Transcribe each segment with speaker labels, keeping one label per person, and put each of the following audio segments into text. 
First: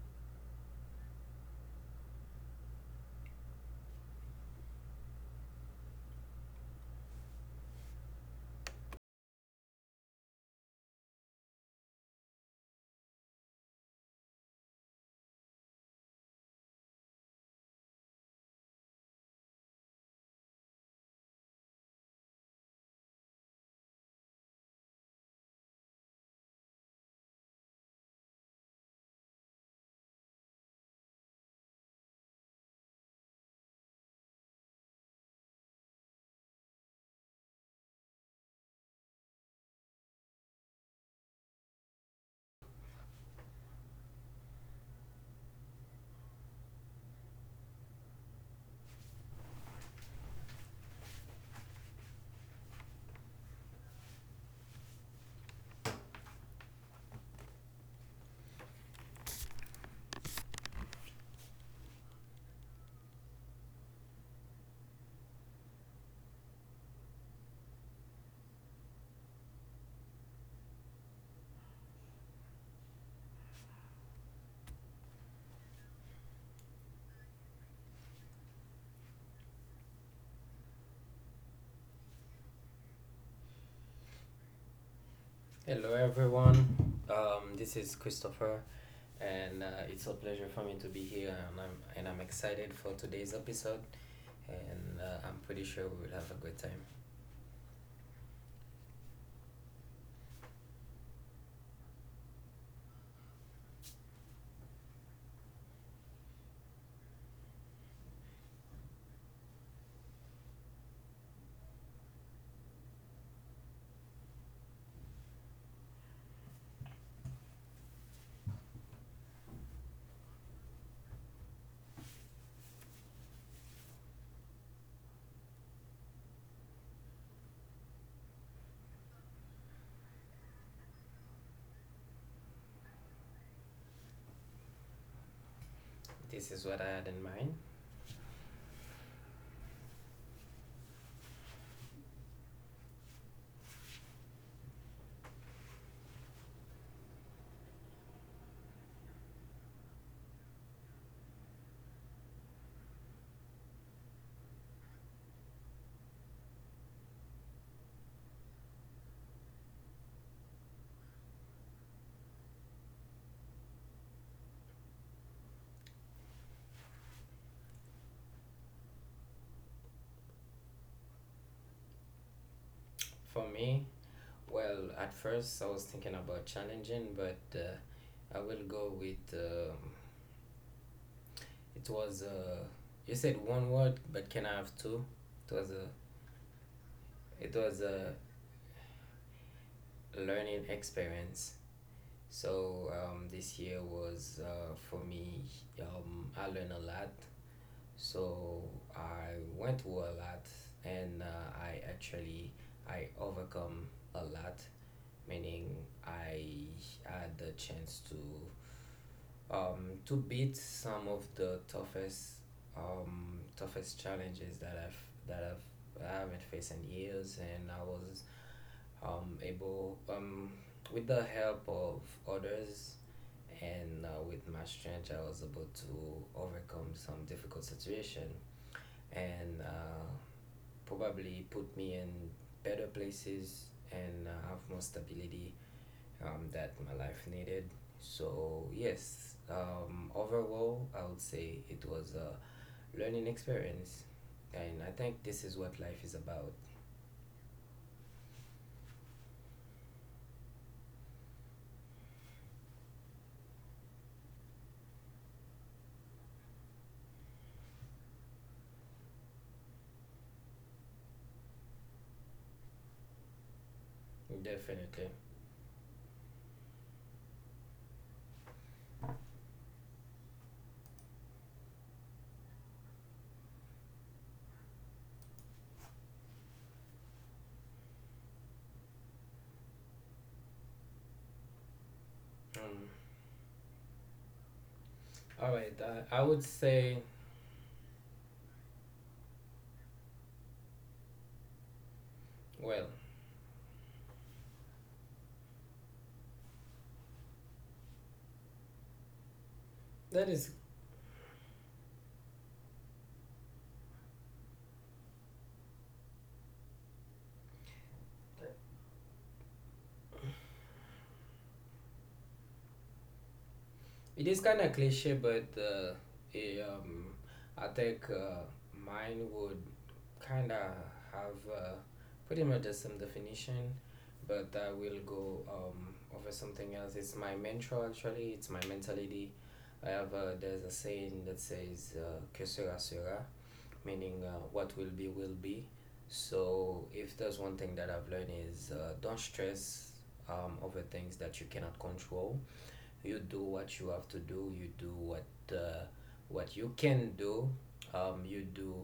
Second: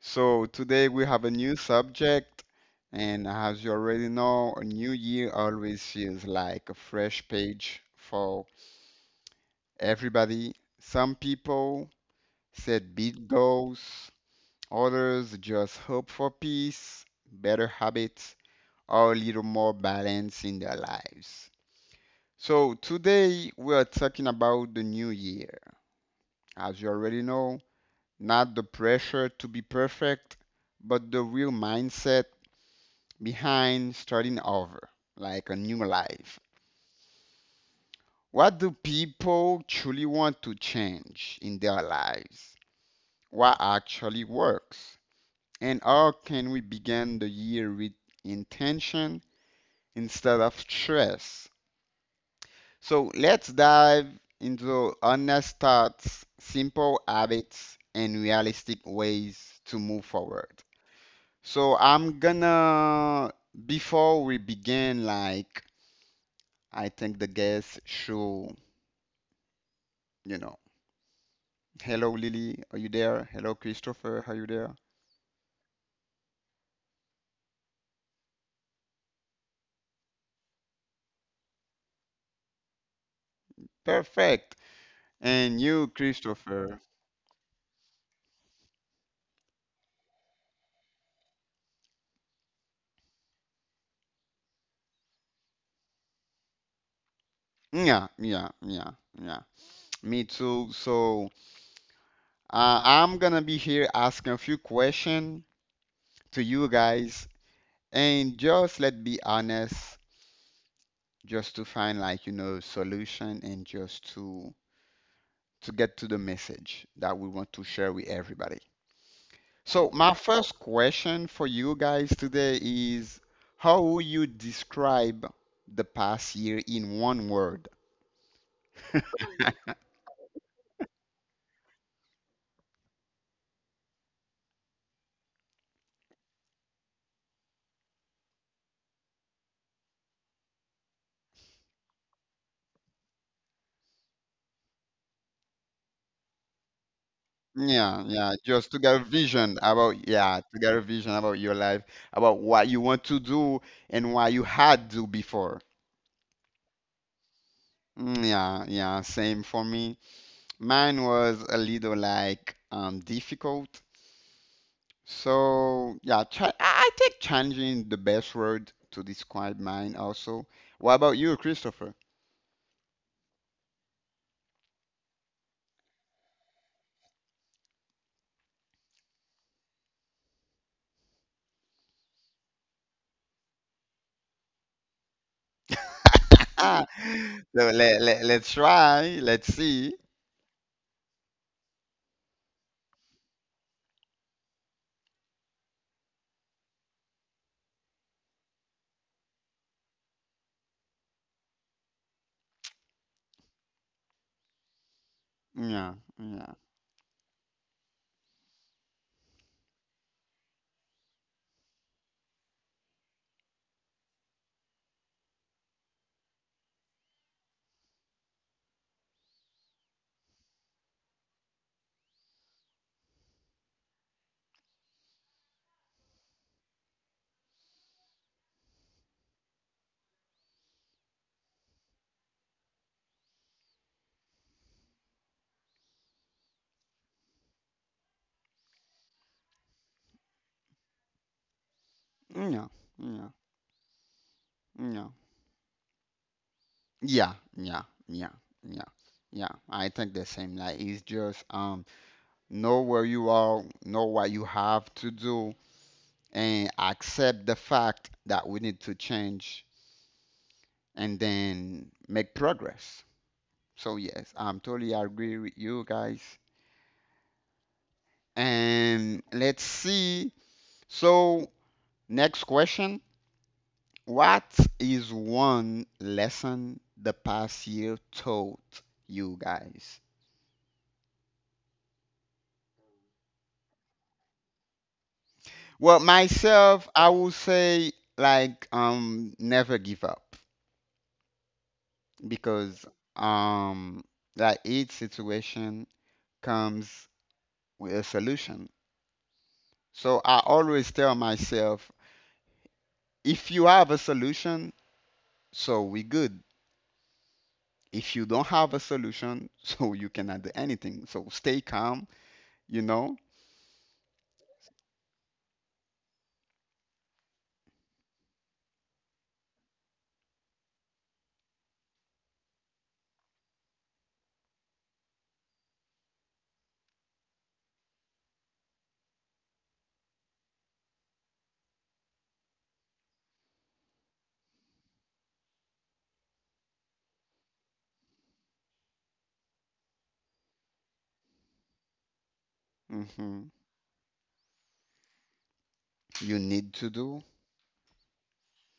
Speaker 1: So today we have a new subject, and as you already know, a new year always feels like a fresh page for everybody. Some people set big goals, others just hope for peace, better habits, or a little more balance in their lives. So today we are talking about the new year. As you already know, not the pressure to be perfect, but the real mindset behind starting over, like a new life. What do people truly want to change in their lives? What actually works? And how can we begin the year with intention instead of stress? So let's dive into honest thoughts, simple habits, and realistic ways to move forward. So I'm gonna, before we begin, like, I think the guests should, you know, hello Lily, are you there? Hello Christopher, are you there? Perfect. And you,
Speaker 2: Hello,
Speaker 1: Christopher.
Speaker 2: everyone. This is Christopher, and it's a pleasure for me to be here. And I'm excited for today's episode, and I'm pretty sure we will have a good time.
Speaker 1: Yeah, yeah, yeah, yeah. Me too. So I'm gonna be here asking a few questions to you guys, and just let's be honest, just to find like, solution and just to get to the message that we want to share with everybody. So my first question for you guys today is, how would you describe the past year in one word?
Speaker 2: This is what I had in mind
Speaker 1: Yeah, yeah, just to get a vision about, yeah, to get a vision about your life, about what you want to do and what you had to before. Mm, yeah, yeah, same for me. Mine was a little like difficult. So yeah, I think challenging the best word to describe mine also. What about you, Christopher?
Speaker 2: for me. Well, at first I was thinking about challenging, but I will go with. It was you said one word, but can I have two? It was a
Speaker 1: So
Speaker 2: it was
Speaker 1: let,
Speaker 2: a
Speaker 1: let, let's try. Let's see.
Speaker 2: learning experience. So this year was for me. I learned a lot. So I went through a lot, and I actually I overcome a lot. Meaning
Speaker 1: Yeah, yeah,
Speaker 2: I had the chance to beat some of the toughest toughest challenges that I haven't faced in years, and I was able with the help of others, and with my strength, I was able to overcome some difficult situation, and probably put me in better places, and have more stability that my life needed. So yes, overall, I would say it was a
Speaker 1: yeah,
Speaker 2: learning
Speaker 1: yeah,
Speaker 2: experience, and I
Speaker 1: yeah,
Speaker 2: think this is what life is about.
Speaker 1: yeah, yeah, yeah, yeah. Yeah, I think the same. Like it's just know where you are, know what you have to do, and accept the fact that we need to change, and then make progress. So yes, I'm totally
Speaker 2: Definitely.
Speaker 1: agree with you guys. And let's see. So next question. What is one lesson the past year taught you guys?
Speaker 2: um, All right,
Speaker 1: Well,
Speaker 2: I would
Speaker 1: myself,
Speaker 2: say,
Speaker 1: I will say like never give up,
Speaker 2: well,
Speaker 1: because um like each situation comes with a solution. So
Speaker 2: that
Speaker 1: I
Speaker 2: is,
Speaker 1: always tell myself, if you have a solution, so we good. If you don't have a solution, so you cannot do anything. So stay calm, you know.
Speaker 2: it is kind of cliche, but eh, um, I think mine would kind of have pretty much the same definition, but I will go over something else. It's my mentality. There's a saying that says, que sera sera, meaning what will be will be. So if there's one thing that I've learned is don't stress over things that you cannot control. You do
Speaker 1: Hmm.
Speaker 2: what you have to do. You do uh,
Speaker 1: You
Speaker 2: what you
Speaker 1: need to
Speaker 2: can
Speaker 1: do.
Speaker 2: do. You do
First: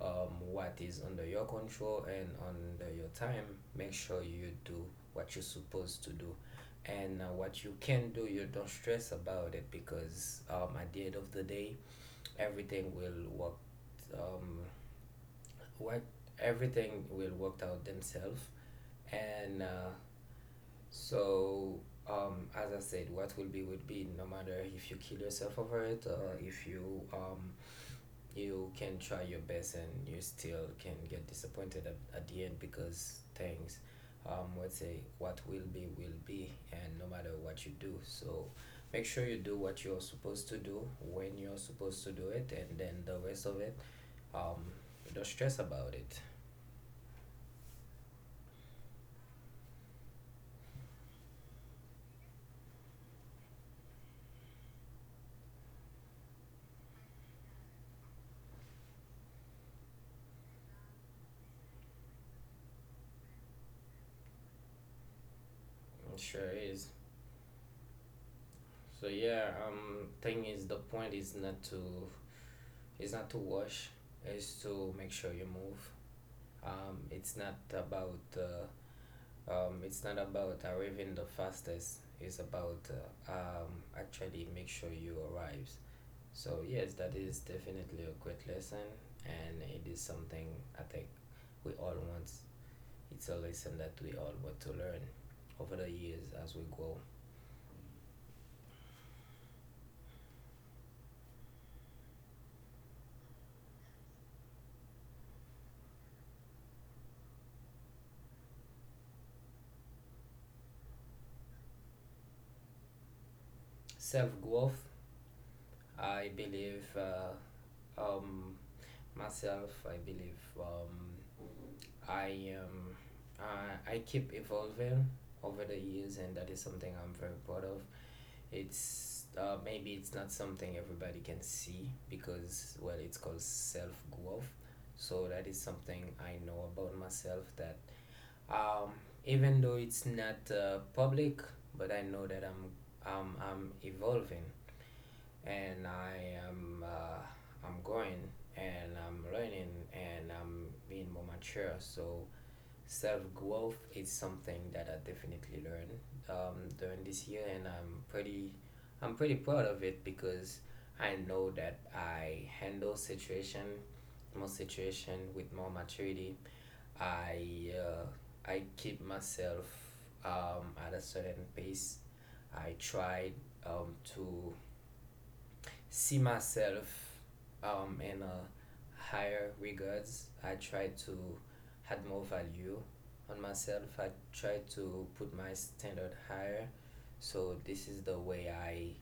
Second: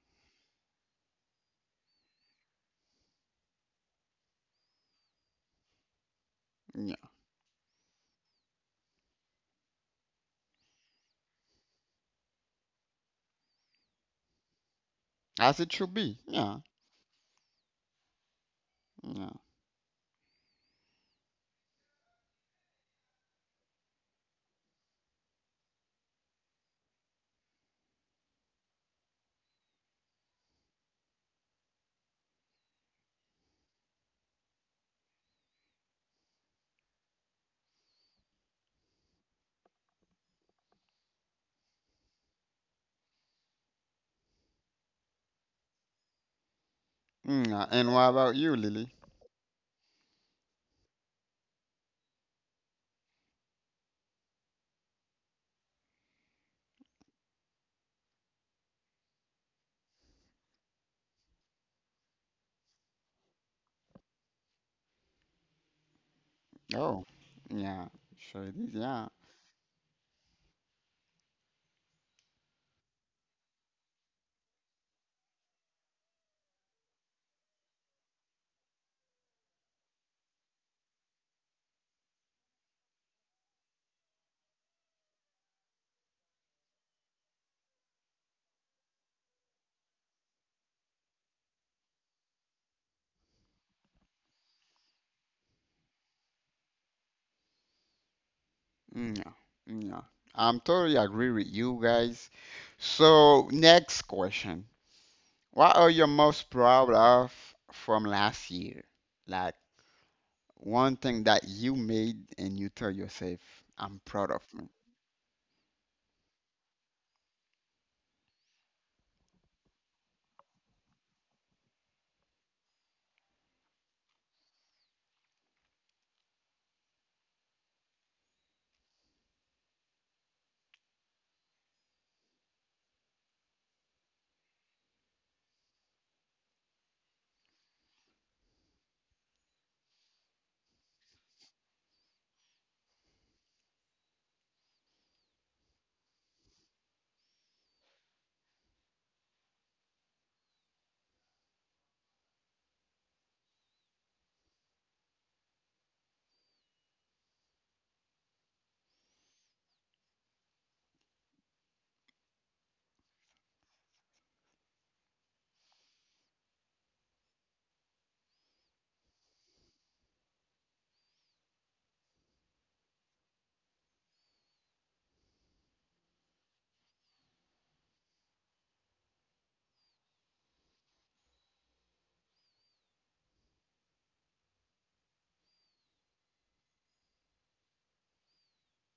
Speaker 2: what is under your control and under your time. Make sure you do what you're supposed to do,
Speaker 1: Yeah.
Speaker 2: and what you can do, you don't stress about it, because at the end of the day, everything will work. Um,
Speaker 1: As it should
Speaker 2: what
Speaker 1: be. Yeah,
Speaker 2: Everything will work out themselves.
Speaker 1: yeah.
Speaker 2: And so, as I said, what will be would be, no matter if you kill yourself over it, or if you you can try your best and you still can get disappointed at the end, because things, let's say, what will be will be, and no matter what you do. So make sure you do what you're supposed to do when you're supposed to do it, and then the rest of it, um, don't stress about it.
Speaker 1: Mm, yeah. And what about you, Lily?
Speaker 2: It sure is.
Speaker 1: Oh, yeah. Sure it is.
Speaker 2: So
Speaker 1: Yeah.
Speaker 2: yeah, thing is, the point is not to, wash, is to make sure you move. It's not about it's not about arriving the fastest. It's about actually make sure you arrives. So yes, that is definitely a great lesson, and it is something I think we all want. It's a lesson that we all want to learn over the years as we grow.
Speaker 1: Mm, yeah. Mm, yeah. I'm totally agree with you guys. So next question. What are you most proud of from last year? Like one thing that you made and you tell yourself, "I'm proud
Speaker 2: Self
Speaker 1: of me."
Speaker 2: growth, I believe. Um, Myself, I believe i um, I keep evolving over the years, and that is something I'm very proud of. It's Maybe it's not something everybody can see, because, well, it's called self growth. So that is something I know about myself, that um, even though it's not public, but I know that I'm evolving, and I am I'm growing, and I'm learning, and I'm being more mature. So self growth is something that I definitely learned during this year, and I'm pretty proud of it, because I know that I handle situation most situation with more maturity. I uh, I keep myself at a certain pace. I try to see myself in a higher regards. I try to add more value on myself. I try to put my standard higher. So this is the way I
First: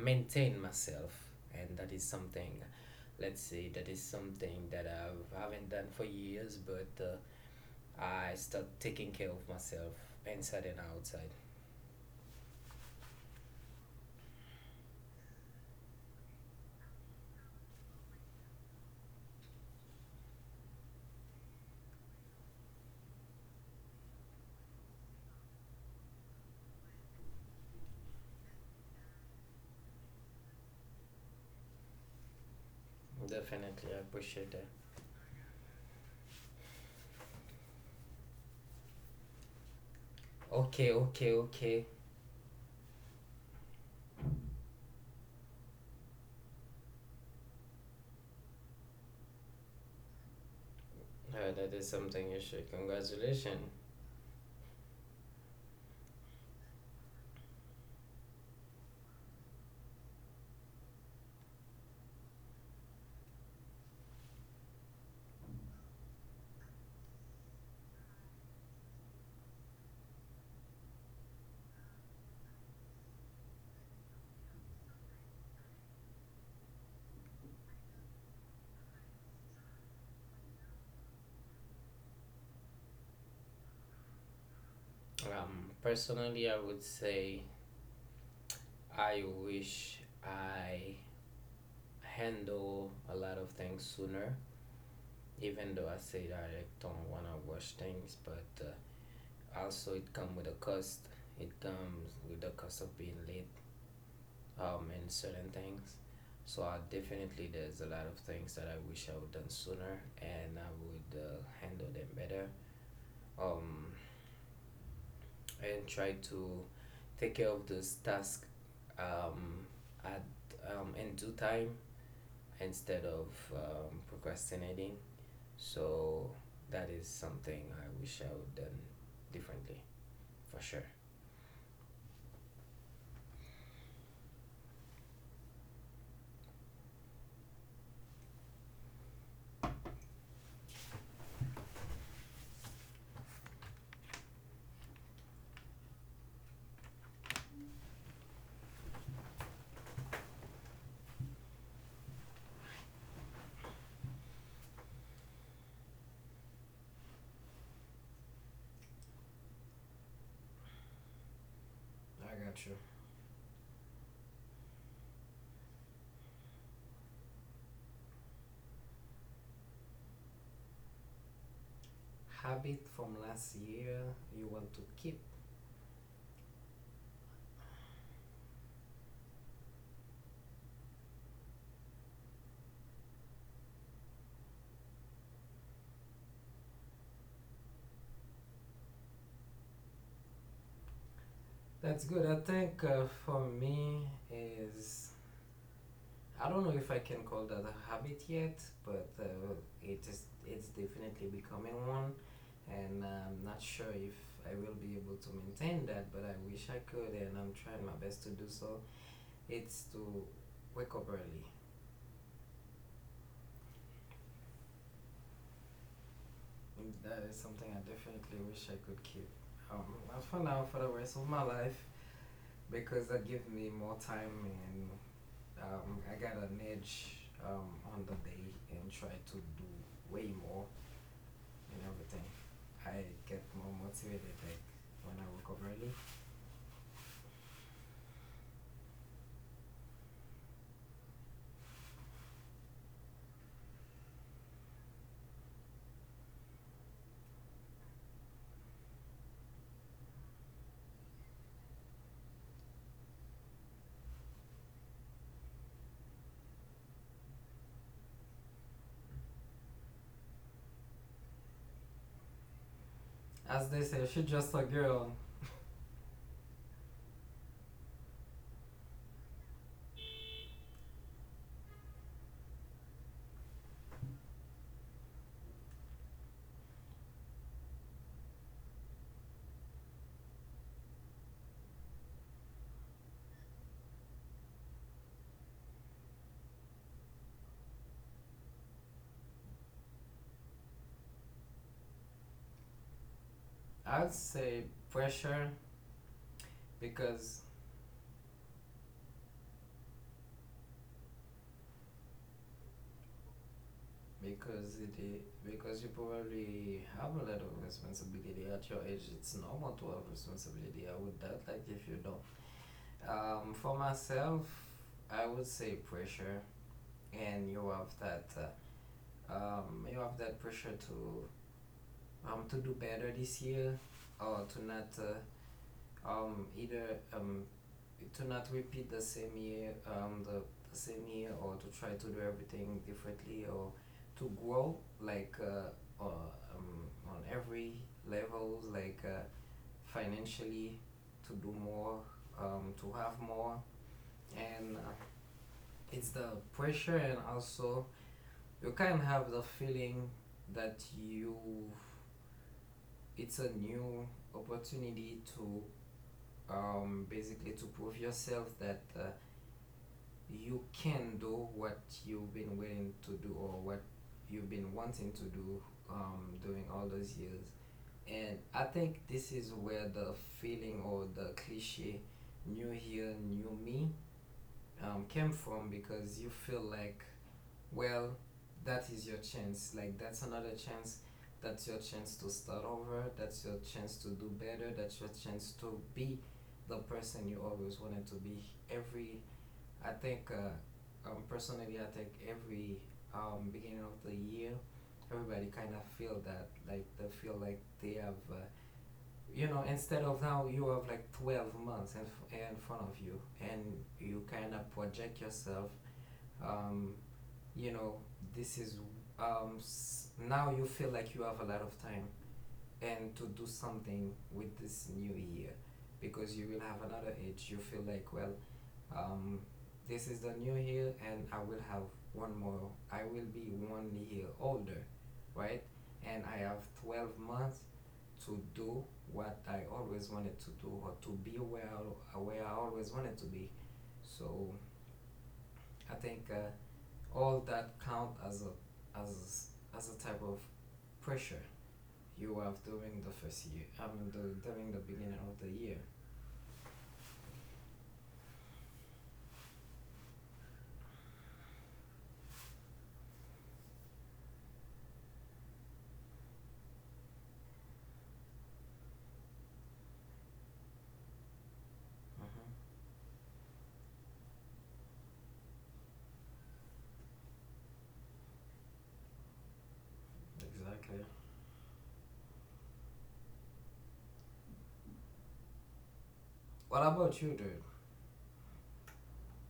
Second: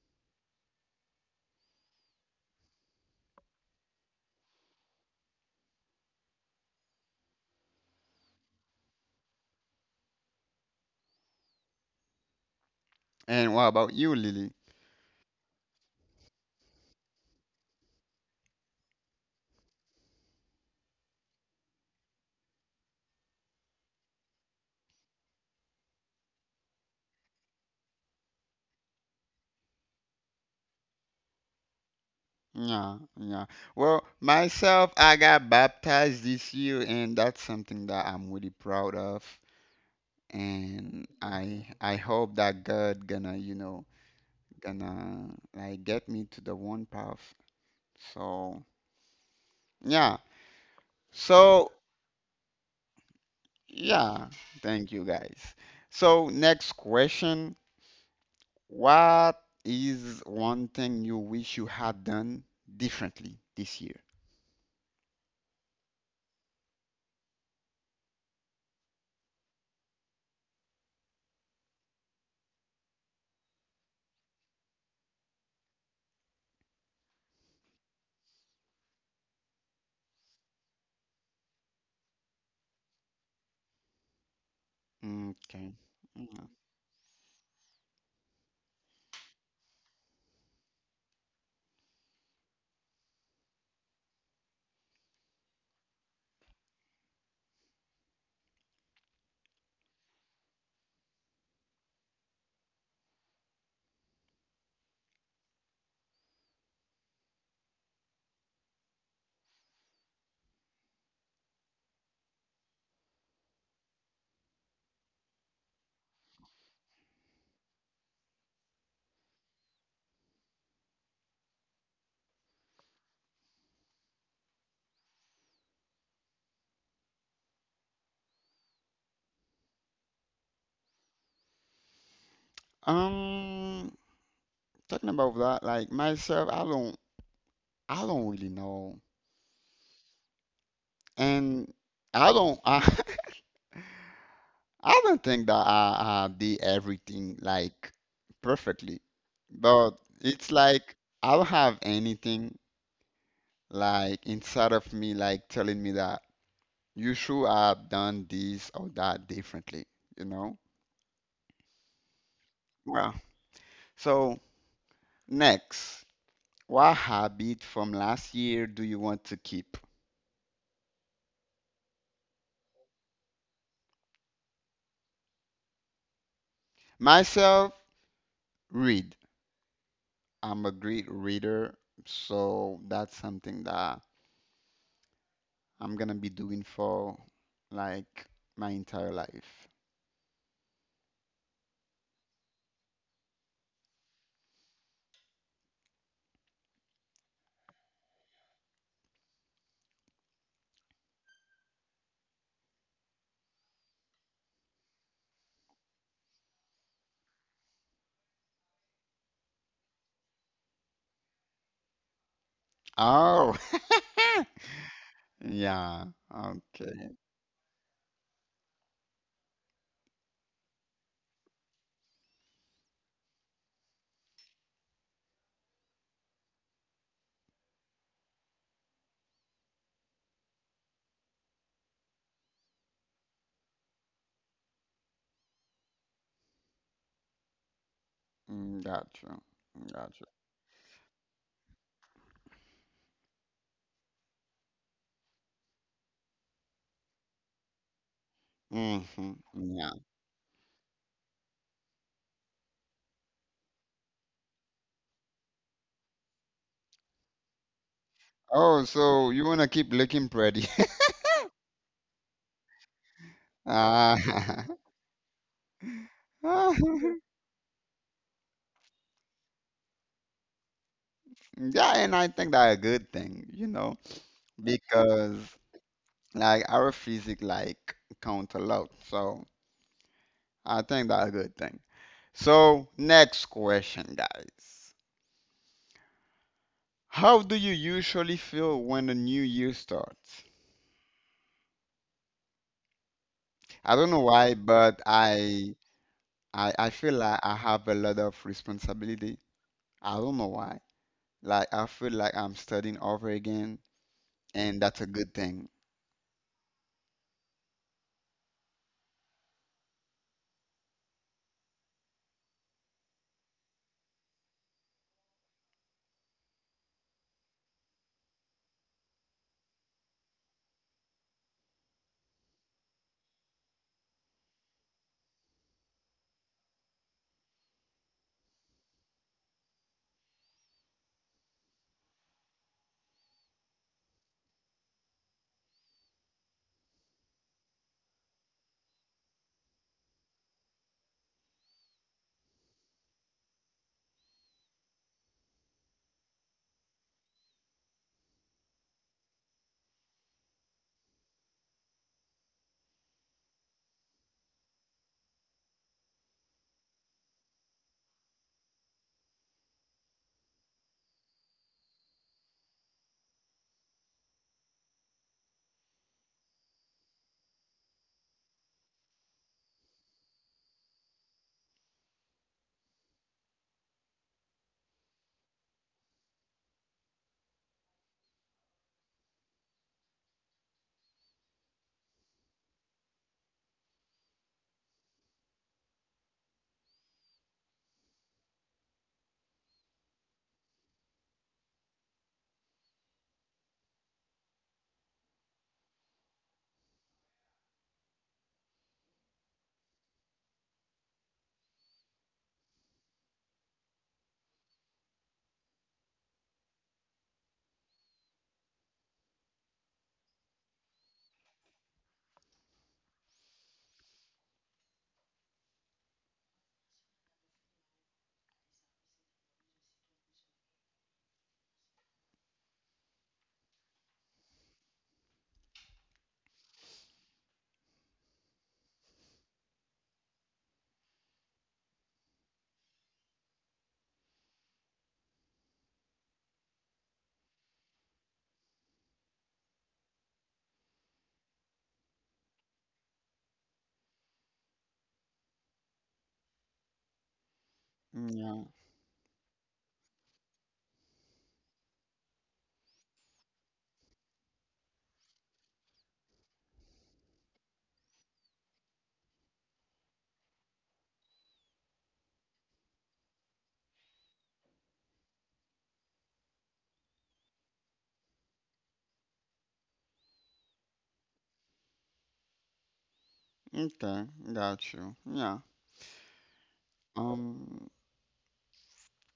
Speaker 2: maintain myself, and that is something. Let's say that is something that I haven't done for years, but I start taking care of myself inside and outside.
Speaker 1: And what about you, Lily? Yeah, yeah.
Speaker 2: Definitely, I
Speaker 1: Well,
Speaker 2: appreciate that.
Speaker 1: myself, I got baptized this year, and that's something that I'm really proud of.
Speaker 2: Okay,
Speaker 1: And
Speaker 2: okay,
Speaker 1: I
Speaker 2: okay.
Speaker 1: I hope that God gonna like get me to the one path. So yeah.
Speaker 2: That
Speaker 1: So
Speaker 2: is something you should. Congratulations.
Speaker 1: yeah. Thank you guys. So next question. What is one thing you wish you had done differently this year? Okay.
Speaker 2: Personally,
Speaker 1: Mm.
Speaker 2: I would say I wish I handle a lot of things sooner. Even though I say that I don't wanna rush things, but also it comes with a cost. It comes with the cost of being late in certain things. So I definitely, there's a lot of things that I wish I would done sooner, and I would handle them better. Um, and try to take care of this task um, at in due time instead of procrastinating. So that is something I wish I would done differently, for sure.
Speaker 1: Um, Talking about that, like myself, I don't really know, and I don't, I don't think that I did everything like perfectly, but it's like I don't have anything like inside of me like telling me that you should have done this or that differently, you know?
Speaker 2: I got you.
Speaker 1: Well, so next, what habit from last year do you want to keep?
Speaker 2: Habit from last year you want to keep.
Speaker 1: Myself, read. I'm a great reader, so that's something that I'm gonna be doing for like my entire life.
Speaker 2: That's good. I think for me is, I don't know if I can call that a habit yet, but it's definitely becoming one, and I'm not sure if I will be able to maintain that, but I wish I could, and I'm trying my best to do so. It's to wake up early.
Speaker 1: Oh, yeah. Okay.
Speaker 2: That is something I definitely wish I could keep. Not for now, for the rest of my life, because that gives me more time, and I got an edge on the day, and try to do way more and everything. I get more motivated like when I wake up early.
Speaker 1: Mm, gotcha. Gotcha. Mm-hmm. Yeah. Oh, so you wanna keep looking pretty.
Speaker 2: As they say,
Speaker 1: Ah.
Speaker 2: she's just a girl.
Speaker 1: Yeah, and I think that's a good thing, because like our physique like count a lot. So I think that's a good thing. So next question, guys. How do you usually feel when the new year starts? I
Speaker 2: I'd
Speaker 1: don't know why,
Speaker 2: say
Speaker 1: but
Speaker 2: pressure,
Speaker 1: I feel
Speaker 2: because
Speaker 1: like I have a lot of responsibility. I don't know why. Like I feel like I'm studying over again,
Speaker 2: because
Speaker 1: and that's a
Speaker 2: it
Speaker 1: good thing.
Speaker 2: because you probably have a lot of responsibility at your age. It's normal to have responsibility. I would doubt like if you don't. For myself, I would say pressure, and you have that pressure to do better this year, or to not either um, to not repeat the same year, the same year, or to try to do everything differently, or to grow like on every level, like financially, to do more, to have more, and it's the pressure, and also you can have the feeling that you it's a new opportunity to basically to prove yourself that you can do what you've been willing to do, or what you've been wanting to do during all those years. And I think this is where the feeling or the cliche "new year, new me" came from, because you feel like, well, that is your chance. Like, that's another chance. That's your chance to start over. That's your chance to do better. That's your chance to be the person you always wanted to be. Personally, I think every beginning of the year, everybody kind of feel that, like they feel like they have, instead of now you have like 12 months in front of you, and you kind of project yourself. Um, you know, this is now you feel like you have a lot of time and to do something with this new year, because you will have another age. You feel like, well, um, this is the new year, and I will have one more. I will be 1 year older, right? And I have 12 months to do what I always wanted to do, or to be where I always wanted to be. So I think all that count as a as as a type of pressure you have during the first year. I mean, during the beginning of the year.
Speaker 1: Yeah.
Speaker 2: Hmm. Exactly.
Speaker 1: Okay, got you. Yeah.
Speaker 2: What about you, dude?
Speaker 1: Um,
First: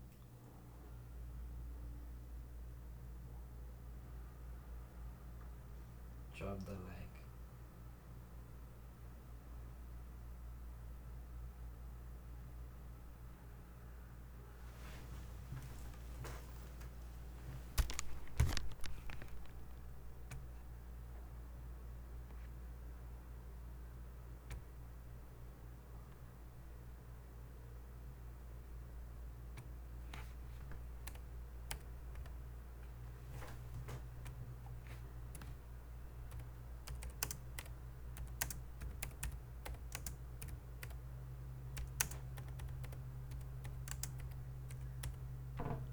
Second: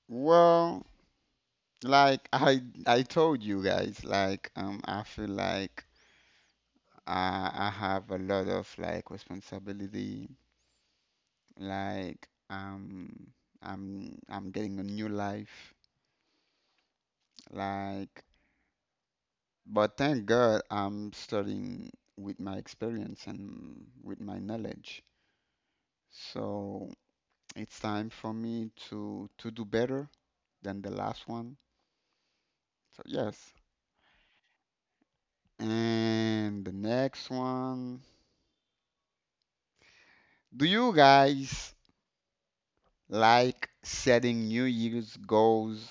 Speaker 1: well, like I told you guys, like I feel like
Speaker 2: Drop the like.
Speaker 1: I have a lot of like responsibility. Like I'm getting a new life. Like, but thank God I'm studying with my experience and with my knowledge. So it's time for me to do better than the last one. So yes. And the next one. Do you guys like setting New Year's goals,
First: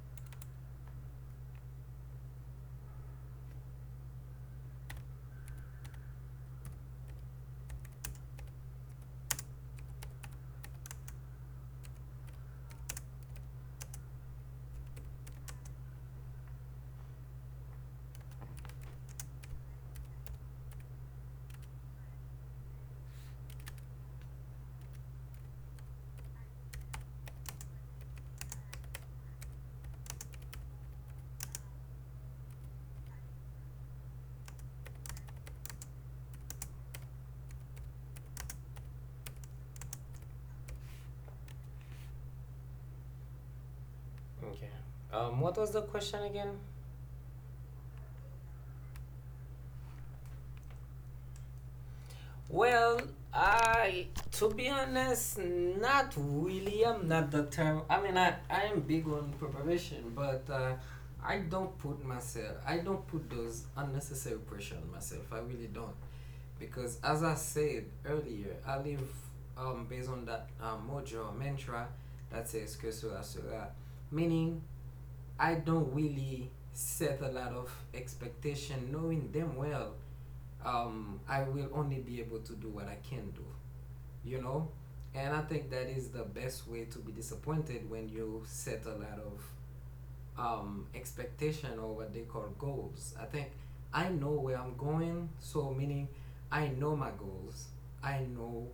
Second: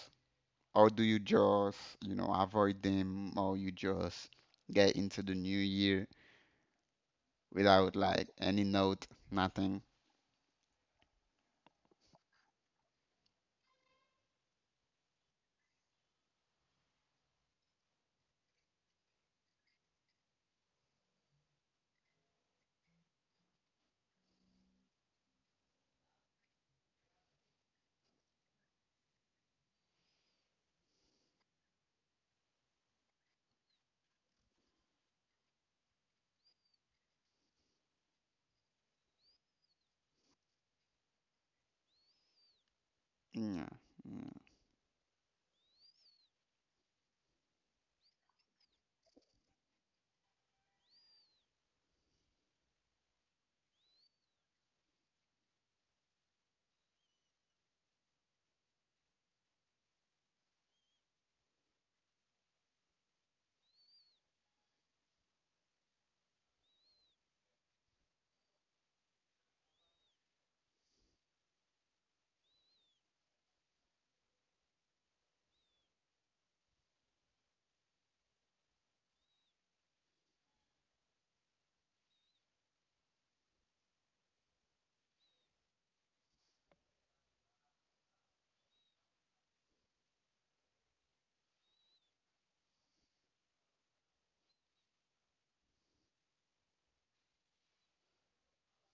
Speaker 1: or do you just, avoid them, or you just get into the new year without like any note, nothing. Yeah,
Speaker 2: Okay. What was the question again? Well, I, to be honest, not really. I'm not the term. I mean, I am big on preparation, but I don't put myself, I don't put those unnecessary pressure on myself. I really don't. Because as I said earlier, I live based on that mojo mantra that says que sera sera, meaning I don't really set a lot of expectation, knowing them well, I will only be able to do what I can do, you know? And I think that is the best way to be disappointed when you set a lot of expectation or what they call goals. I think I know where I'm going, so meaning I know my goals, I know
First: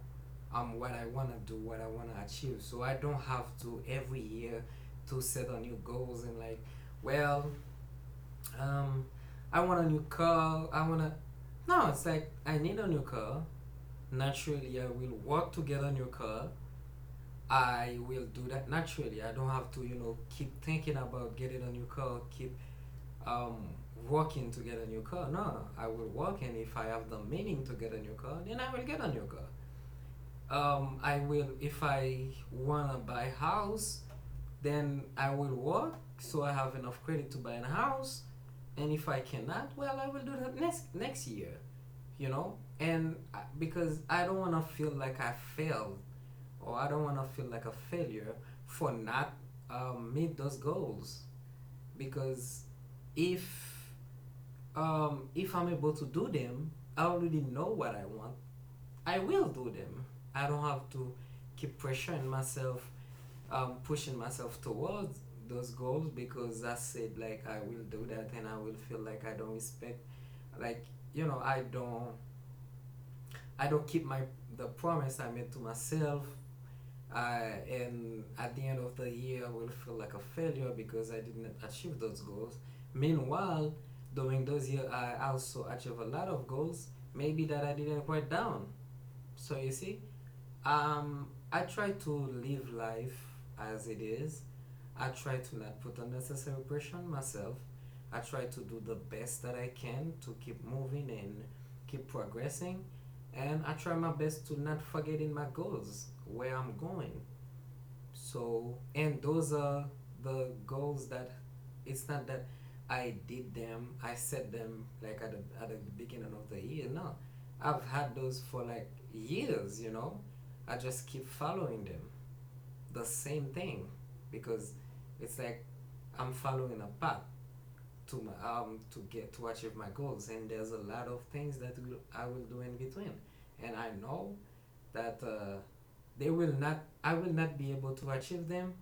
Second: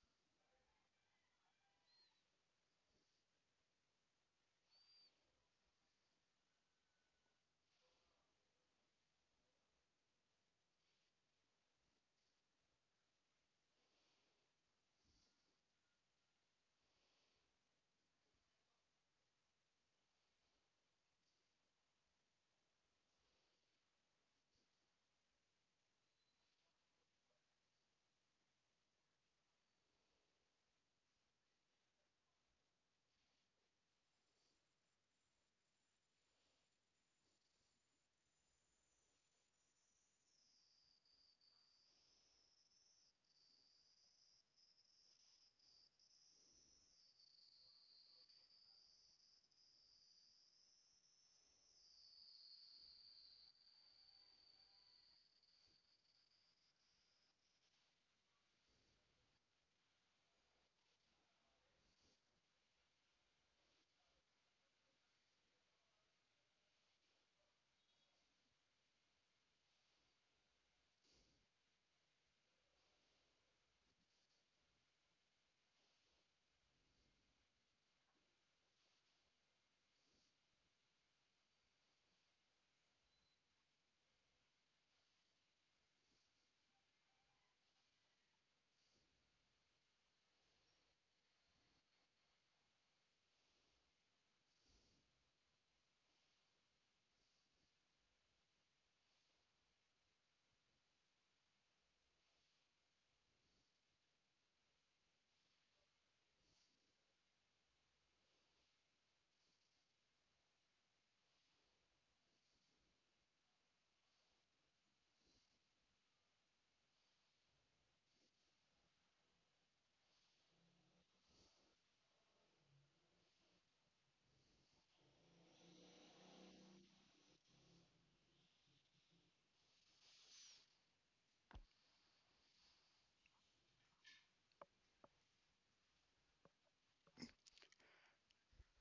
Speaker 2: what I want to do, what I want to achieve. So I don't have to every year to set on new goals, and like, well, um, I want a new car, I want to. No, it's like I need a new car. Naturally, I will work to get a new car. I will do that naturally. I don't have to, keep thinking about getting a new car, keep um, working to get a new car. No, I will work, and if I have the meaning to get a new car, then I will get a new car. I will, if I wanna buy a house, then I will work so I have enough credit to buy a house. And if I cannot, well, I will do that next year, And Because I don't wanna feel like I failed, or I don't want to feel like a failure for not meet those goals, because if if I'm able to do them, I already know what I want. I will do them. I don't have to keep pressuring myself, pushing myself towards those goals, because I said like I will do that and I will feel like I don't respect, like, you know I don't I don't keep my the promise I made to myself I And at the end of the year I will feel like a failure because I didn't achieve those goals. Meanwhile, during those years I also achieved a lot of goals, maybe that I didn't write down. So you see, I try to live life as it is. I try to not put unnecessary pressure on myself. I try to do the best that I can to keep moving and keep progressing, and I try my best to not forgetting my goals, where I'm going. So and those are the goals that, it's not that I set them like at the beginning of the year. No, I've had those for like years. I just keep following them, the same thing, because it's like I'm following a path to get to achieve my goals, and there's a lot of things that will I will do in between. And I know that they will not I will not be able to achieve them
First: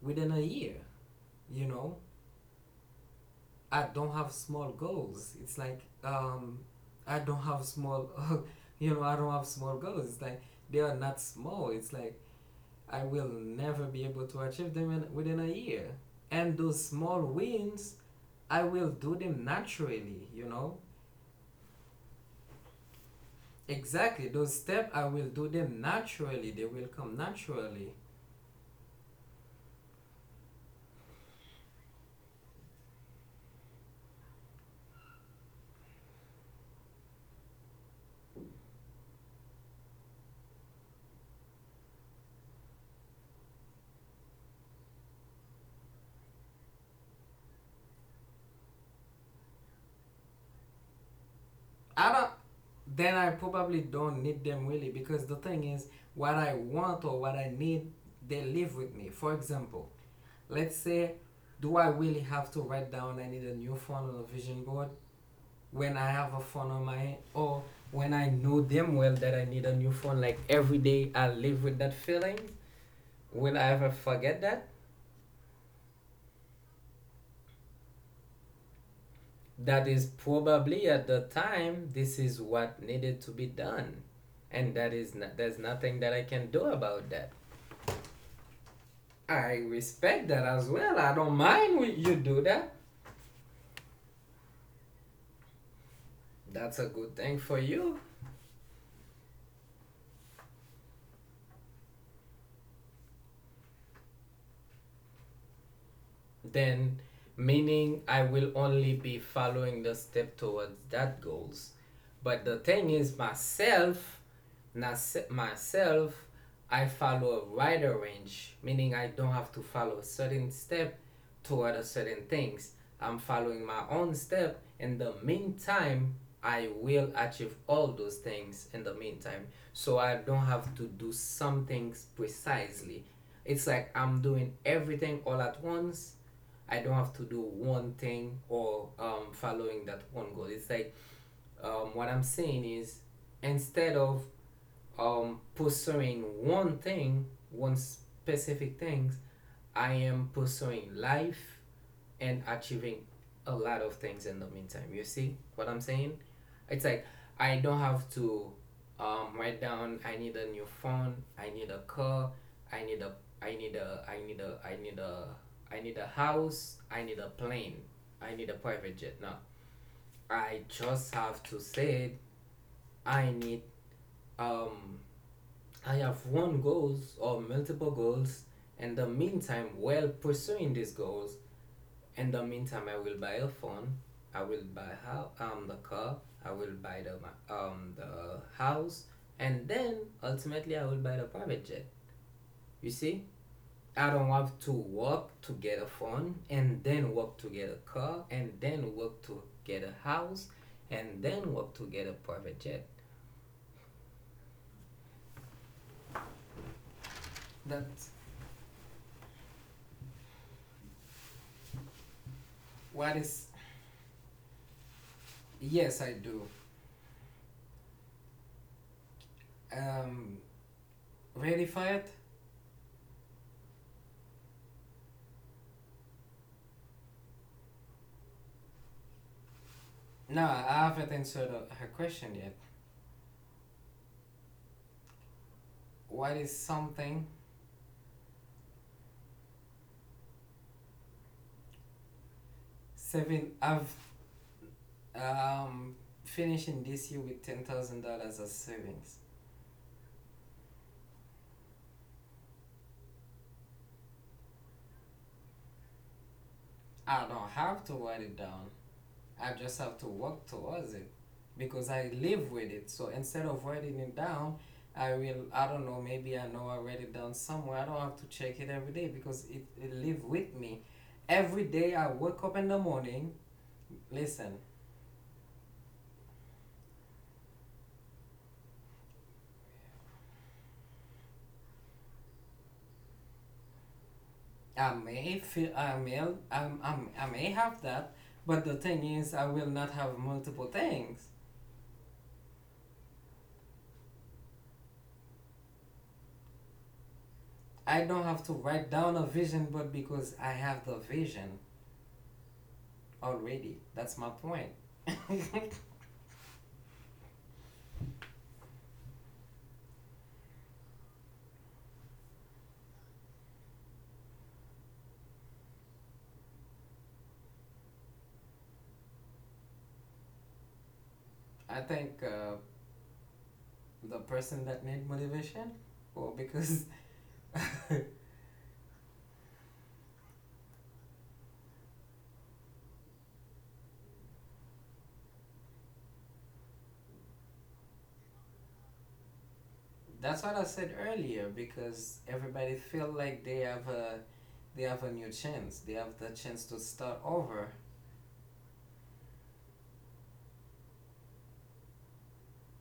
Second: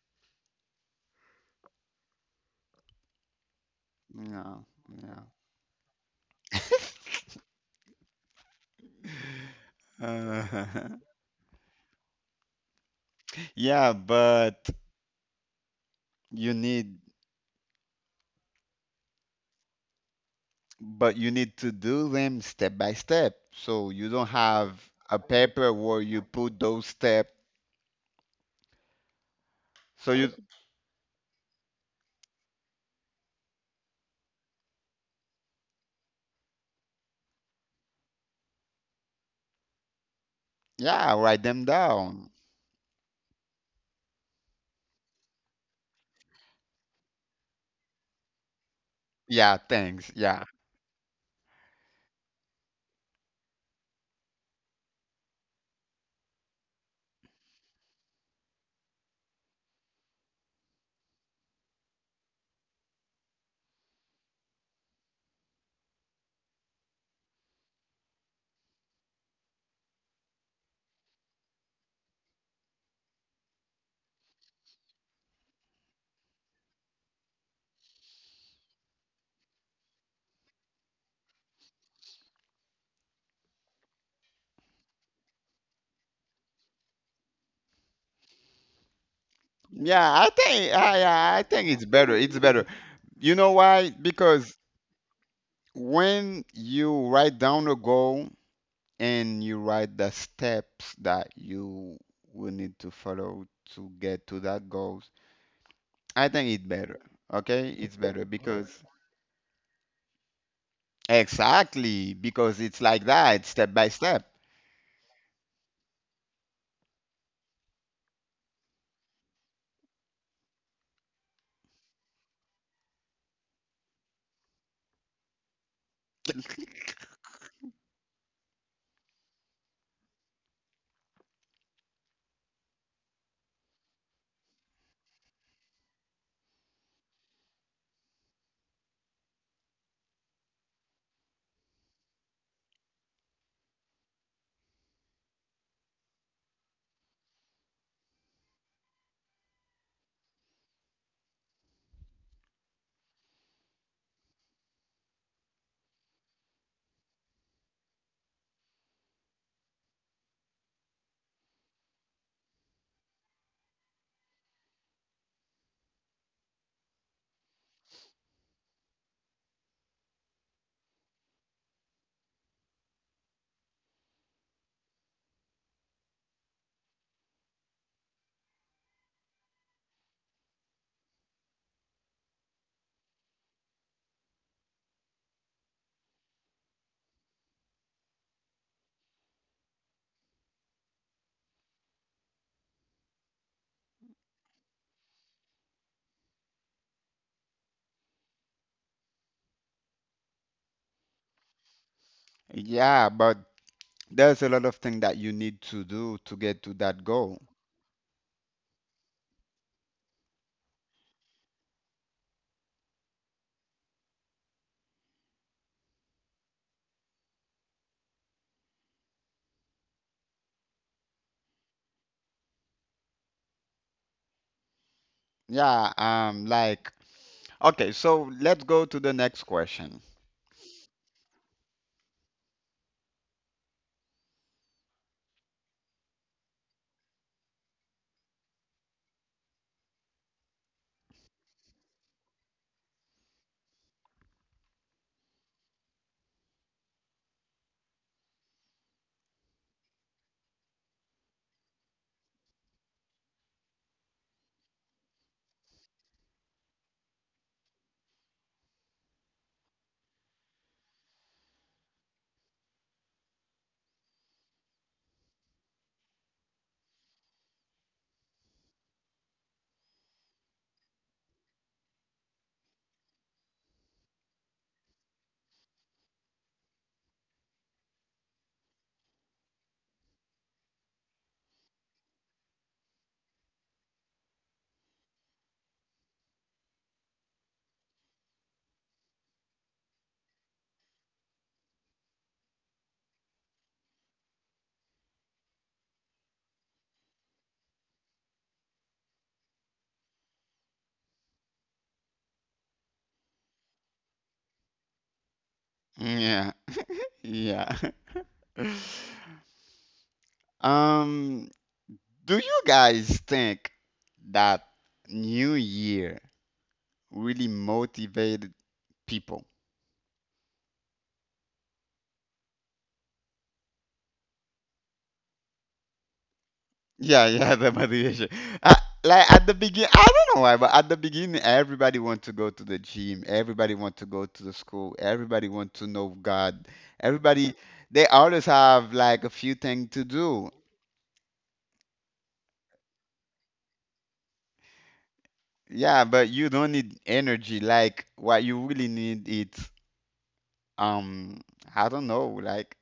Speaker 2: within a year you know I don't have
Speaker 1: yeah,
Speaker 2: small
Speaker 1: yeah.
Speaker 2: goals, it's like, I don't have small I don't have small goals, it's like,
Speaker 1: Yeah.
Speaker 2: they are not small, it's like, I will never
Speaker 1: Yeah,
Speaker 2: be able to
Speaker 1: but
Speaker 2: achieve them within a year.
Speaker 1: you
Speaker 2: And those
Speaker 1: need,
Speaker 2: small wins I will do them naturally.
Speaker 1: but you need to do them step by step. So you
Speaker 2: Exactly,
Speaker 1: don't
Speaker 2: those
Speaker 1: have
Speaker 2: steps I
Speaker 1: a
Speaker 2: will do
Speaker 1: paper
Speaker 2: them
Speaker 1: where you
Speaker 2: naturally,
Speaker 1: put
Speaker 2: they
Speaker 1: those
Speaker 2: will come
Speaker 1: steps.
Speaker 2: naturally.
Speaker 1: So you, yeah, write them down. Yeah, thanks. Yeah.
Speaker 2: I don't then I probably don't need them, really, because the thing is, what I want or what I need, they live with me. For example, let's say, do I really have to write down I need a new phone on a vision board when I have a phone on my hand, or when I know them well that I need a new phone? Like every day, I live with that feeling. Will I ever forget that? That is probably at the time, this is what needed to be done. And that is not, there's nothing that I can do about that. I
Speaker 1: Yeah, I
Speaker 2: respect that
Speaker 1: think
Speaker 2: as
Speaker 1: yeah,
Speaker 2: well. I
Speaker 1: yeah,
Speaker 2: don't
Speaker 1: I think
Speaker 2: mind
Speaker 1: it's
Speaker 2: when
Speaker 1: better.
Speaker 2: you
Speaker 1: It's
Speaker 2: do
Speaker 1: better.
Speaker 2: that.
Speaker 1: You know why? Because when
Speaker 2: That's a
Speaker 1: you
Speaker 2: good
Speaker 1: write
Speaker 2: thing for
Speaker 1: down a
Speaker 2: you.
Speaker 1: goal, and you write the steps that you will need to follow to get to that goals, I think it's better.
Speaker 2: Then,
Speaker 1: Okay, it's
Speaker 2: meaning
Speaker 1: better,
Speaker 2: I
Speaker 1: right.
Speaker 2: will
Speaker 1: because
Speaker 2: only be following the step towards that goals.
Speaker 1: Exactly,
Speaker 2: But
Speaker 1: because
Speaker 2: the
Speaker 1: it's
Speaker 2: thing
Speaker 1: like
Speaker 2: is
Speaker 1: that, step by
Speaker 2: myself,
Speaker 1: step.
Speaker 2: myself, I follow a wider range, meaning I don't have to follow a certain step toward a certain things. I'm following my own step. In the meantime, I will achieve all those things in the meantime. So I don't have to do some things precisely. It's like I'm doing everything all at once. I don't have to do one thing, or following that one goal. It's like, what I'm saying is, instead of pursuing one thing, one specific things, I am pursuing life and achieving a lot of things in the meantime. You see what I'm saying? It's like, I don't have to write down I need a new phone, I need a car, I need a I need a I need a I need a I need a house, I need a plane, I need a private jet. No. I just have to say I need, um I have one goals or multiple goals, in the meantime while pursuing these goals. In the meantime, I will buy a phone. I will buy how the car. I will buy the house, and then ultimately I will buy the private jet. You see, I don't want to work to get a phone, and then work to get a car, and then work to get a house, and then work to get a private jet.
Speaker 1: Yeah, but there's a lot of things that you need to do to get to that goal.
Speaker 2: That's what is. Yes, I do. Um, Ready for it?
Speaker 1: Yeah. Like, okay, so let's go to the next question.
Speaker 2: No, I haven't answered her question yet. What is something. Seven. I've um finishing this year with $10,000 as savings. I don't have to write it down. I just have to work towards it because I live with it. So instead of writing it down, I will. I don't know. Maybe I know I write it down somewhere. I don't have to check it every day, because it live with me. Every day I wake up in the morning. Listen, I may feel. I may. I'm, I may have that. But the thing is, I will not have multiple things. I don't have to write down a vision, but because I have the vision already. That's my point.
Speaker 1: Yeah, yeah. um Do you guys think that New Year really motivated people?
Speaker 2: I think the person that need motivation, well, because
Speaker 1: Yeah, yeah, the motivation. Uh, like at the beginning, I don't know why, but at the beginning, everybody want to go to the gym, everybody want to go to the school, everybody want to know God, everybody they always have like a few things to
Speaker 2: that's
Speaker 1: do.
Speaker 2: what I said earlier. Because everybody feel like they have a new chance. They
Speaker 1: Yeah,
Speaker 2: have
Speaker 1: but
Speaker 2: the
Speaker 1: you
Speaker 2: chance
Speaker 1: don't
Speaker 2: to
Speaker 1: need
Speaker 2: start
Speaker 1: energy.
Speaker 2: over.
Speaker 1: Like what you really need is um I don't know, like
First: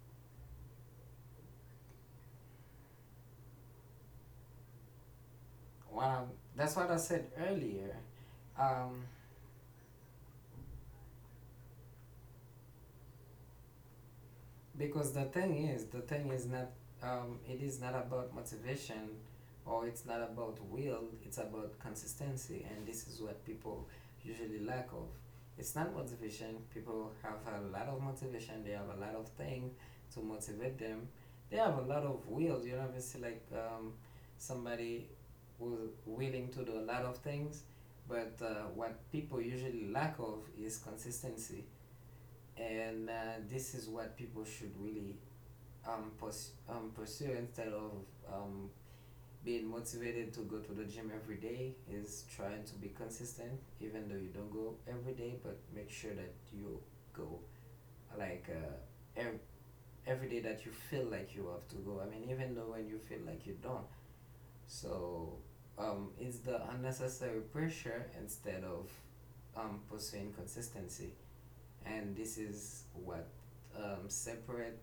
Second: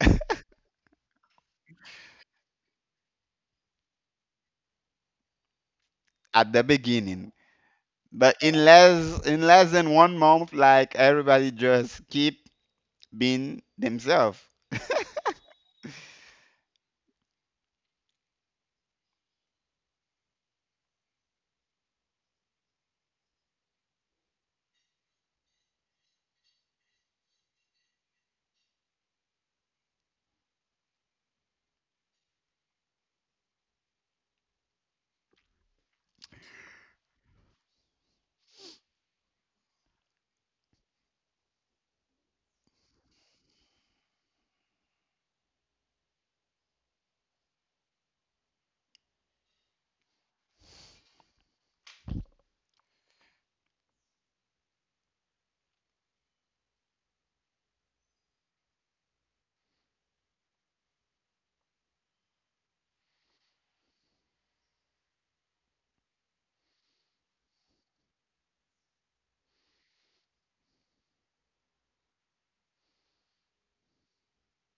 Speaker 2: Well,
Speaker 1: at the
Speaker 2: that's what I said
Speaker 1: beginning.
Speaker 2: earlier.
Speaker 1: But in
Speaker 2: Um,
Speaker 1: less in less than one month, like everybody just keep being themselves.
Speaker 2: because the thing is not, it is not about motivation, or it's not about will, it's about consistency, and this is what people usually lack of. It's not motivation, people have a lot of motivation, they have a lot of things to motivate them, they have a lot of will, obviously, like, somebody who's willing to do a lot of things, but what people usually lack of is consistency. And this is what people should really pursue, instead of um, being motivated to go to the gym every day, is trying to be consistent, even though you don't go every day, but make sure that you go like, every day that you feel like you have to go. I mean, even though when you feel like you don't. So it's the unnecessary pressure, instead of pursuing consistency. And this is what separate.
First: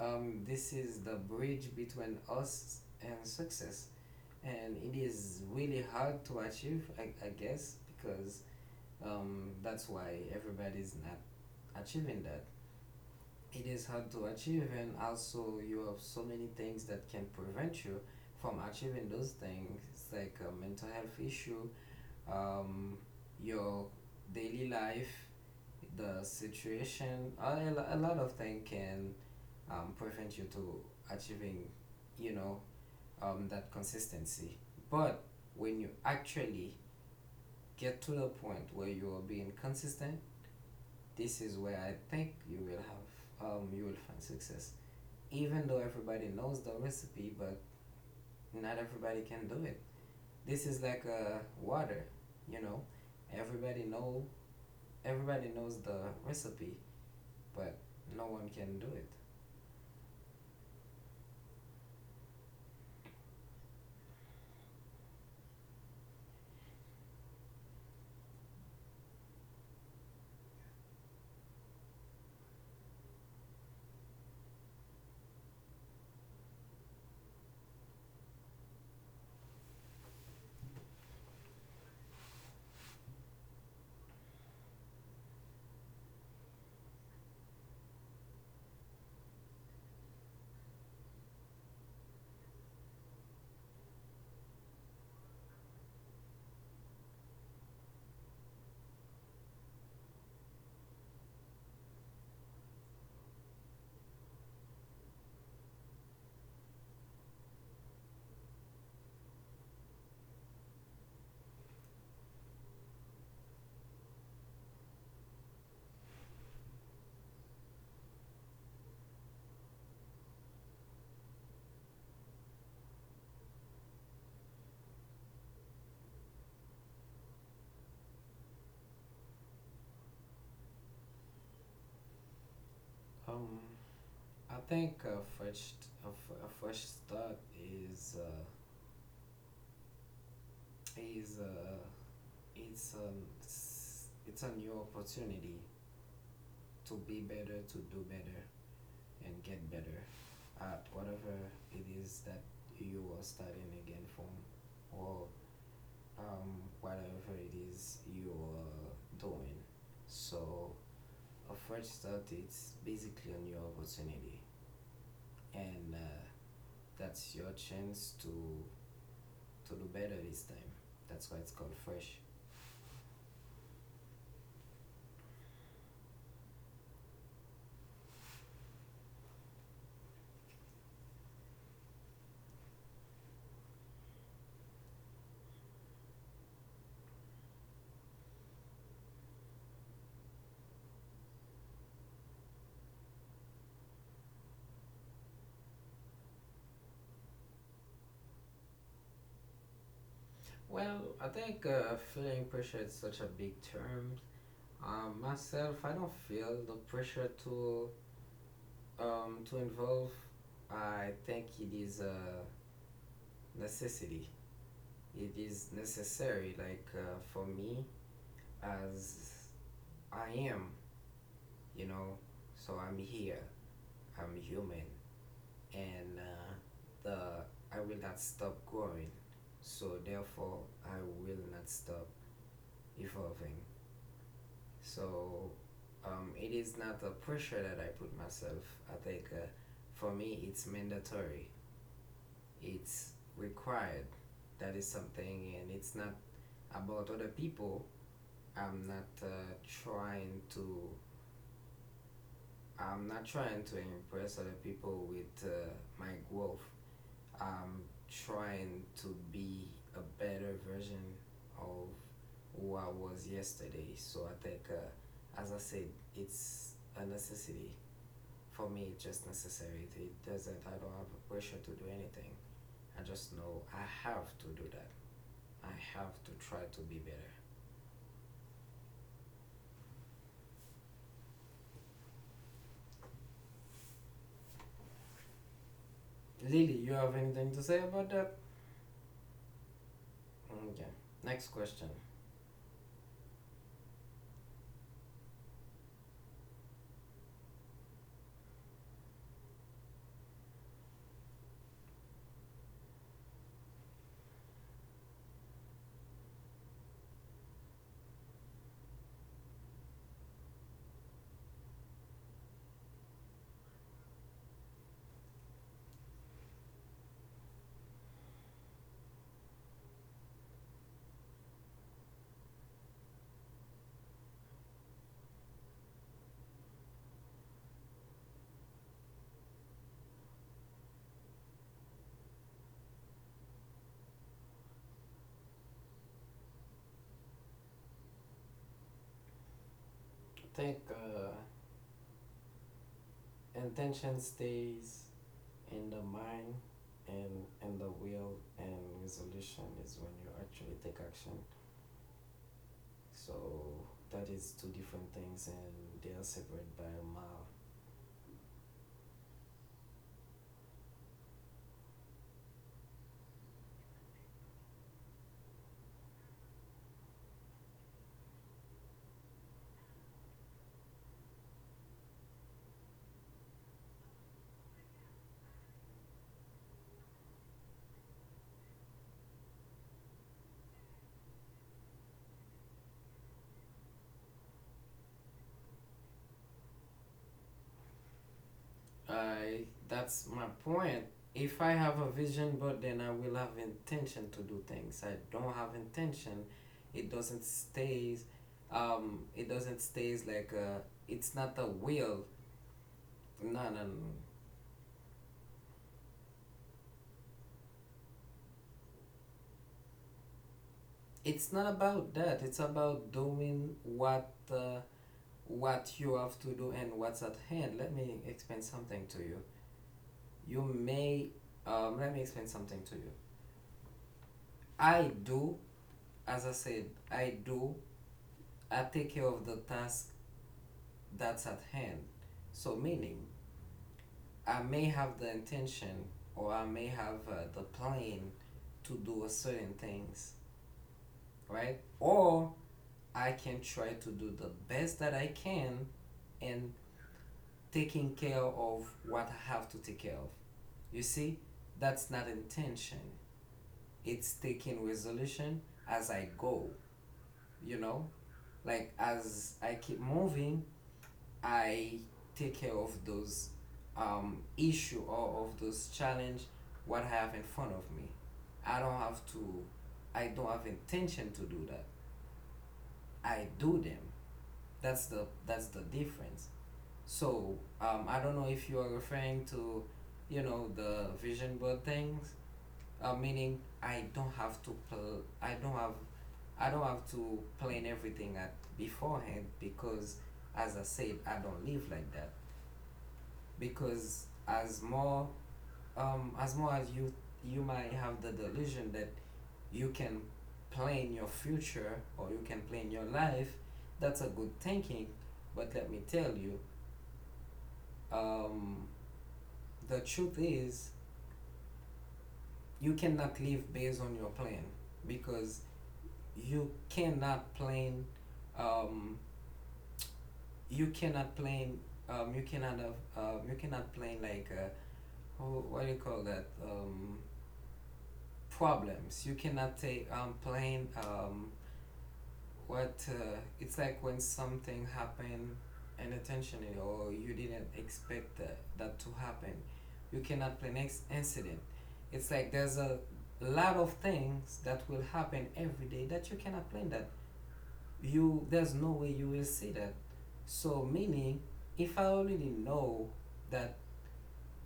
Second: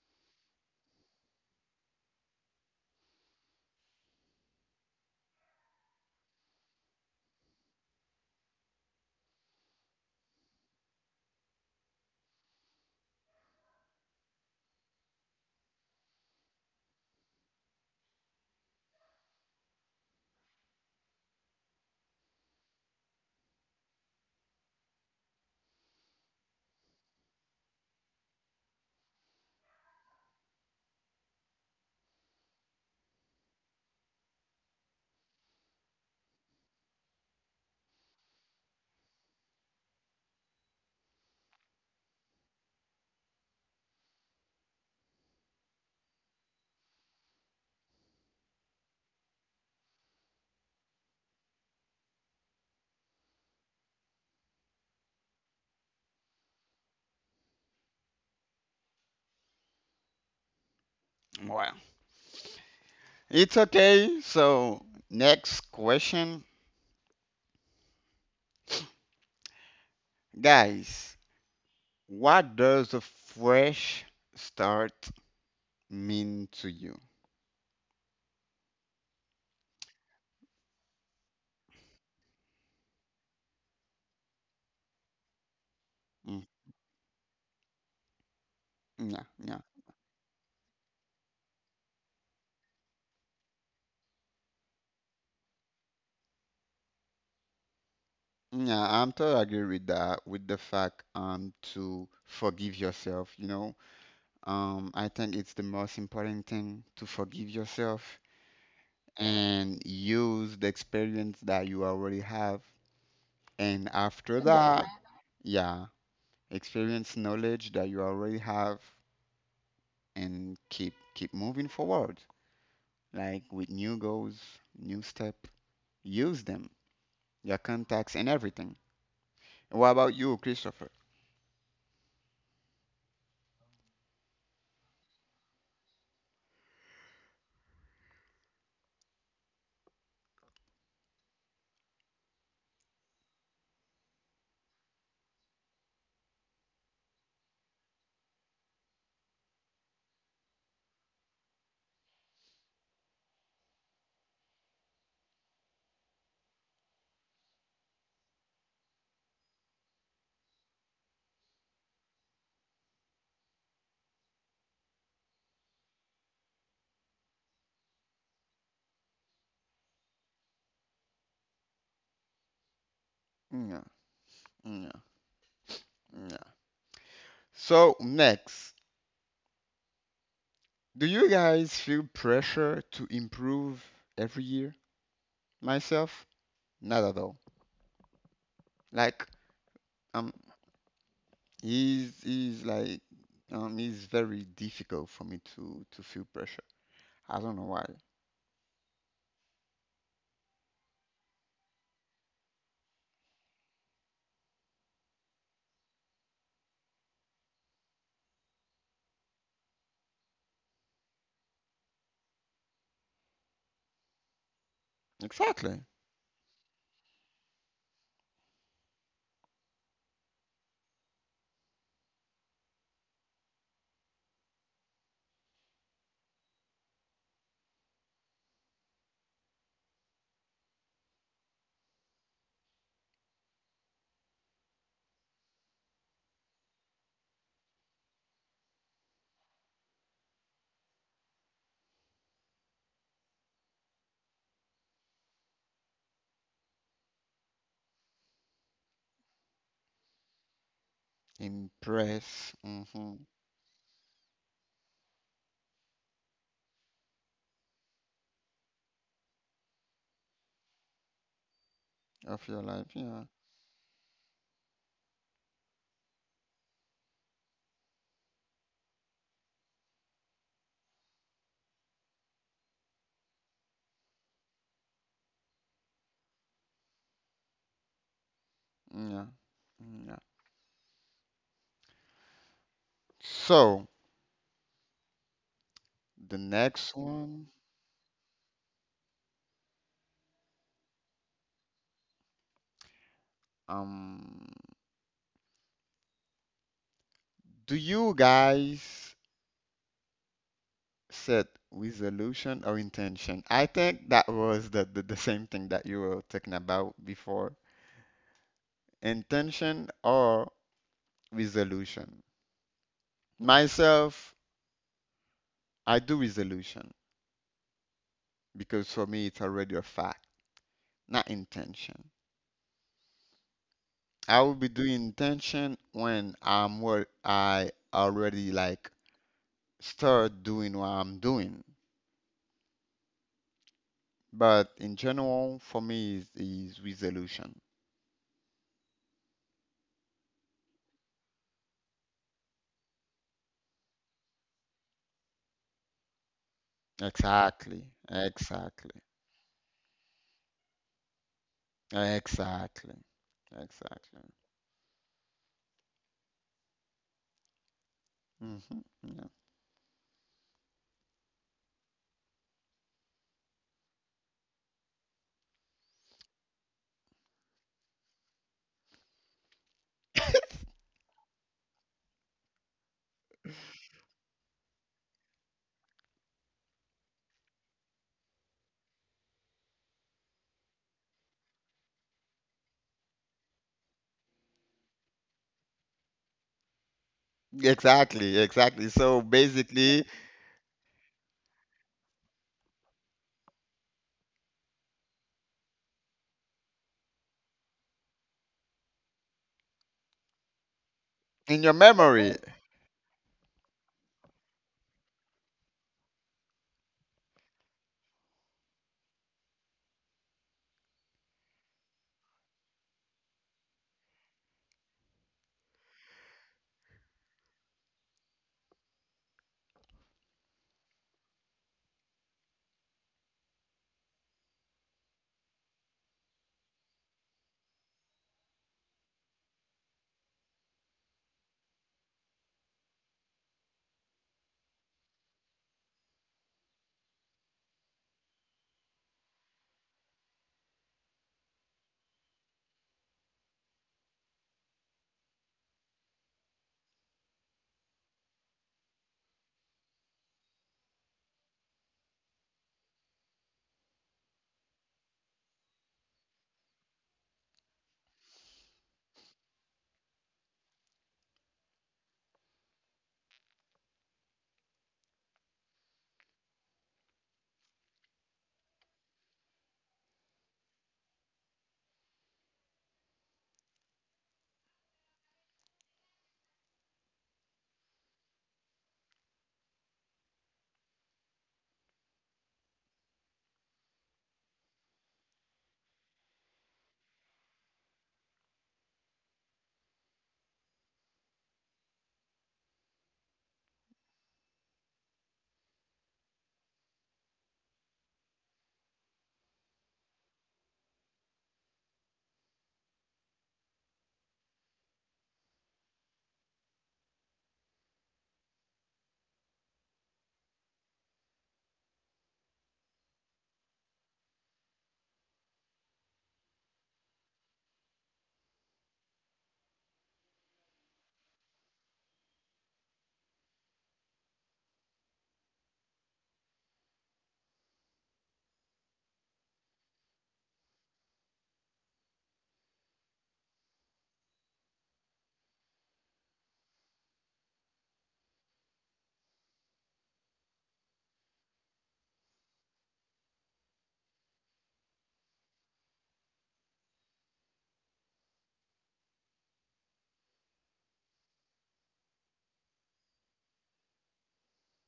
Speaker 2: This is the bridge between us and success, and it is really hard to achieve, I guess, because that's why everybody's not achieving that. It is hard to achieve, and also you have so many things that can prevent you from achieving those things. It's like a mental health issue, um, your daily life, the situation, a lot of things can prevent you to achieving, you know that consistency. But when you actually get to the point where you are being consistent, this is where I think you will find success. Even though everybody knows the recipe, but not everybody can do it. This is like, water. you know everybody know everybody knows the recipe, but no one can do it.
Speaker 1: Well, it's okay. So next question, guys. What does a fresh start mean to you? Mm, yeah, yeah, yeah. I'm totally agree with that. With the fact to forgive yourself. You know, I think it's the most important thing to forgive yourself and use the experience that you already have. And after, yeah, that, yeah, experience knowledge that you already have, and keep moving forward. Like with new goals, new step, use them, your contacts and everything. What about you, Christopher?
Speaker 2: Um, I think a first, a first step is uh, it's a new opportunity to be better, to do better, and get better at whatever it is that you are starting again from, or whatever it is you are doing. So a first start, it's basically a new opportunity, and that's your chance to do better this time. That's why it's called fresh.
Speaker 1: Yeah, yeah, yeah. So next, do you guys feel pressure to improve every year? Myself, not at all. Like I'm He's he's like he's very difficult for me to feel pressure. I don't know why.
Speaker 2: Well, I think feeling pressure is such a big term. Myself, I don't feel the pressure to involve. I think it is a necessity. It is
Speaker 1: Exactly.
Speaker 2: necessary, like, for me, as I am, you know. So I'm here. I'm human, and the I will not stop growing. So therefore, I will not stop evolving. So it is not a pressure that I put myself. I think for me, it's mandatory. It's required. That is something, and it's not about other people. I'm not trying to.
Speaker 1: Impress. Hmm.
Speaker 2: I'm not trying to impress other people with my growth. I'm trying to be a better version of
Speaker 1: Of your
Speaker 2: who I
Speaker 1: life. Yeah.
Speaker 2: was yesterday. So I think, as I said, it's a necessity for me. It's just necessary. It doesn't. I don't have a pressure to do anything. I just know I have to do that. I have to try to be better.
Speaker 1: Yeah. Yeah. So the
Speaker 2: Lily, you
Speaker 1: next
Speaker 2: have
Speaker 1: one,
Speaker 2: anything to say about that? Okay. Next question.
Speaker 1: um, do you guys set resolution or intention? I think that was the same thing that you were talking about before. Intention or resolution. Myself, I do resolution, because for me it's already a fact, not intention. I will be doing intention when I'm what I already like start doing what I'm doing. But in general, for me is resolution.
Speaker 2: I think intention stays in the mind and in
Speaker 1: Exactly,
Speaker 2: the will, and
Speaker 1: exactly,
Speaker 2: resolution is when you actually take action.
Speaker 1: exactly,
Speaker 2: So
Speaker 1: exactly.
Speaker 2: that is two different things, and they are separate by a mile.
Speaker 1: Hmm. Yeah. Exactly, exactly. So
Speaker 2: I
Speaker 1: basically,
Speaker 2: that's my point. If I have a vision board, then I will have intention to do things. I don't have intention, it doesn't stays it doesn't stays like a. It's not
Speaker 1: in
Speaker 2: a
Speaker 1: your
Speaker 2: will.
Speaker 1: memory,
Speaker 2: No, no, no. It's not about that. It's about doing what you have to do and what's at hand. Let me explain something to you. You may Let me explain something to you. I do as i said i do I take care of the task that's at hand. So meaning I may have the intention, or I may have the plan to do a certain things, right? Or I can try to do the best that I can and taking care of what I have to take care of. You see, that's not intention. It's taking resolution as I go, you know, like as I keep moving, I take care of those issue or of those challenge what I have in front of me. I don't have to. I don't have intention to do that. I do them. That's the difference. So I don't know if you are referring to, you know, the vision board things. Meaning I don't have to. I don't have to plan everything at beforehand because, as I said, I don't live like that. Because as more as more as you, you might have the delusion that you can plan your future or you can plan your life. That's a good thinking. But let me tell you, um, the truth is you cannot live based on your plan, because you cannot plan, um, you cannot play, you cannot have you cannot play like what do you call that, problems you cannot take playing. What It's like when something happened unintentionally or you didn't expect that to happen, you cannot play next incident. It's like there's a lot of things that will happen every day that you cannot plan that. You there's no way you will see that. So meaning if I already know that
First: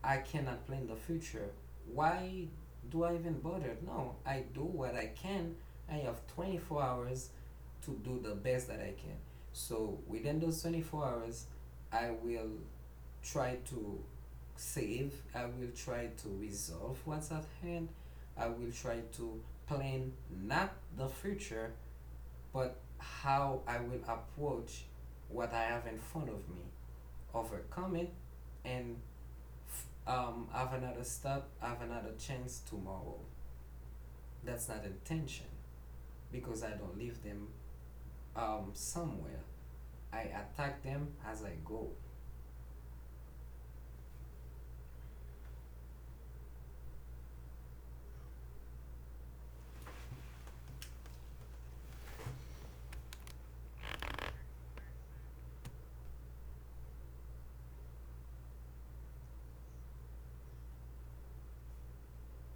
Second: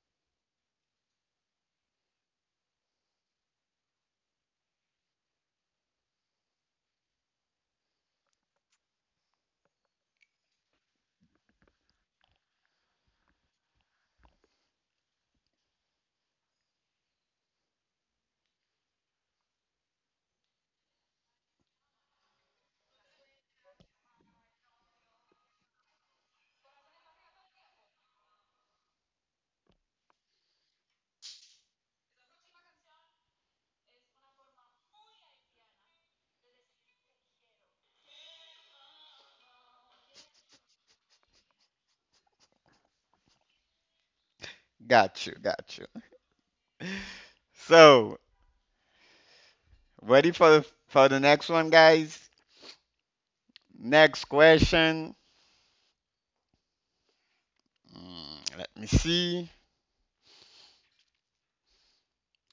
Speaker 2: I cannot plan the future, why do I even bother? No, I do what I can. I have 24 hours to do the best that I can. So within those 24 hours, I will try to save I will try to resolve what's at hand. I will try to plan not the future, but how I will approach what I have in front of me, overcome it, and have another step, have another chance tomorrow. That's not intention, because I don't leave them somewhere. I attack them as I go.
Speaker 1: got you, got you. So ready for the next one, guys? Next question. Mm, let me see.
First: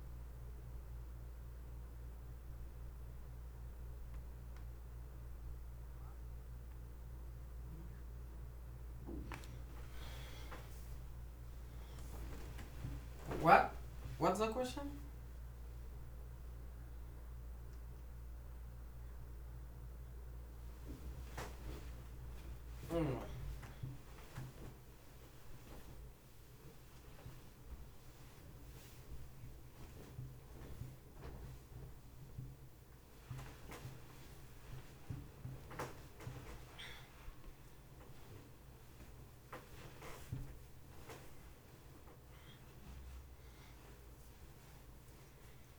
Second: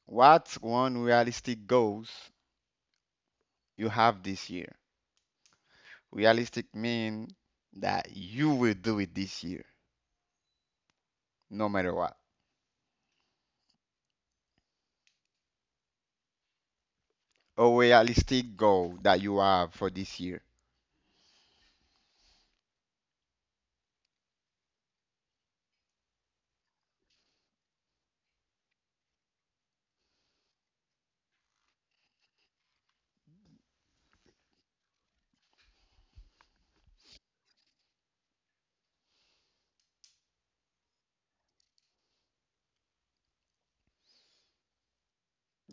Speaker 1: What's one realistic goals you have this year? Realistic means that you will do it this year, no matter what.
Speaker 2: What? What's the question?
Speaker 1: A realistic goal that you have for this year.
Speaker 2: Mm.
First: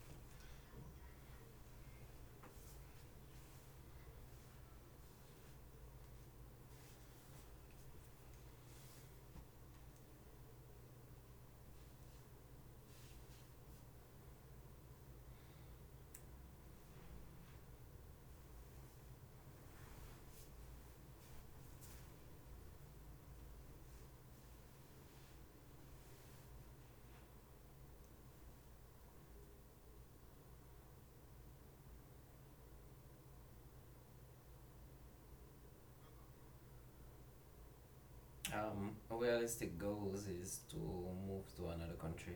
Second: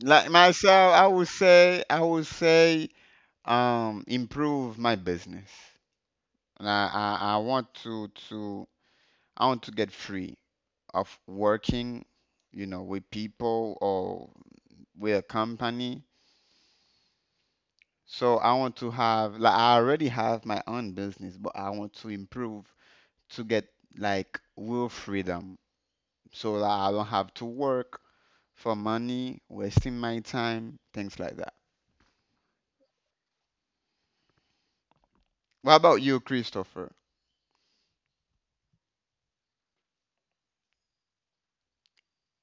Speaker 1: Like myself, I would say, improve my business. And I want I want to get free of working, with people or with a company. So I want to have like I already have my own business, but I want to improve to get like real freedom, so that I don't have to work for money, wasting my time, things like that. What about you, Christopher?
Speaker 2: Realistic goals is to move to another country,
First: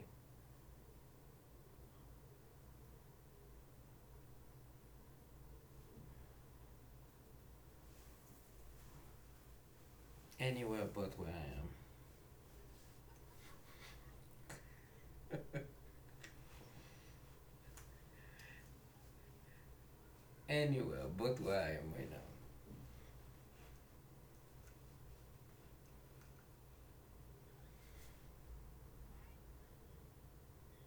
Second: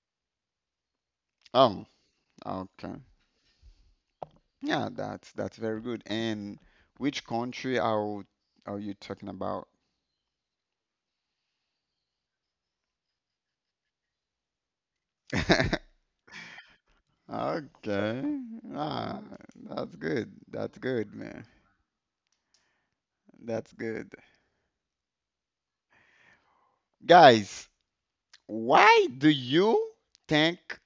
Speaker 1: Oh, okay. Yeah, that's very good. And which country are you talking about?
Speaker 2: anywhere but where I am,
Speaker 1: Okay. Ah, that's good. That's
Speaker 2: anywhere
Speaker 1: good,
Speaker 2: but
Speaker 1: man.
Speaker 2: where I am right now.
Speaker 1: That's good. Guys, why do you think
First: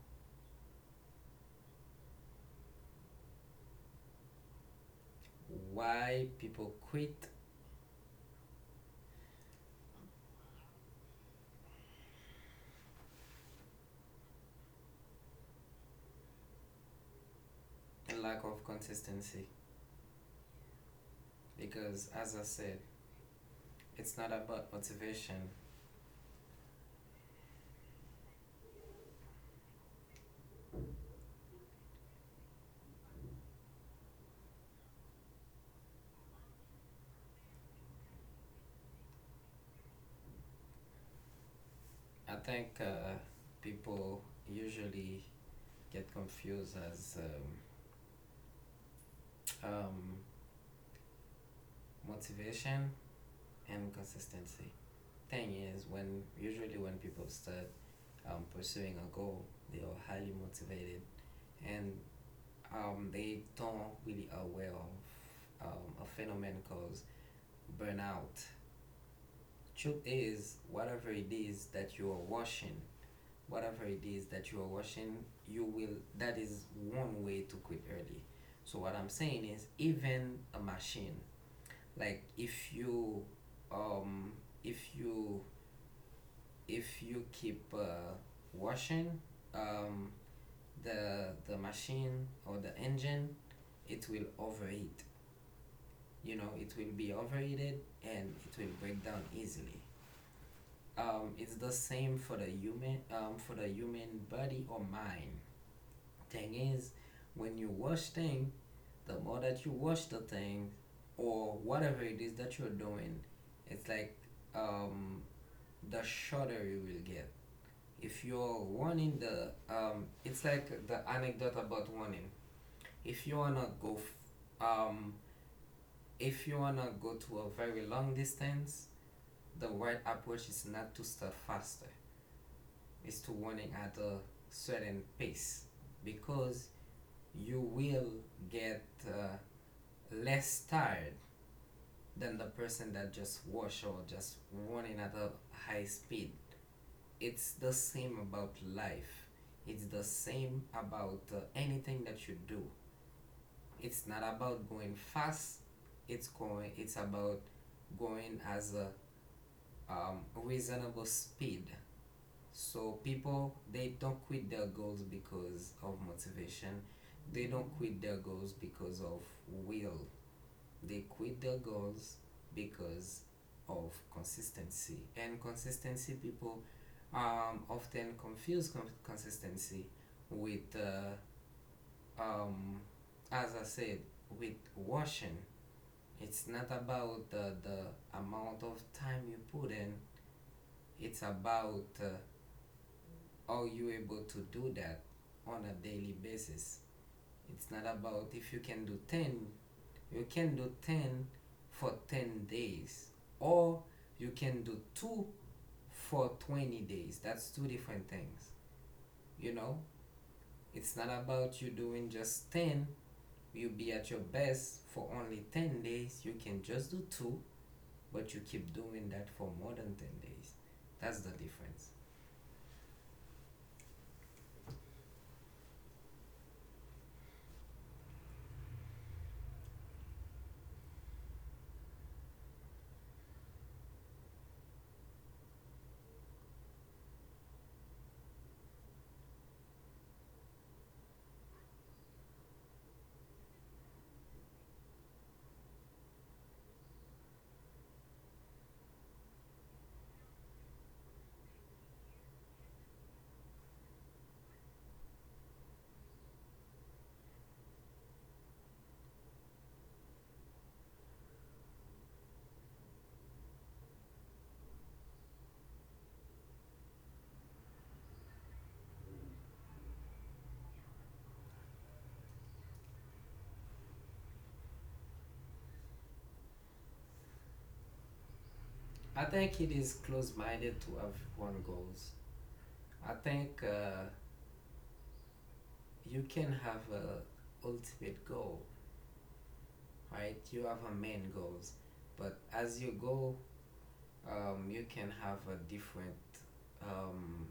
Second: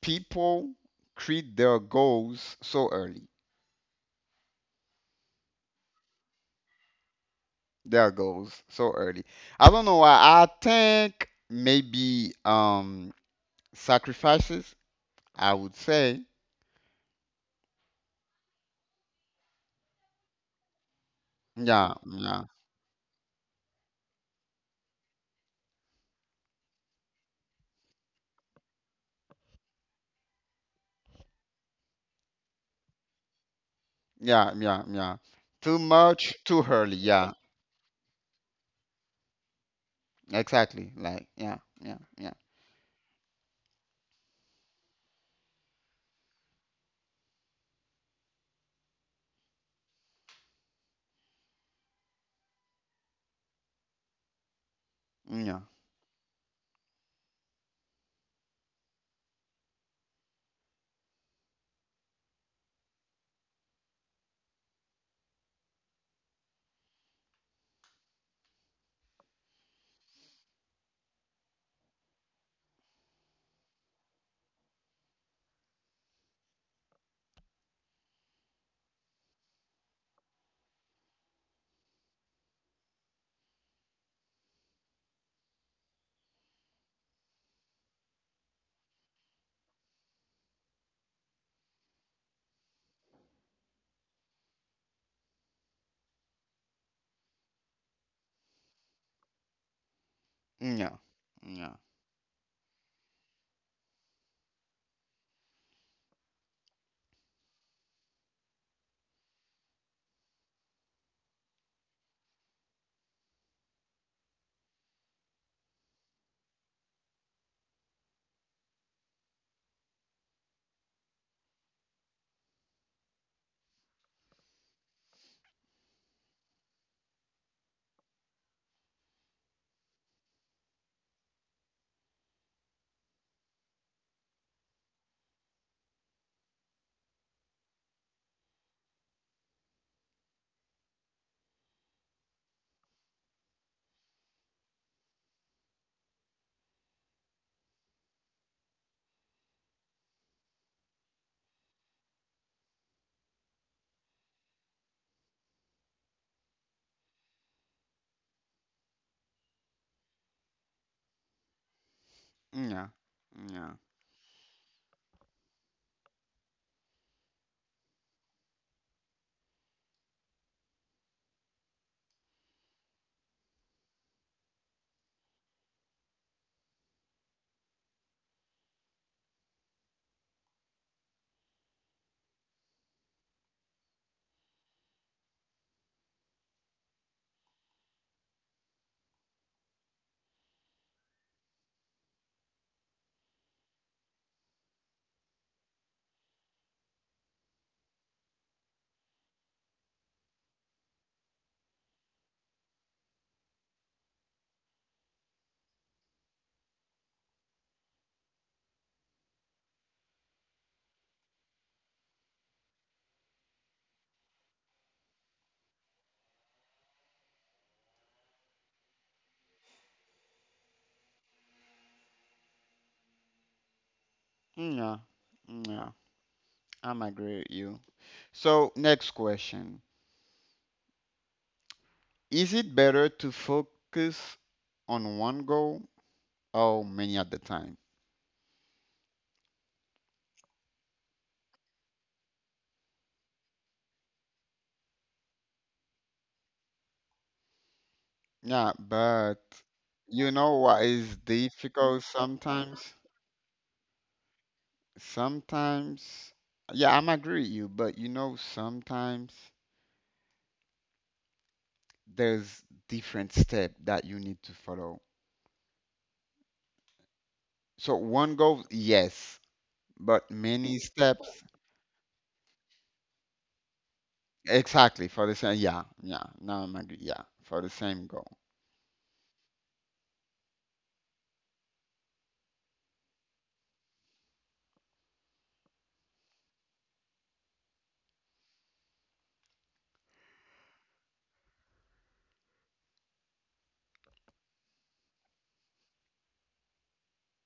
Speaker 1: people create their goals so early?
Speaker 2: Why people quit,
Speaker 1: Their goals so early. I don't know why. I think maybe sacrifices, I would say.
Speaker 2: a lack of consistency,
Speaker 1: Yeah,
Speaker 2: because, as I
Speaker 1: yeah,
Speaker 2: said, it's not about motivation.
Speaker 1: yeah, yeah, yeah. Too much, too early. Yeah, exactly. Like, yeah, yeah, yeah,
Speaker 2: I think people usually get confused as um, um, motivation and consistency.
Speaker 1: yeah,
Speaker 2: Thing
Speaker 1: yeah,
Speaker 2: is, when usually when people start pursuing a goal, they are highly motivated and they don't really aware of a phenomenon called burnout. Truth is, whatever it is that you are washing whatever it is that you are washing you will that is one way to quit early. So what I'm saying is even a machine, like if you um if you if you keep washing um the machine or the engine, it will overheat. You know, it will be overheated and it will break down easily.
Speaker 1: yeah,
Speaker 2: It's the same for the human body or mind. Thing is, when you wash thing, the more that you wash the thing, or whatever it is that you're doing, it's like um, the shorter you will get. If you're running it's like the anecdote about running. If you wanna go, if you wanna go to a very long distance, the right approach is not to start faster. It's to running at a certain pace, because you will get less tired than the person that just wash or just running at a high speed. It's the same about life. It's the same about anything that you do. It's not about going fast. It's going. It's about going as a reasonable speed.
Speaker 1: yeah,
Speaker 2: So people
Speaker 1: yeah,
Speaker 2: they don't quit their goals because of motivation. They don't quit their goals because of will. They quit their goals because of consistency. And consistency, people often confuse consistency with, um, as I said, with washing. It's not about the amount of time you put in, it's about are you able to do that on a daily basis. It's not about if you can do 10 You can do 10 for 10 days, or you can do 2 for 20 days. That's two different things. You know, it's not about you doing just 10. You'll be at your best for only 10 days. You can just do 2, but you keep doing that for more than 10 days. That's the difference.
Speaker 1: yeah, yeah. I'm agree with you. So next question. Is it better to focus on one goal or many at the time? Yeah, but you know what is difficult sometimes? Sometimes, yeah, I'm agree with you, but you know, sometimes there's different step that you need to follow. So one goal, yes, but many steps, exactly for the same. Yeah, yeah. Now I'm agree. Yeah, for the same goal,
Speaker 2: I think it is close minded to have one goals. I think you can have a ultimate goal, right? You have a main goals, but as you go, you can have a different. Um,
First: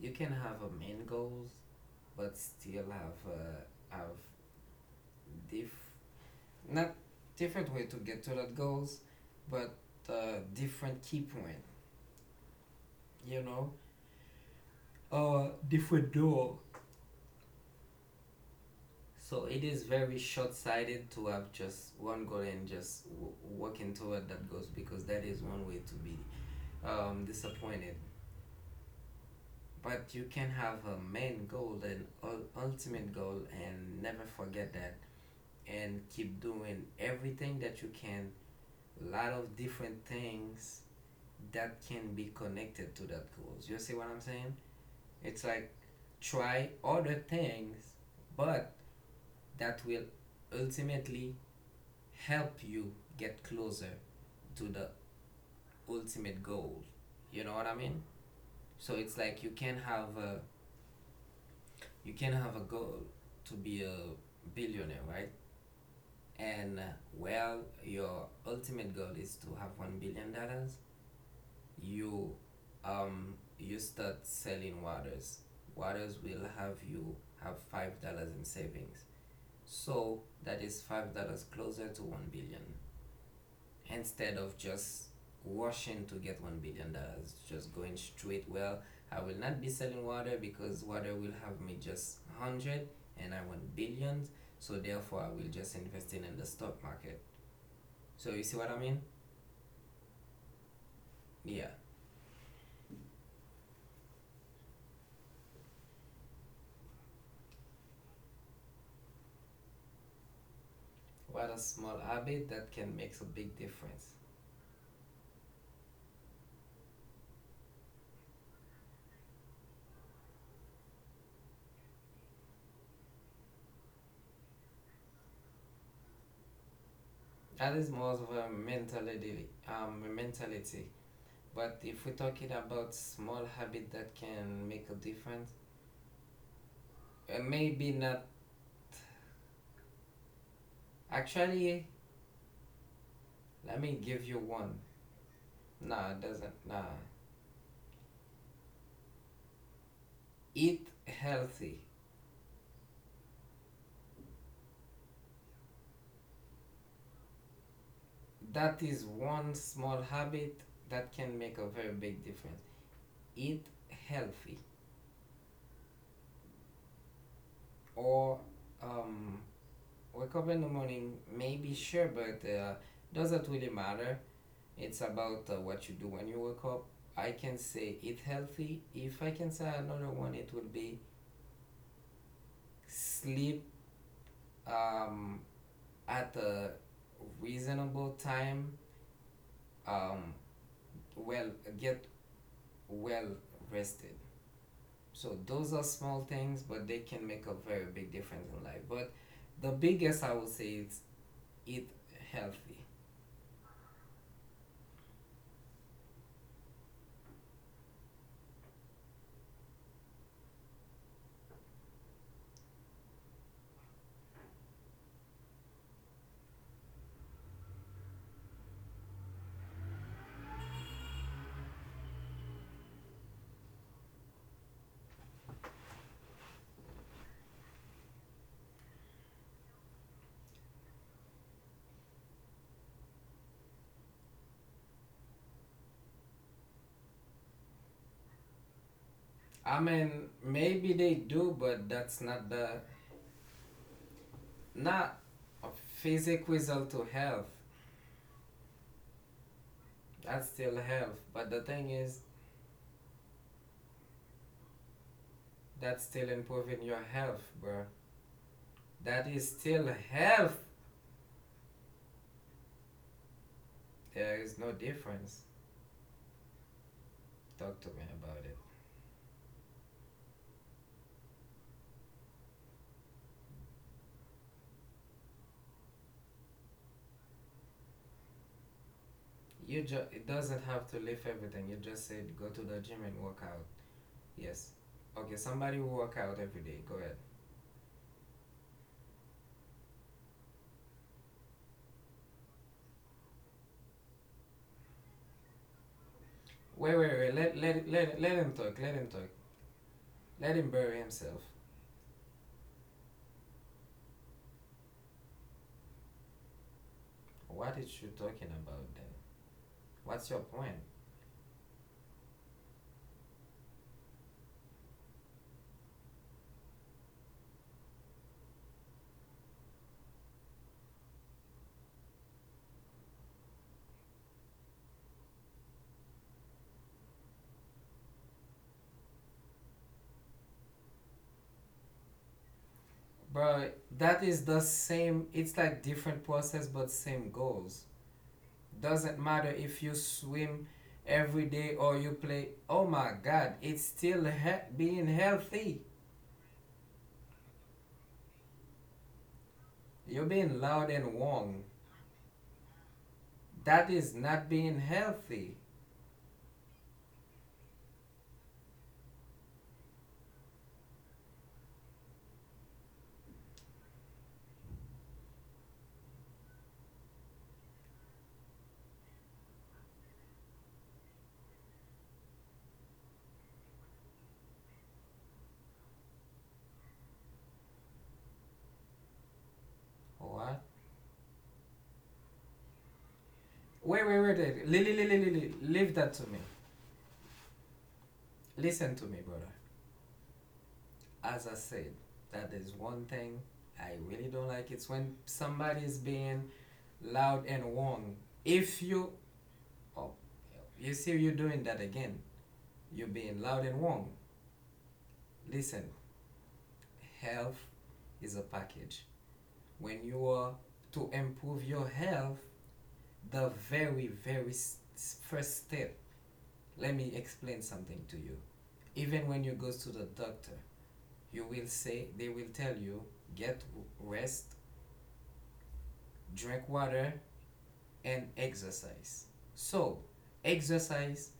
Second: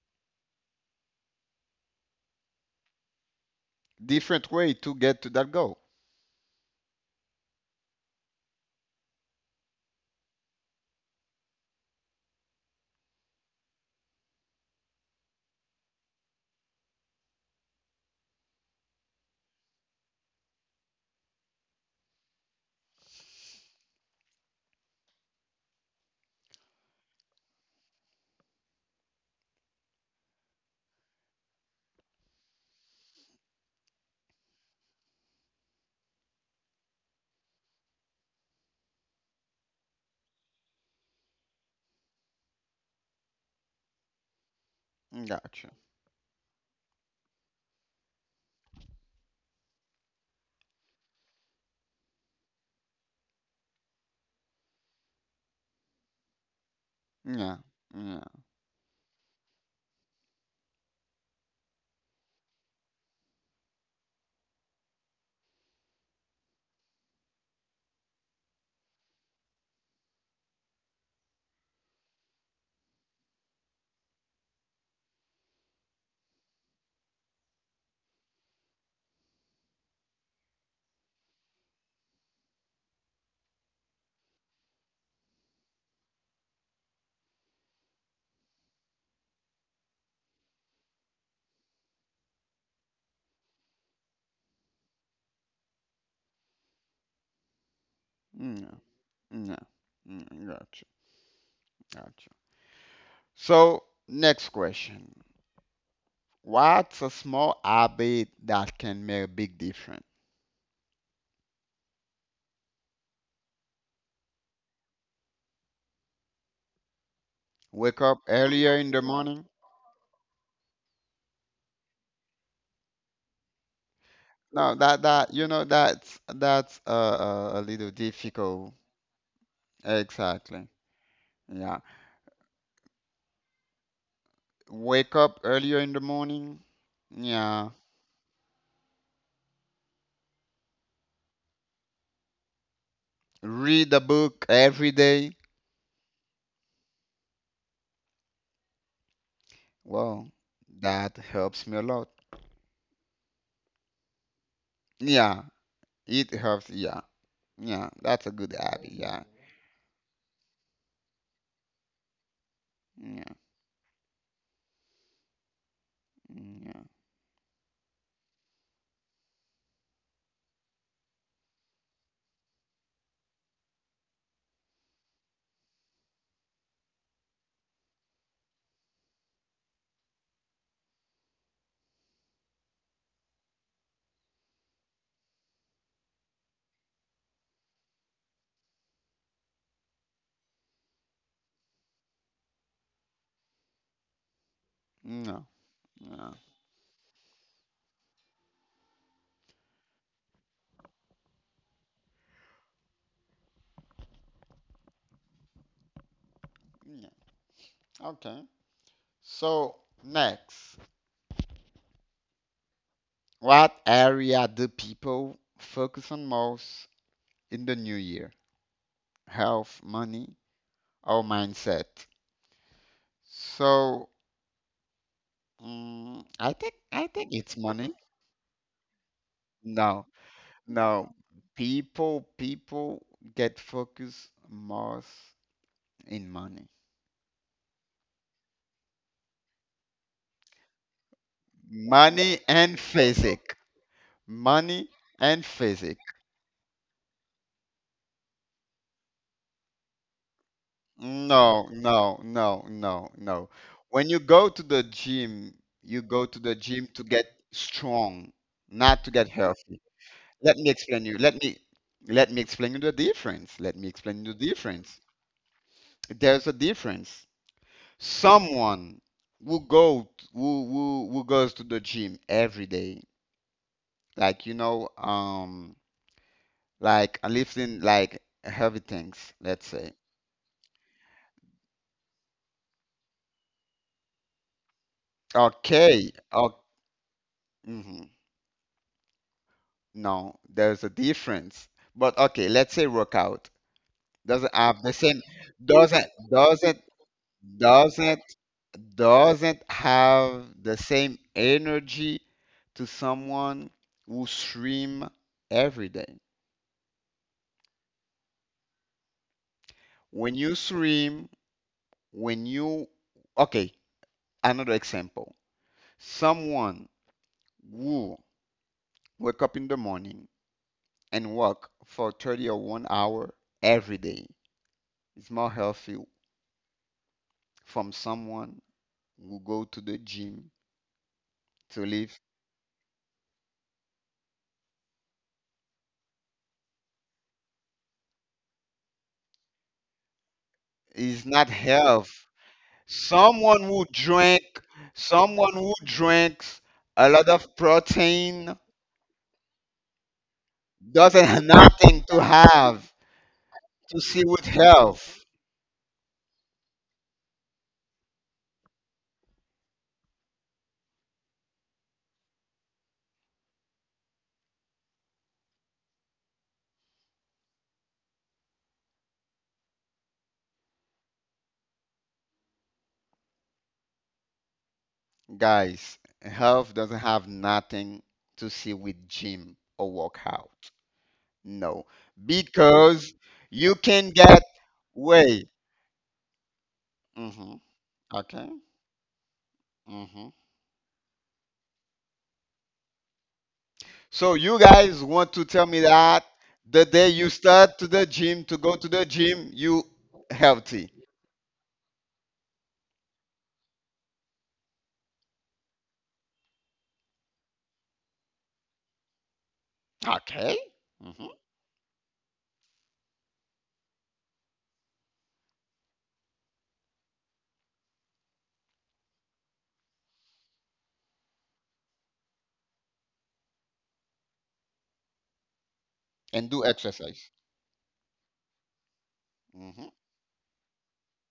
Speaker 2: you can have a main goals, but still have
Speaker 1: different way to get to that
Speaker 2: diff
Speaker 1: goal.
Speaker 2: not different way to get to that goals, but different key point. You know, different door. So it is very short-sighted to have just one goal and just working toward that goals, because that is one way to be disappointed. But you can have a main goal and ultimate goal and never forget that, and keep doing everything that you can. A lot of different things that can be connected to that goals. You see what I'm saying? It's
Speaker 1: Gotcha.
Speaker 2: like try other things, but that will ultimately help you get closer to the ultimate goal. You know
Speaker 1: Yeah.
Speaker 2: what I mean?
Speaker 1: Yeah.
Speaker 2: So it's like you can have a goal to be a billionaire, right? And well, your ultimate goal is to have $1 billion. You, you start selling waters. Waters will have you have $5 in savings. So that is $5 closer to 1 billion, instead of just washing to get $1 billion, just going straight. Well, I will not be selling water because water will have me just 100, and I want billions. So therefore, I will just invest in the stock market. So you see what I
Speaker 1: No,
Speaker 2: mean?
Speaker 1: no, mm, gotcha,
Speaker 2: Yeah.
Speaker 1: gotcha. So next question. What's a small habit that can make a big difference?
Speaker 2: What a small habit that can make a big difference.
Speaker 1: Wake up earlier in the morning? No, that's a
Speaker 2: That is
Speaker 1: little
Speaker 2: more of a
Speaker 1: difficult.
Speaker 2: mentality. A
Speaker 1: Exactly.
Speaker 2: mentality. But
Speaker 1: Yeah.
Speaker 2: if we're talking about small habit that can make a
Speaker 1: Wake up
Speaker 2: difference,
Speaker 1: earlier in the morning. Yeah.
Speaker 2: maybe not. Actually, let
Speaker 1: Read
Speaker 2: me
Speaker 1: a
Speaker 2: give you
Speaker 1: book
Speaker 2: one.
Speaker 1: every day.
Speaker 2: No, it doesn't. Nah.
Speaker 1: Well,
Speaker 2: Eat
Speaker 1: that helps me
Speaker 2: healthy.
Speaker 1: a lot. Yeah. It helps. Yeah. Yeah. That's a good
Speaker 2: That
Speaker 1: habit.
Speaker 2: is
Speaker 1: Yeah,
Speaker 2: one small habit that can make a very big difference.
Speaker 1: yeah.
Speaker 2: Eat healthy.
Speaker 1: Yeah.
Speaker 2: Or um, wake up in the morning, maybe sure, but doesn't really matter. It's about what you do when you wake up. I can say eat healthy. If I can say another one, it would be sleep um, at a reasonable time. Um, well, get well rested. So
Speaker 1: No.
Speaker 2: those are small
Speaker 1: No.
Speaker 2: things, but they can make a very big difference in life. But the biggest I would say is eat healthy.
Speaker 1: Yeah. Okay. So next, what area do people focus on most in the new year? Health, money, or mindset? So, I think it's money. No, no. People get focused most in money.
Speaker 2: I mean, maybe they do, but that's
Speaker 1: Money
Speaker 2: not the
Speaker 1: and physic. Money
Speaker 2: not
Speaker 1: and
Speaker 2: a
Speaker 1: physic.
Speaker 2: physical result to health. That's still health, but the
Speaker 1: No,
Speaker 2: thing is,
Speaker 1: no, no, no, no. When you go to the gym,
Speaker 2: that's
Speaker 1: you
Speaker 2: still
Speaker 1: go to the
Speaker 2: improving
Speaker 1: gym
Speaker 2: your
Speaker 1: to get
Speaker 2: health, bro.
Speaker 1: strong, not to
Speaker 2: That
Speaker 1: get
Speaker 2: is
Speaker 1: healthy.
Speaker 2: still health.
Speaker 1: Let me explain you. Let me explain you the difference. Let me explain
Speaker 2: There
Speaker 1: you the
Speaker 2: is no
Speaker 1: difference.
Speaker 2: difference.
Speaker 1: There's a difference.
Speaker 2: Talk to me about it.
Speaker 1: Someone who go who goes to the gym every day, like like lifting like heavy things, let's
Speaker 2: You
Speaker 1: say.
Speaker 2: just it doesn't have to lift everything. You just said go to the gym and work out. Yes. Okay, somebody who work
Speaker 1: Okay,
Speaker 2: out every day. Go ahead.
Speaker 1: okay. No, there's a difference. But okay, let's say workout doesn't have the same, doesn't, doesn't,
Speaker 2: Wait, wait, wait. Let
Speaker 1: doesn't,
Speaker 2: let him talk. Let him talk.
Speaker 1: doesn't have
Speaker 2: Let him
Speaker 1: the
Speaker 2: bury
Speaker 1: same
Speaker 2: himself.
Speaker 1: energy to someone who swim every day.
Speaker 2: What is you talking about then? What's your
Speaker 1: When you
Speaker 2: point,
Speaker 1: swim, when you, okay, another example. Someone who wake up in the morning and walk for 30 or 1 hour every day is more healthy from someone who go to the gym to live
Speaker 2: bro? That is the same. It's like different process, but same goals. Doesn't matter if you swim
Speaker 1: is
Speaker 2: every
Speaker 1: not
Speaker 2: day or you
Speaker 1: health.
Speaker 2: play. Oh my God!
Speaker 1: Someone
Speaker 2: It's
Speaker 1: who
Speaker 2: still
Speaker 1: drink,
Speaker 2: being
Speaker 1: someone who
Speaker 2: healthy.
Speaker 1: drinks a lot of protein
Speaker 2: You're being loud and
Speaker 1: doesn't have
Speaker 2: wrong.
Speaker 1: nothing to have
Speaker 2: That
Speaker 1: to
Speaker 2: is
Speaker 1: see
Speaker 2: not
Speaker 1: with
Speaker 2: being
Speaker 1: health,
Speaker 2: healthy.
Speaker 1: guys. Health doesn't have nothing to see with gym or
Speaker 2: What?
Speaker 1: workout. No, because you
Speaker 2: Wait,
Speaker 1: can
Speaker 2: wait, wait,
Speaker 1: get
Speaker 2: wait.
Speaker 1: way.
Speaker 2: Leave that to me.
Speaker 1: Hmm. Okay.
Speaker 2: Listen to me, brother.
Speaker 1: Hmm.
Speaker 2: As I said, that is one thing I really don't
Speaker 1: So
Speaker 2: like.
Speaker 1: you
Speaker 2: It's when
Speaker 1: guys want to tell
Speaker 2: somebody
Speaker 1: me
Speaker 2: is
Speaker 1: that
Speaker 2: being
Speaker 1: the day you
Speaker 2: loud and
Speaker 1: start to the
Speaker 2: wrong.
Speaker 1: gym to
Speaker 2: If
Speaker 1: go to
Speaker 2: you,
Speaker 1: the gym, you
Speaker 2: oh, you
Speaker 1: healthy.
Speaker 2: see, you doing that again. You're being loud and wrong. Listen, health is a package. When you are
Speaker 1: Okay.
Speaker 2: to
Speaker 1: Hmm.
Speaker 2: improve your health, the very, very first step. Let me explain something to you. Even when you go to the doctor, you will say they will tell you: get rest,
Speaker 1: And
Speaker 2: drink
Speaker 1: do
Speaker 2: water,
Speaker 1: exercise.
Speaker 2: and exercise.
Speaker 1: Hmm.
Speaker 2: So exercise,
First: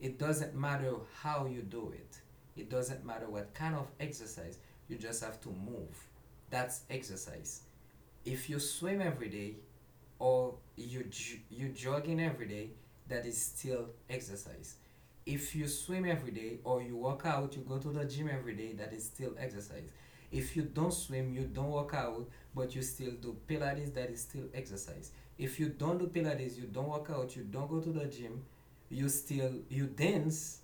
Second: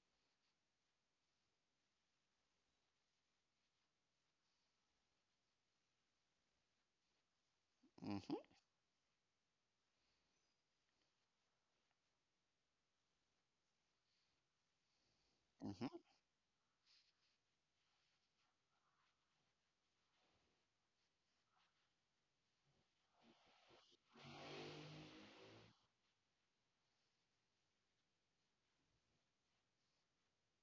Speaker 2: it doesn't matter how you do it, it doesn't matter what kind of exercise. You just have to move, that's exercise.
Speaker 1: Hmm.
Speaker 2: If you swim every day, or you jogging every day, that is still exercise. If you
Speaker 1: Hmm.
Speaker 2: swim every day, or you work out, you go to the gym every day, that is still exercise. If you don't swim, you don't work out, but you still do pilates, that is still exercise. If you don't do pilates, you don't work out, you don't go to the gym, you still you dance,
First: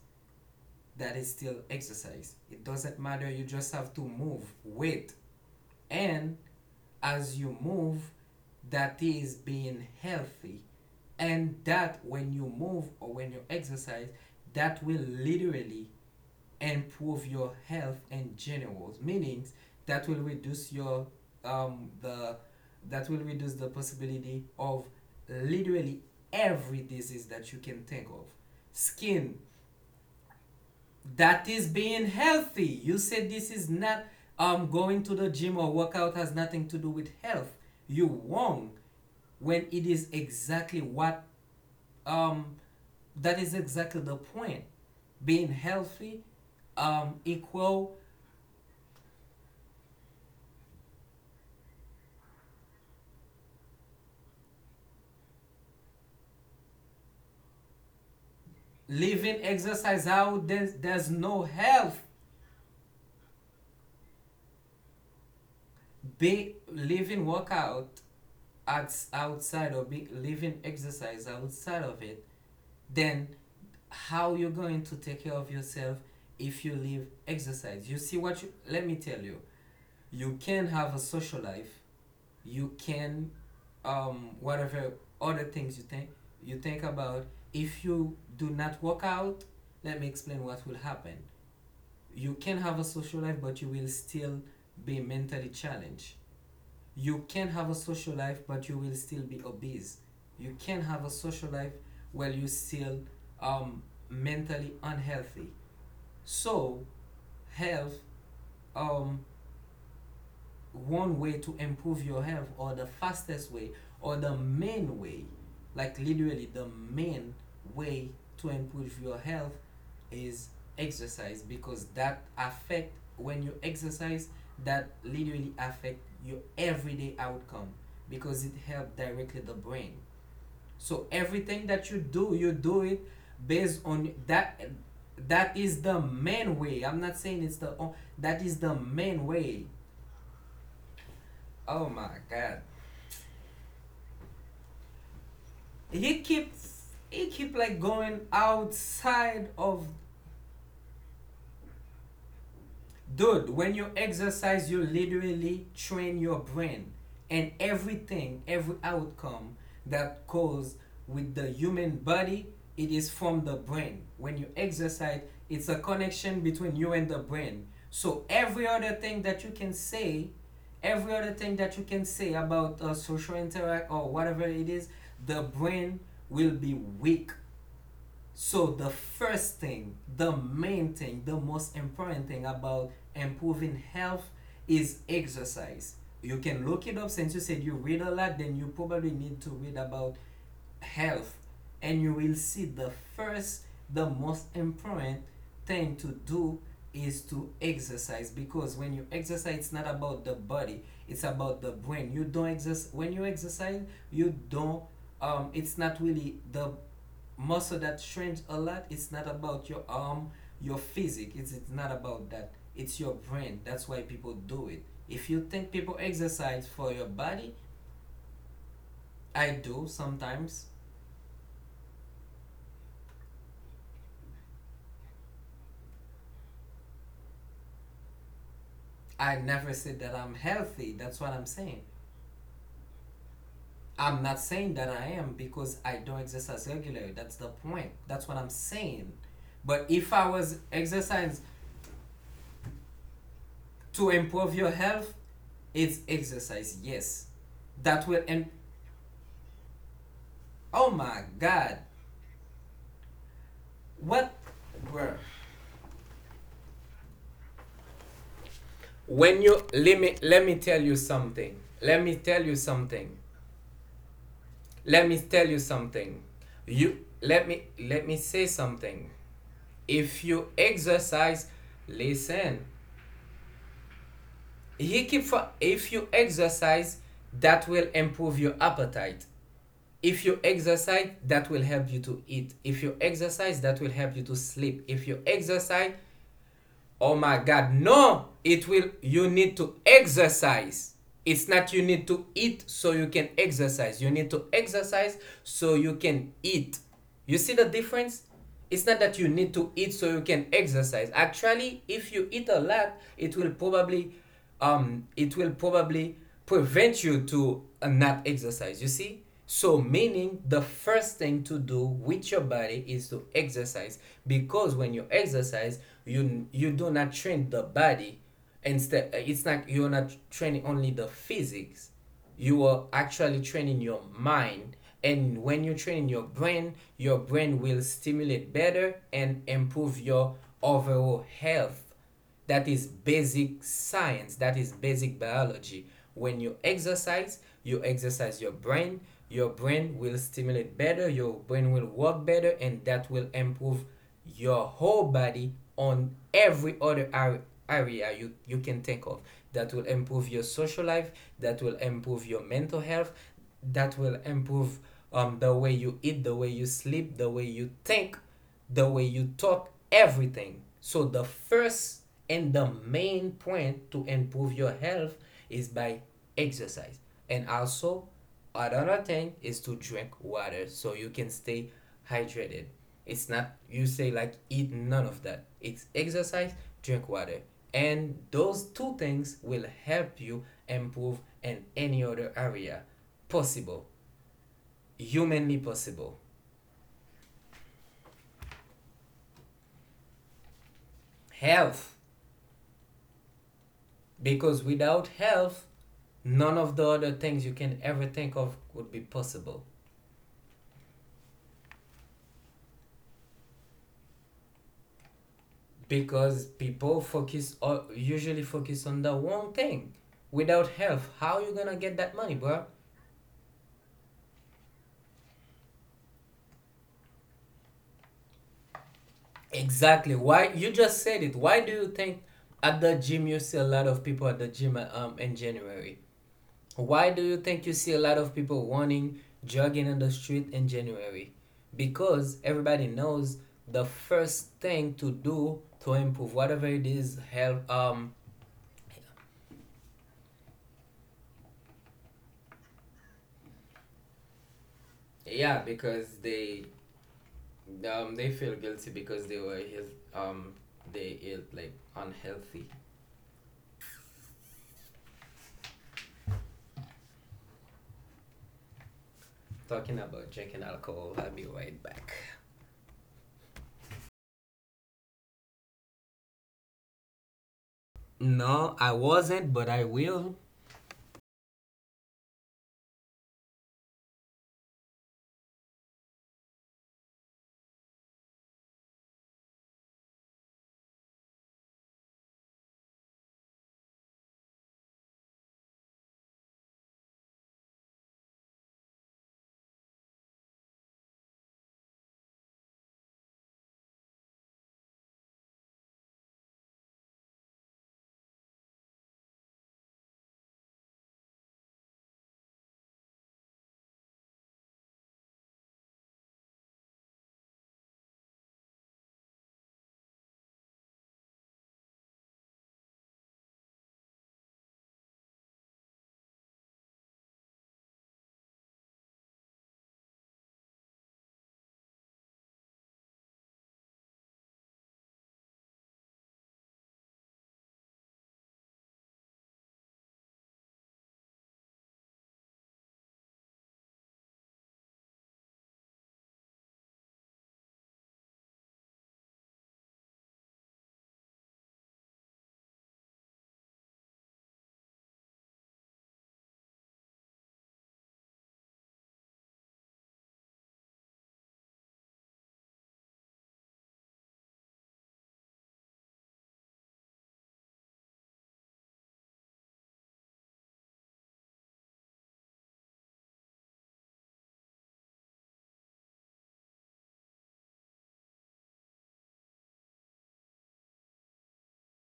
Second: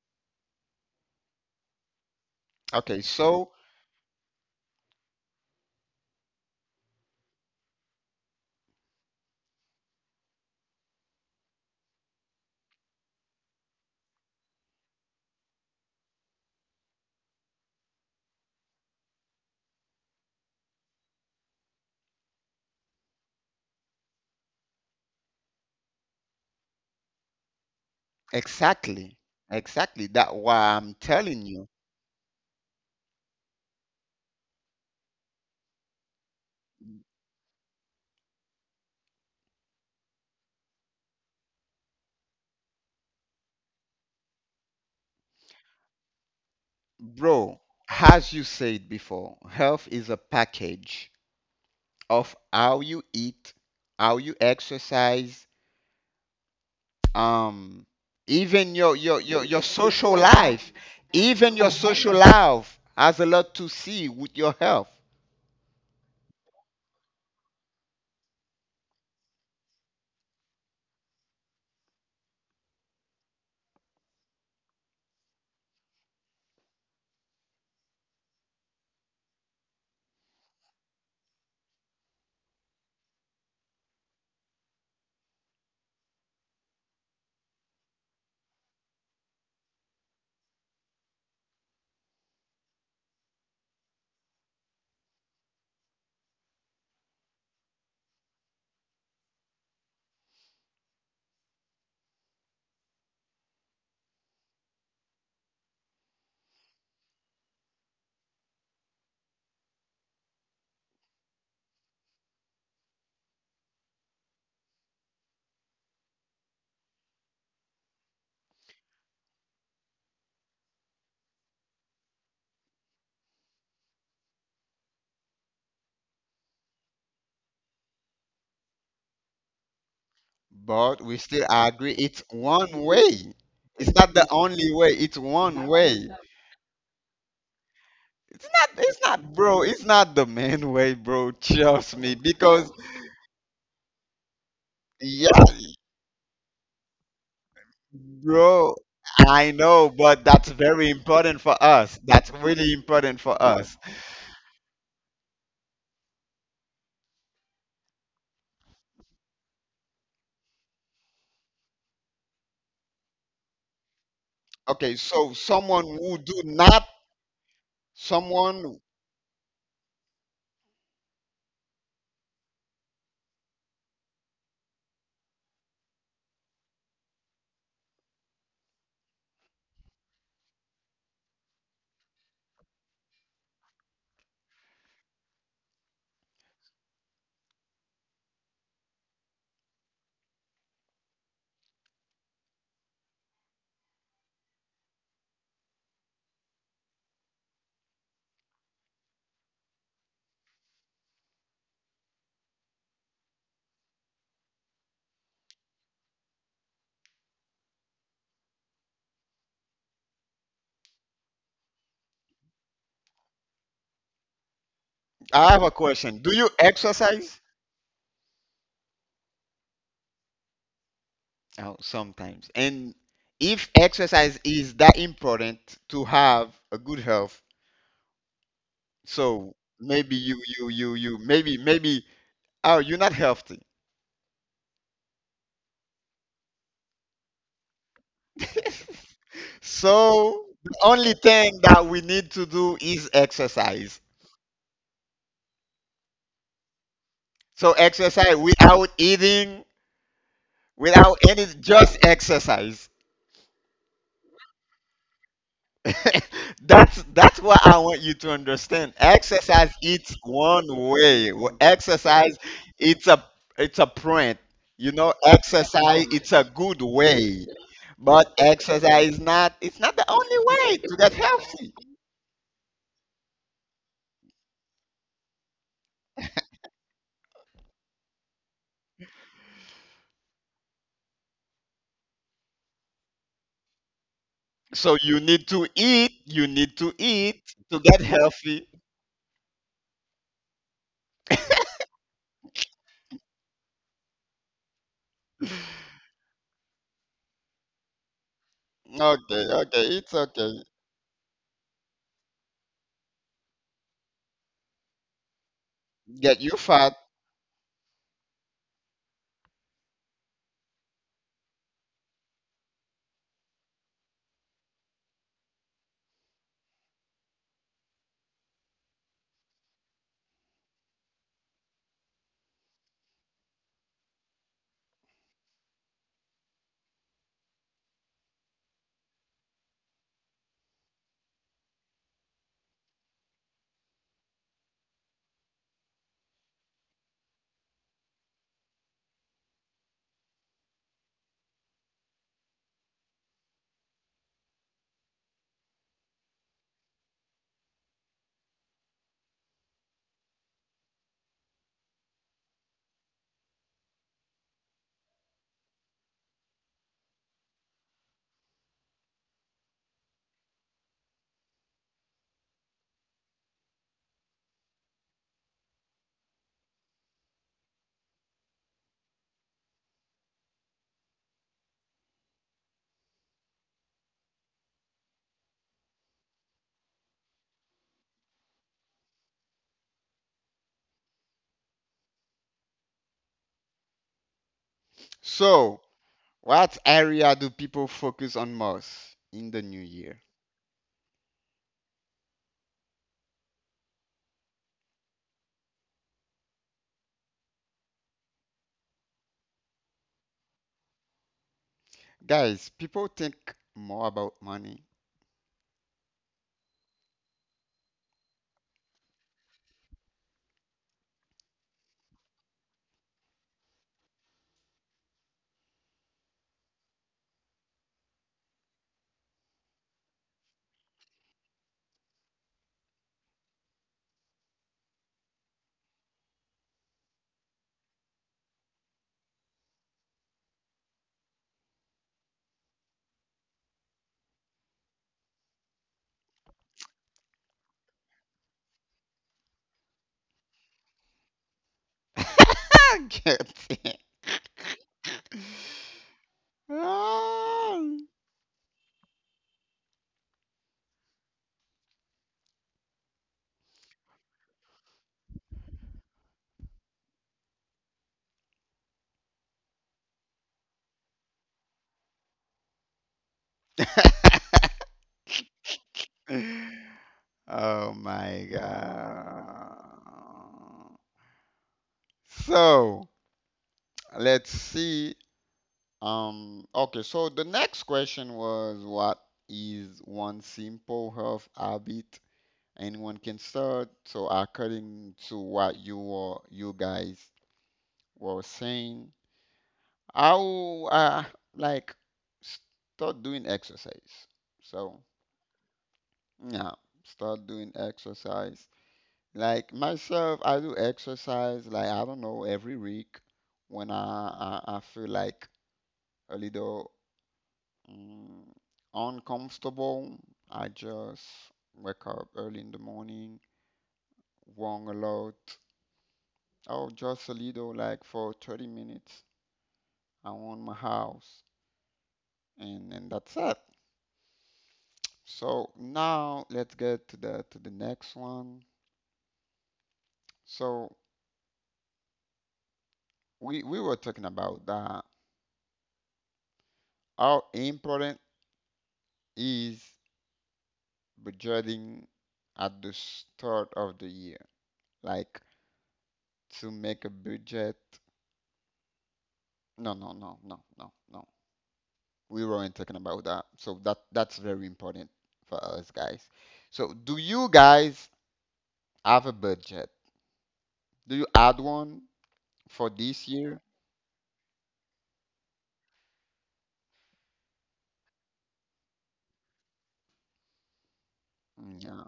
Speaker 2: that is still exercise. It doesn't
Speaker 1: Okay,
Speaker 2: matter, you
Speaker 1: so
Speaker 2: just have to move weight. And as you move, that is being healthy. And that, when you move or when you exercise, that will literally improve your health in general. Meaning, that will reduce your the that will reduce the possibility of literally every disease that you can think of,
Speaker 1: exactly,
Speaker 2: skin.
Speaker 1: exactly that why I'm telling
Speaker 2: That is
Speaker 1: you,
Speaker 2: being healthy. You said this is not, going to the gym or workout has nothing to do with health, you wrong, when it is exactly what. Um that is exactly the point. Being healthy
Speaker 1: bro,
Speaker 2: equal
Speaker 1: as you said before, health is a package of how you eat, how you exercise, um, even
Speaker 2: living
Speaker 1: your
Speaker 2: exercise
Speaker 1: social
Speaker 2: out,
Speaker 1: life
Speaker 2: there's no
Speaker 1: even your
Speaker 2: health.
Speaker 1: social life has a lot to see with your health
Speaker 2: Be living workout outside, or be living exercise outside of it, then how you're going to take care of yourself? If you leave exercise, you see what, you let me tell you, you can have a social life, you can whatever other things you think about. If you do not work out, let me explain what will happen. You can have a social life, but you will still be mentally challenged. You can have a social life, but you will still be obese. You can have a social life while you still um, mentally unhealthy. So, health, um, one way to improve your health, or the fastest way, or the main way, like literally the main way to improve your health, is exercise, because that affect, when you exercise, that literally affect your everyday outcome, because it help directly the brain.
Speaker 1: but
Speaker 2: So
Speaker 1: we still
Speaker 2: everything that
Speaker 1: agree
Speaker 2: you
Speaker 1: it's
Speaker 2: do, you do
Speaker 1: one
Speaker 2: it
Speaker 1: way
Speaker 2: based
Speaker 1: it's
Speaker 2: on
Speaker 1: not the
Speaker 2: that.
Speaker 1: only way it's
Speaker 2: That
Speaker 1: one
Speaker 2: is the
Speaker 1: way
Speaker 2: main way. I'm not saying it's the that
Speaker 1: it's
Speaker 2: is
Speaker 1: not
Speaker 2: the
Speaker 1: it's
Speaker 2: main
Speaker 1: not bro
Speaker 2: way.
Speaker 1: it's not the main way bro
Speaker 2: Oh
Speaker 1: trust
Speaker 2: my
Speaker 1: me
Speaker 2: God,
Speaker 1: because yeah
Speaker 2: he keeps he keep like going
Speaker 1: bro
Speaker 2: outside
Speaker 1: I
Speaker 2: of.
Speaker 1: know but that's very important for us that's really important for
Speaker 2: Dude, when
Speaker 1: us
Speaker 2: you exercise, you literally train your brain, and everything, every outcome that goes with the human body, it is from the brain. When you
Speaker 1: okay
Speaker 2: exercise,
Speaker 1: so
Speaker 2: it's a
Speaker 1: someone who do
Speaker 2: connection between
Speaker 1: not
Speaker 2: you and the brain. So every
Speaker 1: someone
Speaker 2: other thing that you can say, every other thing that you can say about social interact or whatever it is, the brain will be weak. So the first thing, the main thing, the most important thing about improving health, is exercise. You can look it up. Since you said you read a lot, then you probably need to read about health, and you will see the first, the most important thing to do is to exercise, because when you exercise, it's not about the body, it's about the brain. You don't exercise, when you exercise, you don't it's not really the muscle that shrinks a lot, it's not about your arm, your physique, it's not about that, it's your brain, that's why people do it, if you
Speaker 1: I have a
Speaker 2: think people
Speaker 1: question. Do you
Speaker 2: exercise for your
Speaker 1: exercise?
Speaker 2: body. I do sometimes.
Speaker 1: Oh, sometimes. And if exercise is that important to have a good health,
Speaker 2: I
Speaker 1: so
Speaker 2: never said
Speaker 1: maybe
Speaker 2: that I'm
Speaker 1: you you you
Speaker 2: healthy,
Speaker 1: you
Speaker 2: that's what I'm
Speaker 1: maybe
Speaker 2: saying.
Speaker 1: maybe oh you're not healthy.
Speaker 2: I'm not saying that I am, because I don't exercise regularly, that's the point, that's what I'm saying. But if I
Speaker 1: So
Speaker 2: was
Speaker 1: the only
Speaker 2: exercise.
Speaker 1: thing that we need to do is exercise.
Speaker 2: To improve your health, it's exercise, yes.
Speaker 1: So
Speaker 2: That will,
Speaker 1: exercise
Speaker 2: and
Speaker 1: without eating,
Speaker 2: oh
Speaker 1: without
Speaker 2: my
Speaker 1: any,
Speaker 2: God.
Speaker 1: just exercise.
Speaker 2: What, bro?
Speaker 1: That's what I want you to understand.
Speaker 2: When you
Speaker 1: Exercise
Speaker 2: let
Speaker 1: it's
Speaker 2: me let me
Speaker 1: one
Speaker 2: tell you
Speaker 1: way. W-
Speaker 2: something. Let me
Speaker 1: Exercise
Speaker 2: tell you
Speaker 1: it's
Speaker 2: something.
Speaker 1: a it's a print. You
Speaker 2: Let
Speaker 1: know,
Speaker 2: me tell you
Speaker 1: exercise
Speaker 2: something.
Speaker 1: it's a good
Speaker 2: You
Speaker 1: way.
Speaker 2: let me
Speaker 1: But
Speaker 2: say something.
Speaker 1: exercise is not it's not the
Speaker 2: If
Speaker 1: only
Speaker 2: you
Speaker 1: way to get
Speaker 2: exercise,
Speaker 1: healthy.
Speaker 2: listen. He keep for, if you exercise, that will improve your appetite. If you exercise, that will help you to eat. If you exercise, that will help you to sleep.
Speaker 1: So
Speaker 2: If
Speaker 1: you
Speaker 2: you
Speaker 1: need to
Speaker 2: exercise,
Speaker 1: eat,
Speaker 2: oh my God,
Speaker 1: to get
Speaker 2: no!
Speaker 1: healthy.
Speaker 2: It will, you need to exercise. It's not you need to eat so you can exercise. You need to exercise so you can eat. You see the difference? It's not that you
Speaker 1: Okay,
Speaker 2: need to
Speaker 1: okay,
Speaker 2: eat so
Speaker 1: it's
Speaker 2: you can
Speaker 1: okay.
Speaker 2: exercise. Actually, if you eat a lot, it will probably, it will probably
Speaker 1: Get you fat.
Speaker 2: prevent you to not exercise. You see? So, meaning the first thing to do with your body is to exercise, because when you exercise, you do not train the body. Instead, it's not, you're not training only the physics. You are actually training your mind, and when you train your brain will stimulate better and improve your overall health. That is basic science, that is basic biology. When you exercise your brain will stimulate better, your brain will work better, and that will improve your whole body on every other area you can think of. That will improve your social life, that will improve your mental health, that will improve the way you eat, the way you sleep, the way you think, the way you talk, everything. So the first and the main point to improve your health is by exercise. And also, another thing is to drink water so you can stay hydrated. It's not you say like eat none of that. It's exercise, drink water. And those two things will help you improve in any other area possible, humanly
Speaker 1: So,
Speaker 2: possible.
Speaker 1: what area do people focus on most in the new year?
Speaker 2: Health. Because without health, none of the other things you can ever think of would be possible.
Speaker 1: Guys, people think more about money.
Speaker 2: Because people focus, or usually focus, on the wrong thing. Without health, how you gonna get that money, bro? Exactly. Why? You just said it. Why do you think at the gym you see a lot of people at the gym, in January? Why do you think you see a lot of people running, jogging on the street in January? Because everybody knows the first thing to do to improve whatever it is, help,
Speaker 1: Guilty.
Speaker 2: Yeah, because they
Speaker 1: Oh.
Speaker 2: um they feel guilty, because they were health, they ate like unhealthy. Talking about drinking alcohol, I'll be right back.
Speaker 1: Oh my
Speaker 2: No, I wasn't, but I
Speaker 1: God.
Speaker 2: will.
Speaker 1: So let's see. Okay, so the next question was what is one simple health habit anyone can start? So according to what you guys were saying, I'll like start doing exercise. So yeah, start doing exercise. Like myself, I do exercise like I don't know every week when I feel like a little mm, uncomfortable. I just wake up early in the morning, walk a lot, or just a little like for 30 minutes around my house, and that's it. So now let's get to the next one. So we were talking about that how important is budgeting at the start of the year, like to make a budget. No, no, no, no, no, no. We weren't talking about that. So that's very important for us guys. So do you guys have a budget? Do you add one for this year? Yeah.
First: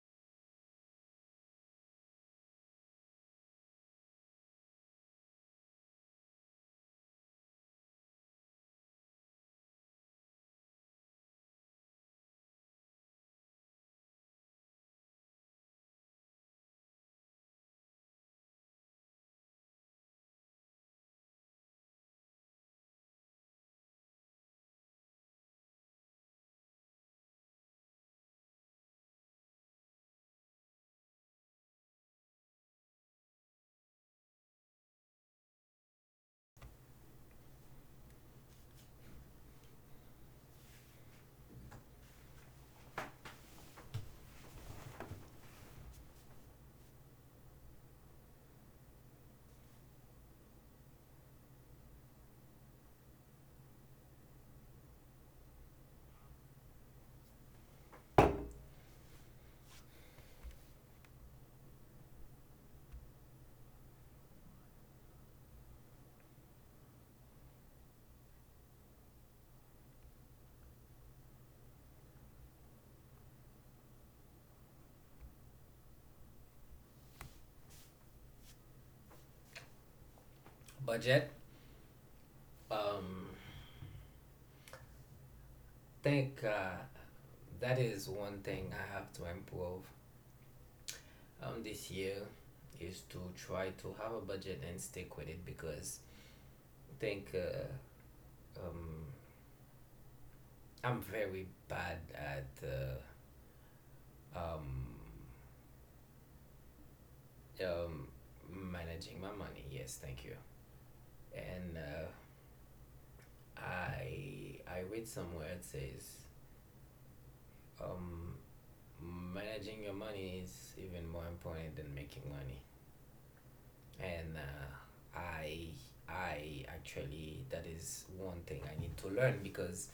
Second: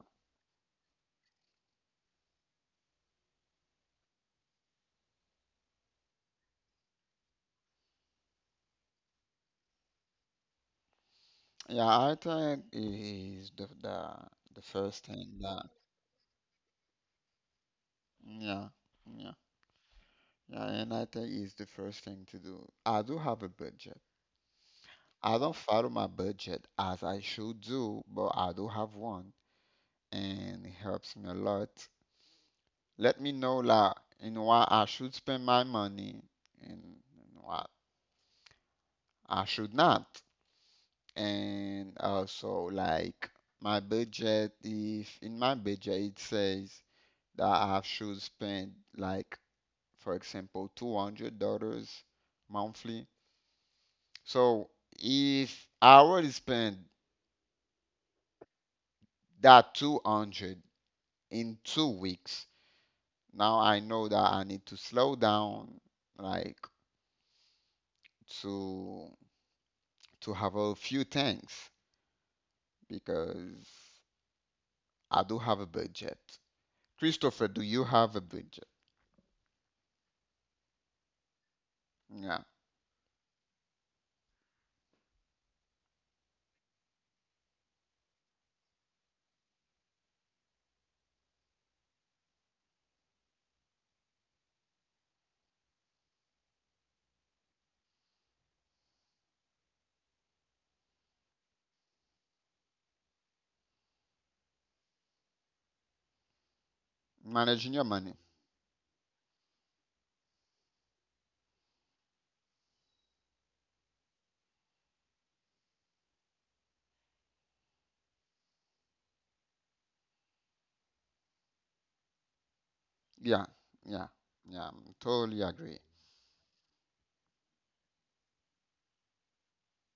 Speaker 1: Yeah, I think is the first thing that yeah, yeah, yeah, and I think is the first thing to do. I do have a budget. I don't follow my budget as I should do, but I do have one, and it helps me a lot. Let me know like in what I should spend my money and in what I should not, and also like my budget. If in my budget it says that I should spend like, for example, $200 monthly. So if I already spent that 200 in 2 weeks, now I know that I need to slow down, like to have a few things because I do have a budget. Christopher, do you have a budget?
Speaker 2: Budget.
Speaker 1: Yeah,
Speaker 2: Um, think, that is one thing I have to improve, this year, is to try to have a budget and stick with it, because I think, um, I'm very bad at, um,
Speaker 1: managing your
Speaker 2: um,
Speaker 1: money.
Speaker 2: managing my money. Yes, thank you. And I read somewhere, it says, um, managing your money is even more important than making money.
Speaker 1: Yeah, yeah,
Speaker 2: And
Speaker 1: yeah. I totally
Speaker 2: I
Speaker 1: agree.
Speaker 2: I actually, that is one thing I need to learn, because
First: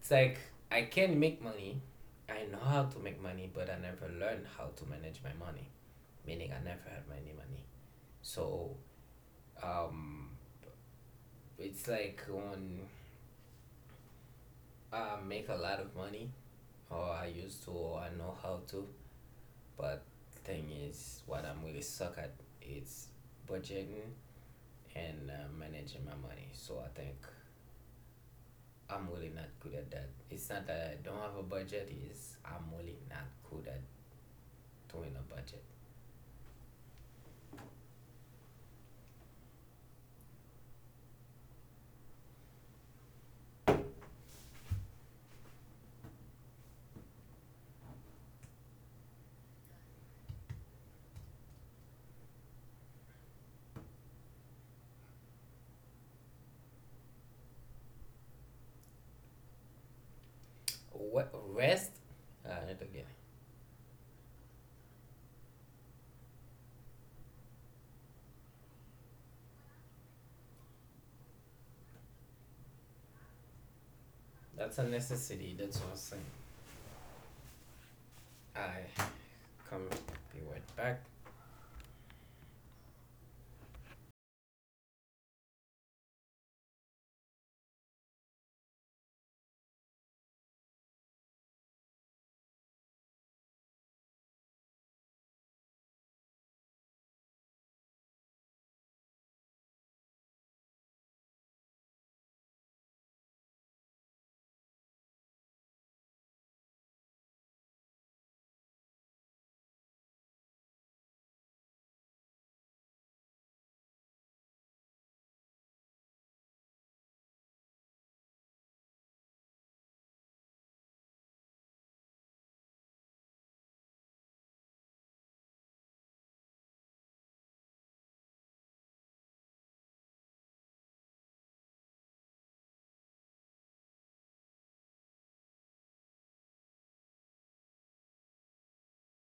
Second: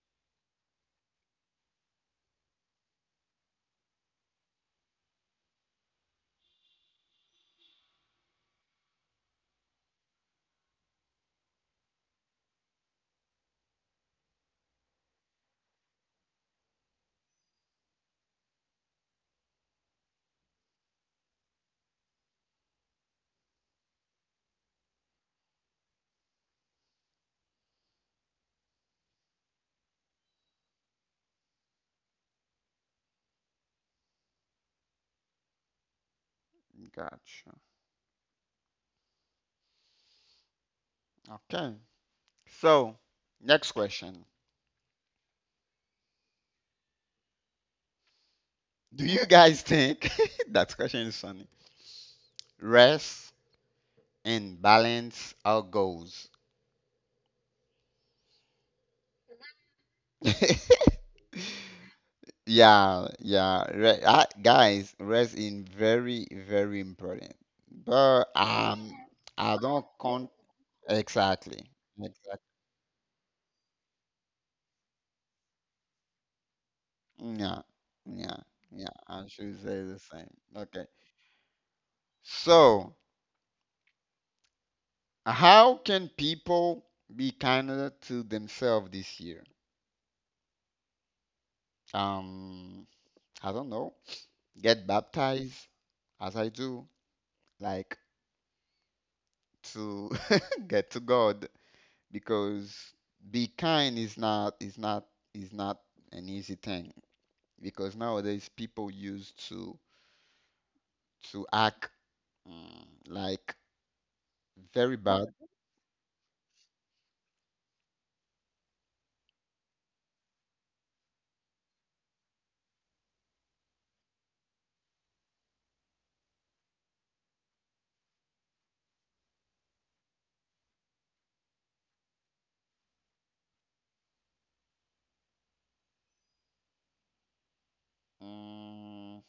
Speaker 2: it's like I can make money. I know how to make money, but I never learned how to manage my money. Meaning, I never had any money. So, um, it's like when I make a lot of money, or I used to, or I know how to. But thing is, what I'm really suck at is budgeting and managing my money. So I think I'm really not good at that. It's not that I don't have a budget. It's I'm really not good at doing a budget.
Speaker 1: Gotcha. Okay. So, next question. Do you guys think that question is funny? Rest and balance our goals.
Speaker 2: What rest? Ah, I don't get.
Speaker 1: Yeah, yeah. Re I, guys, rest is very, very important. But I don't count exactly. Exactly.
Speaker 2: That's a necessity, that's what I'm saying.
Speaker 1: Yeah, yeah,
Speaker 2: I
Speaker 1: yeah. I should say
Speaker 2: come,
Speaker 1: the same.
Speaker 2: be right
Speaker 1: Okay.
Speaker 2: back.
Speaker 1: So, how can people be kinder to themselves this year? um I don't know, get baptized as I do, like to get to God because be kind is not is not an easy thing because nowadays people used to act like very bad. Mm,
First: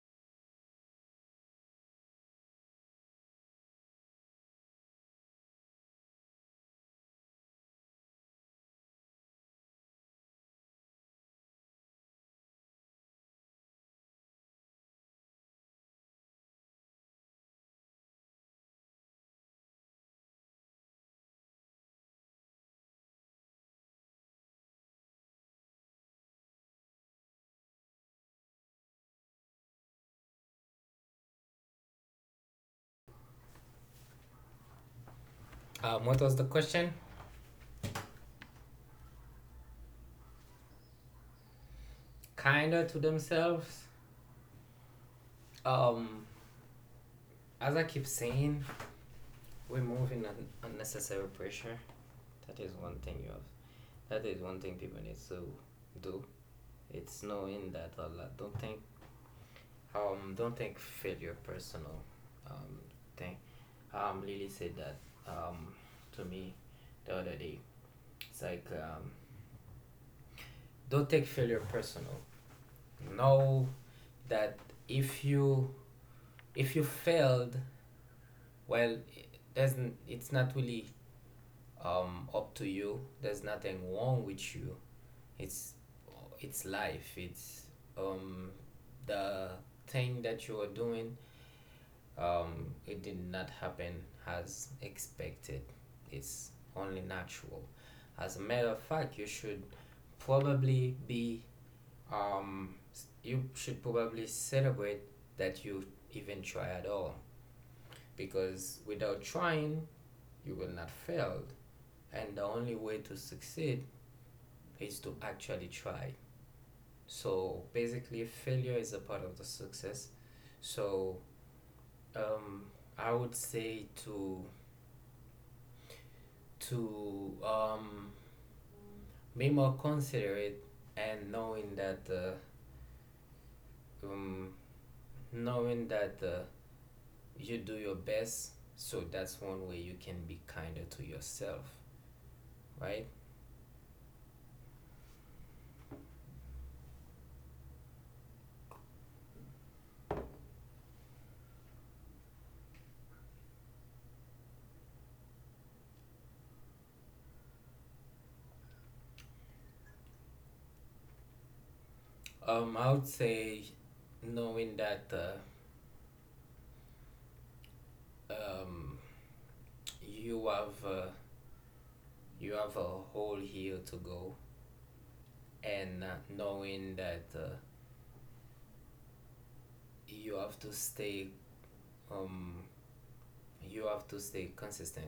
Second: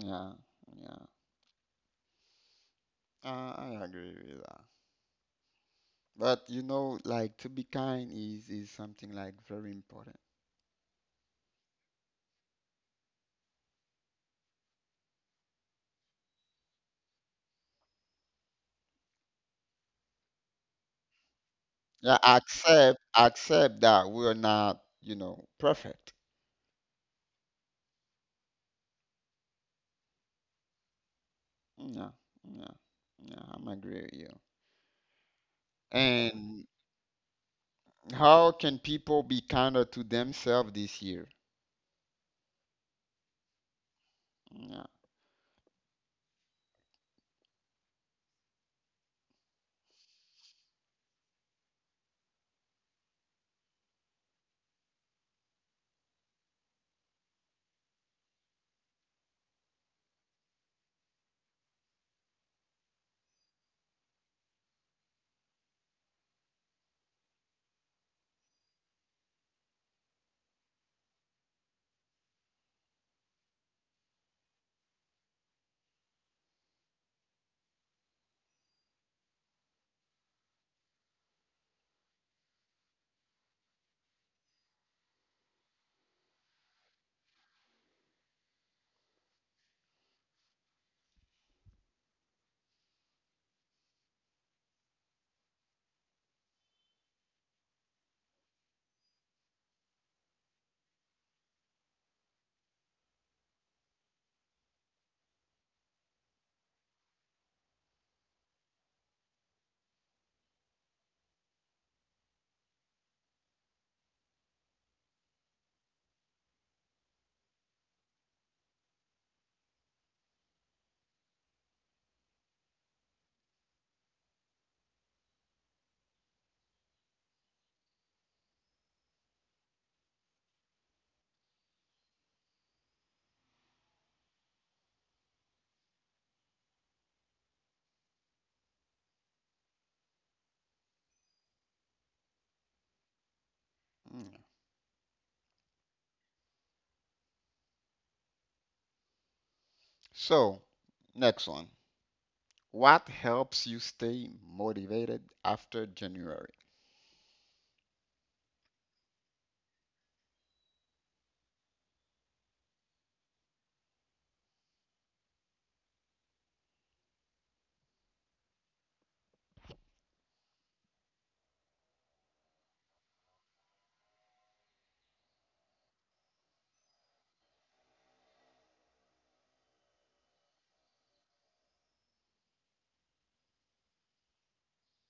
Speaker 1: yeah, yeah. I agree with that. But you know, like to be kind is something like very important. Yeah, accept that we're not, you know, perfect. Yeah, yeah, yeah. I'm agree with you.
Speaker 2: What was the
Speaker 1: And
Speaker 2: question?
Speaker 1: how can people be kinder to themselves this year?
Speaker 2: Kinda to themselves.
Speaker 1: Yeah,
Speaker 2: Um, as I keep saying, removing unnecessary pressure. That is one thing you have. That is one thing people need to do. It's knowing that a lot. Don't think. Don't think failure personal. Um, thing. Lily said that, Um, to me, the other day. It's like, don't take failure personal. Know that if you, failed, well it doesn't, it's not really, up to you, there's nothing wrong with you, it's it's life. It's, um, the thing that you are doing, it did not happen as expected. It's only natural. As a matter of fact, you should probably be, um, you should probably celebrate that you even try at all, because without trying you will not fail, and the only way to succeed is to actually try. So basically failure is a part of the success. So, um, I would say to, to um, be more considerate, and knowing that, um, knowing that, you do your best. So that's one way you can be kinder to yourself, right?
Speaker 1: yeah. So, next one. What helps you stay motivated after January?
Speaker 2: I would say knowing that, um you have uh, you have a whole year to go, and knowing that, you have to stay, um you have to stay consistent,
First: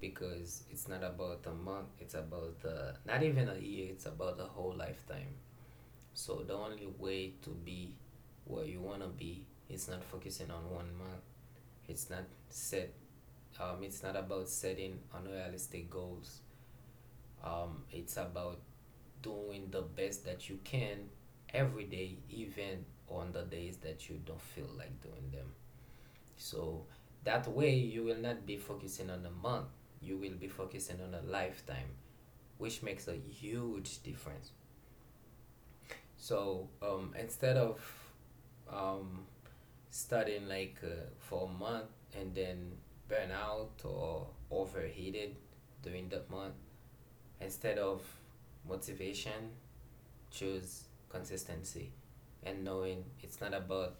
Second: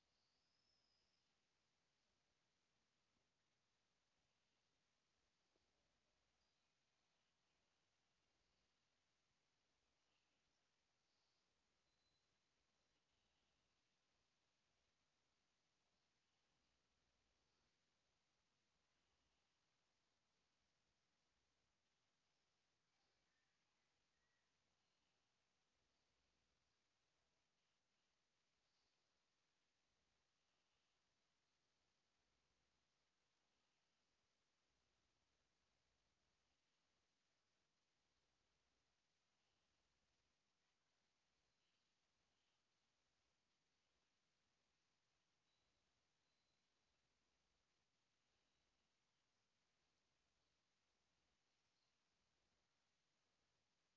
Speaker 2: because it's not about a month, it's about, not even a year, it's about a whole lifetime. So the only way to be where you wanna be, it's not focusing on one mark. It's not set. It's not about setting unrealistic goals. It's about doing the best that you can every day, even on the days that you don't feel like doing them. So that way, you will not be focusing on a month. You will be focusing on a lifetime, which makes a huge difference. So instead of um, studying for a month and then burn out or overheated during that month, instead of motivation, choose consistency, and knowing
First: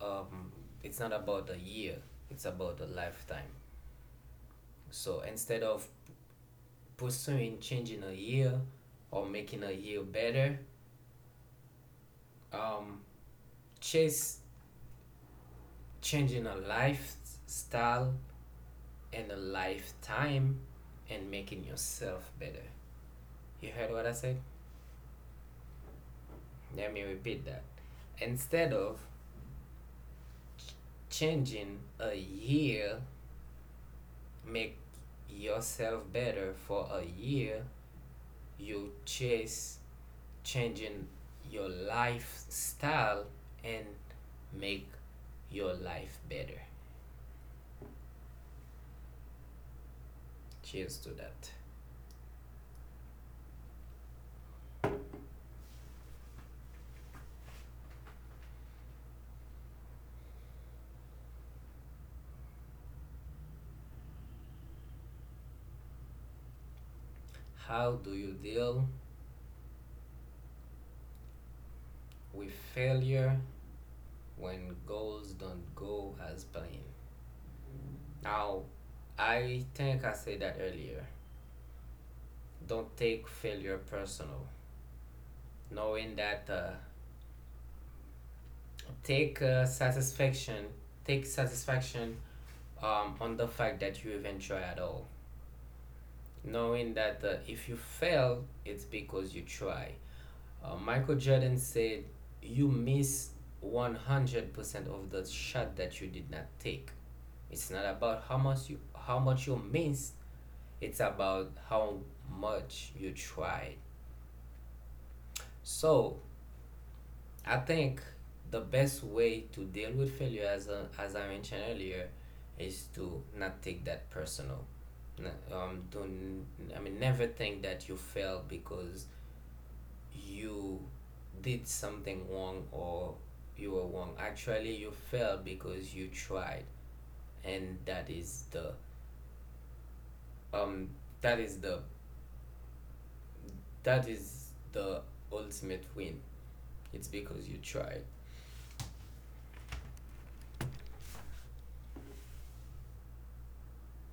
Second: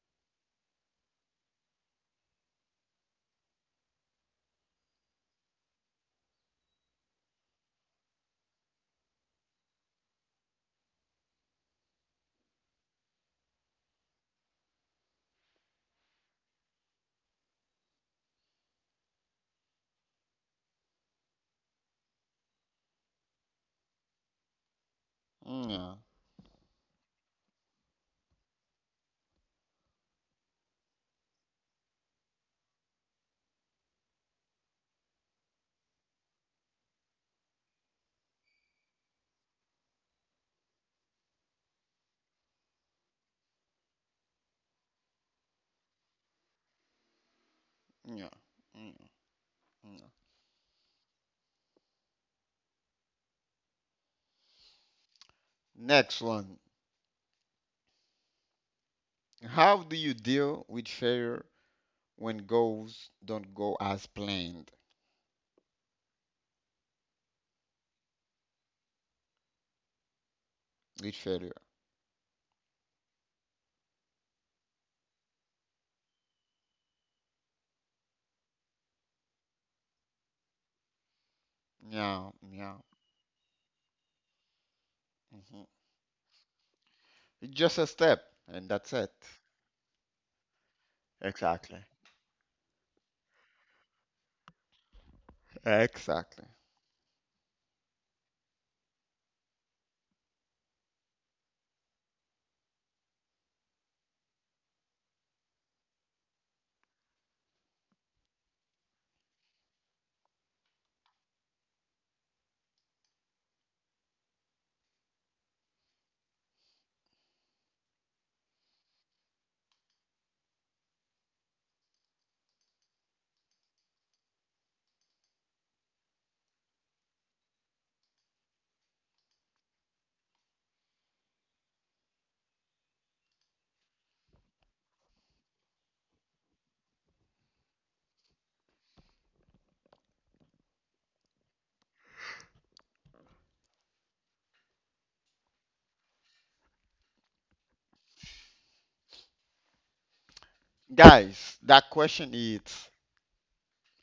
Speaker 2: um it's not about a year, it's about a lifetime. So instead of pursuing changing a year or making a year better, um chase changing a lifestyle and a lifetime and making yourself better. You heard what I said?
Speaker 1: Yeah,
Speaker 2: Let me repeat that. Instead of changing a year, make yourself better for a year, you chase changing your lifestyle and make your life better.
Speaker 1: yeah, yeah, yeah.
Speaker 2: Cheers to that.
Speaker 1: Next one. How do you deal with failure when goals don't go as planned?
Speaker 2: How do you deal
Speaker 1: With failure.
Speaker 2: with failure when goals don't go as planned? Now, I think I said that earlier.
Speaker 1: Yeah, yeah.
Speaker 2: Don't take failure personal.
Speaker 1: Mhm.
Speaker 2: Knowing that
Speaker 1: It's just a step, and that's it.
Speaker 2: take satisfaction, take
Speaker 1: Exactly.
Speaker 2: satisfaction on the fact that you even try at all.
Speaker 1: Exactly.
Speaker 2: Knowing that if you fail, it's because you try. Michael Jordan said, "You miss 100% of the shot that you did not take." It's not about how much you miss. It's about how much you tried. So I think the best way to deal with failure, as I mentioned earlier, is to not take that personal. N- don't, I mean, Never think that you failed because you did something wrong or you were wrong. Actually, you failed because you tried, and that is the um that is the that is the ultimate win. It's because you tried.
Speaker 1: Guys, that question is,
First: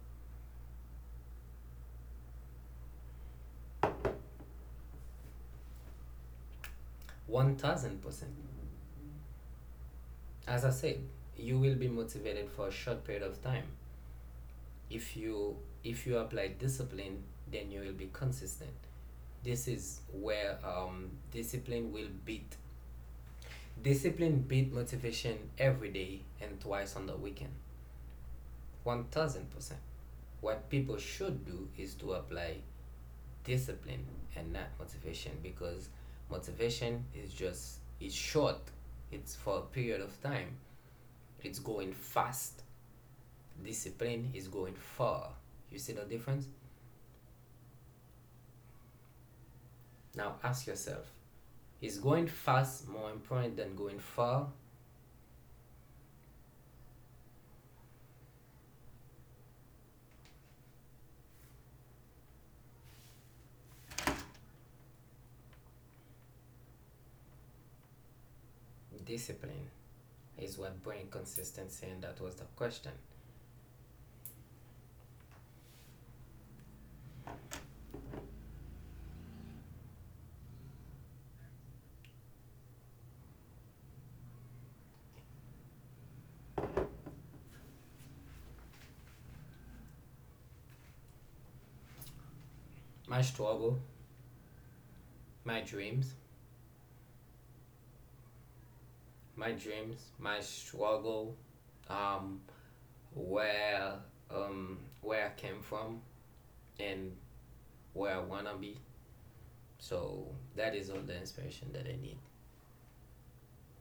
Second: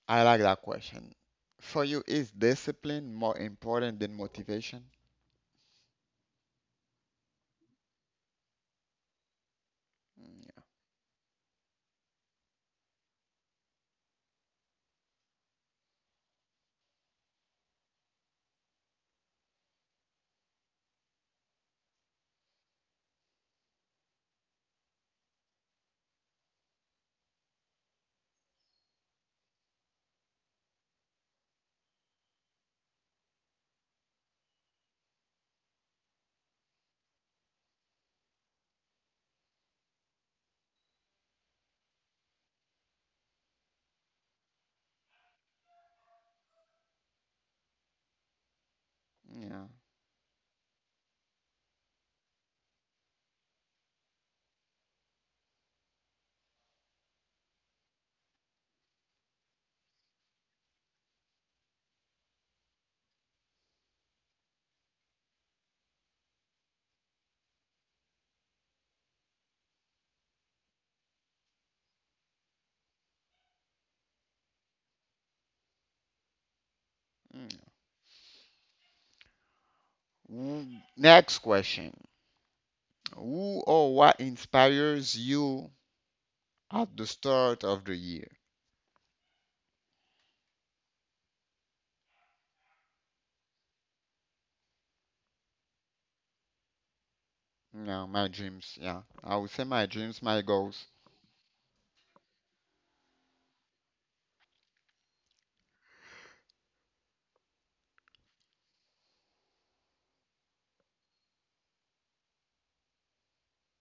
Speaker 1: I like that question. For you, is discipline more important than motivation?
Speaker 2: 1000%.
Speaker 1: Yeah.
Speaker 2: As I said, you will be motivated for a short period of time. If you if you apply discipline, then you will be consistent. This is where discipline will beat discipline beat motivation every day and twice on the weekend. 1000%. What people should do is to apply discipline and not motivation, because motivation is just, it's short, it's for a period of time, it's going fast. Discipline is going far. You see the difference?
Speaker 1: Mm,
Speaker 2: Now ask yourself, is going fast more important than going far? Discipline is what brings consistency, and that was the question.
Speaker 1: yeah, mm. Who- Next question. Who or what inspires you at the start of the year?
Speaker 2: My struggle, my dreams,
Speaker 1: Yeah, my dreams. Yeah, I would
Speaker 2: my
Speaker 1: say my
Speaker 2: dreams,
Speaker 1: dreams,
Speaker 2: my
Speaker 1: my goals.
Speaker 2: struggle, um, where where I came from, and where I wanna be. So that is all the inspiration that I need.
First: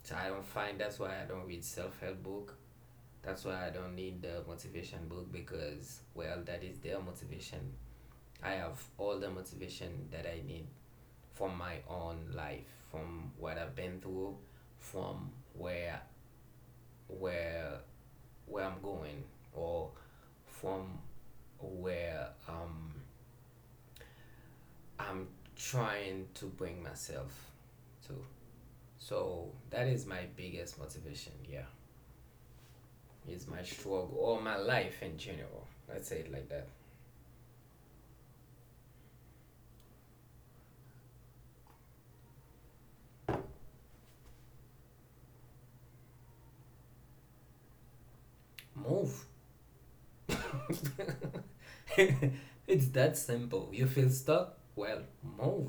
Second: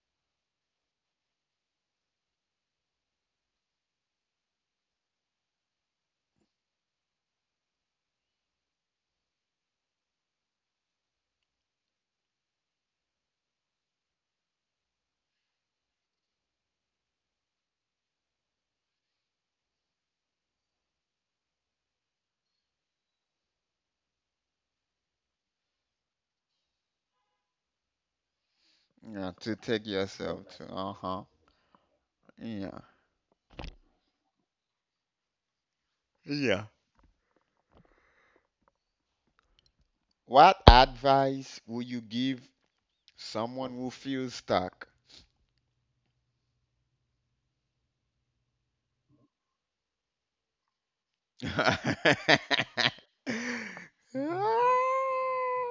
Speaker 2: So I don't find, that's why I don't read self help book. That's why I don't need the motivation book, because, well, that is their motivation. I have all the motivation that I need from my own life, from what I've been through, from where where I'm going, or from where I'm trying to bring myself to.
Speaker 1: Yeah,
Speaker 2: So
Speaker 1: to take
Speaker 2: that is my
Speaker 1: yourself to.
Speaker 2: biggest
Speaker 1: Uh huh.
Speaker 2: motivation. Yeah,
Speaker 1: Yeah.
Speaker 2: it's my struggle or my life in general. Let's say it like
Speaker 1: Yeah.
Speaker 2: that.
Speaker 1: What advice would you give someone who feels stuck?
Speaker 2: Move. It's that simple. You feel stuck? Well, move.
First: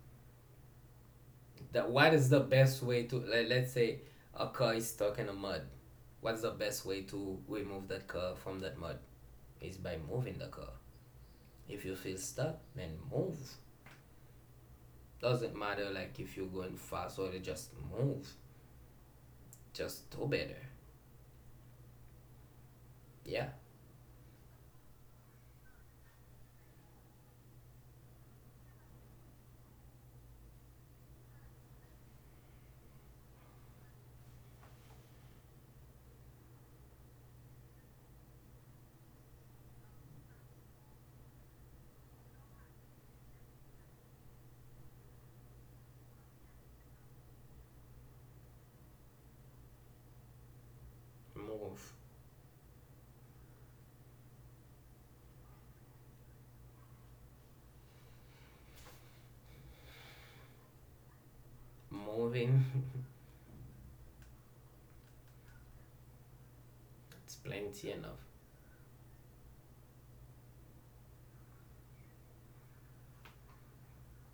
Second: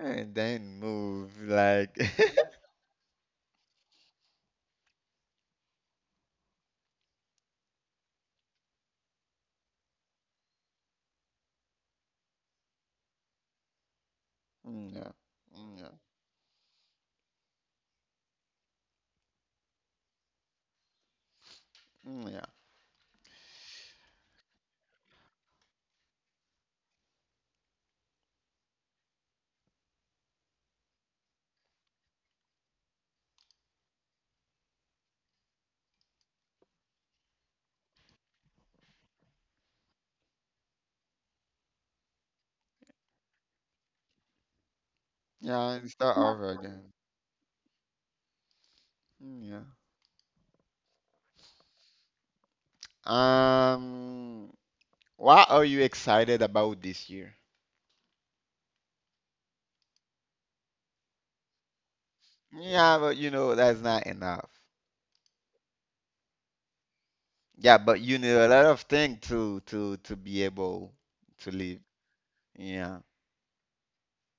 Speaker 1: and then move
Speaker 2: That,
Speaker 1: like
Speaker 2: what
Speaker 1: yeah.
Speaker 2: is the best way to, like, let's say a car is stuck in a mud. What's the best way to remove that car from that mud? Is by moving the car. If you feel stuck, then move.
Speaker 1: Yeah.
Speaker 2: Doesn't matter like if you're going fast or just move. Just do better.
Speaker 1: Yeah,
Speaker 2: Yeah,
Speaker 1: yeah, and start over again. Yeah.
Speaker 2: move.
Speaker 1: Um, what are you excited about this year?
Speaker 2: Moving.
Speaker 1: Yeah, but you know that's not enough.
Speaker 2: It's
Speaker 1: Yeah,
Speaker 2: plenty
Speaker 1: but you
Speaker 2: enough.
Speaker 1: need a lot of things to to be able to live. Yeah.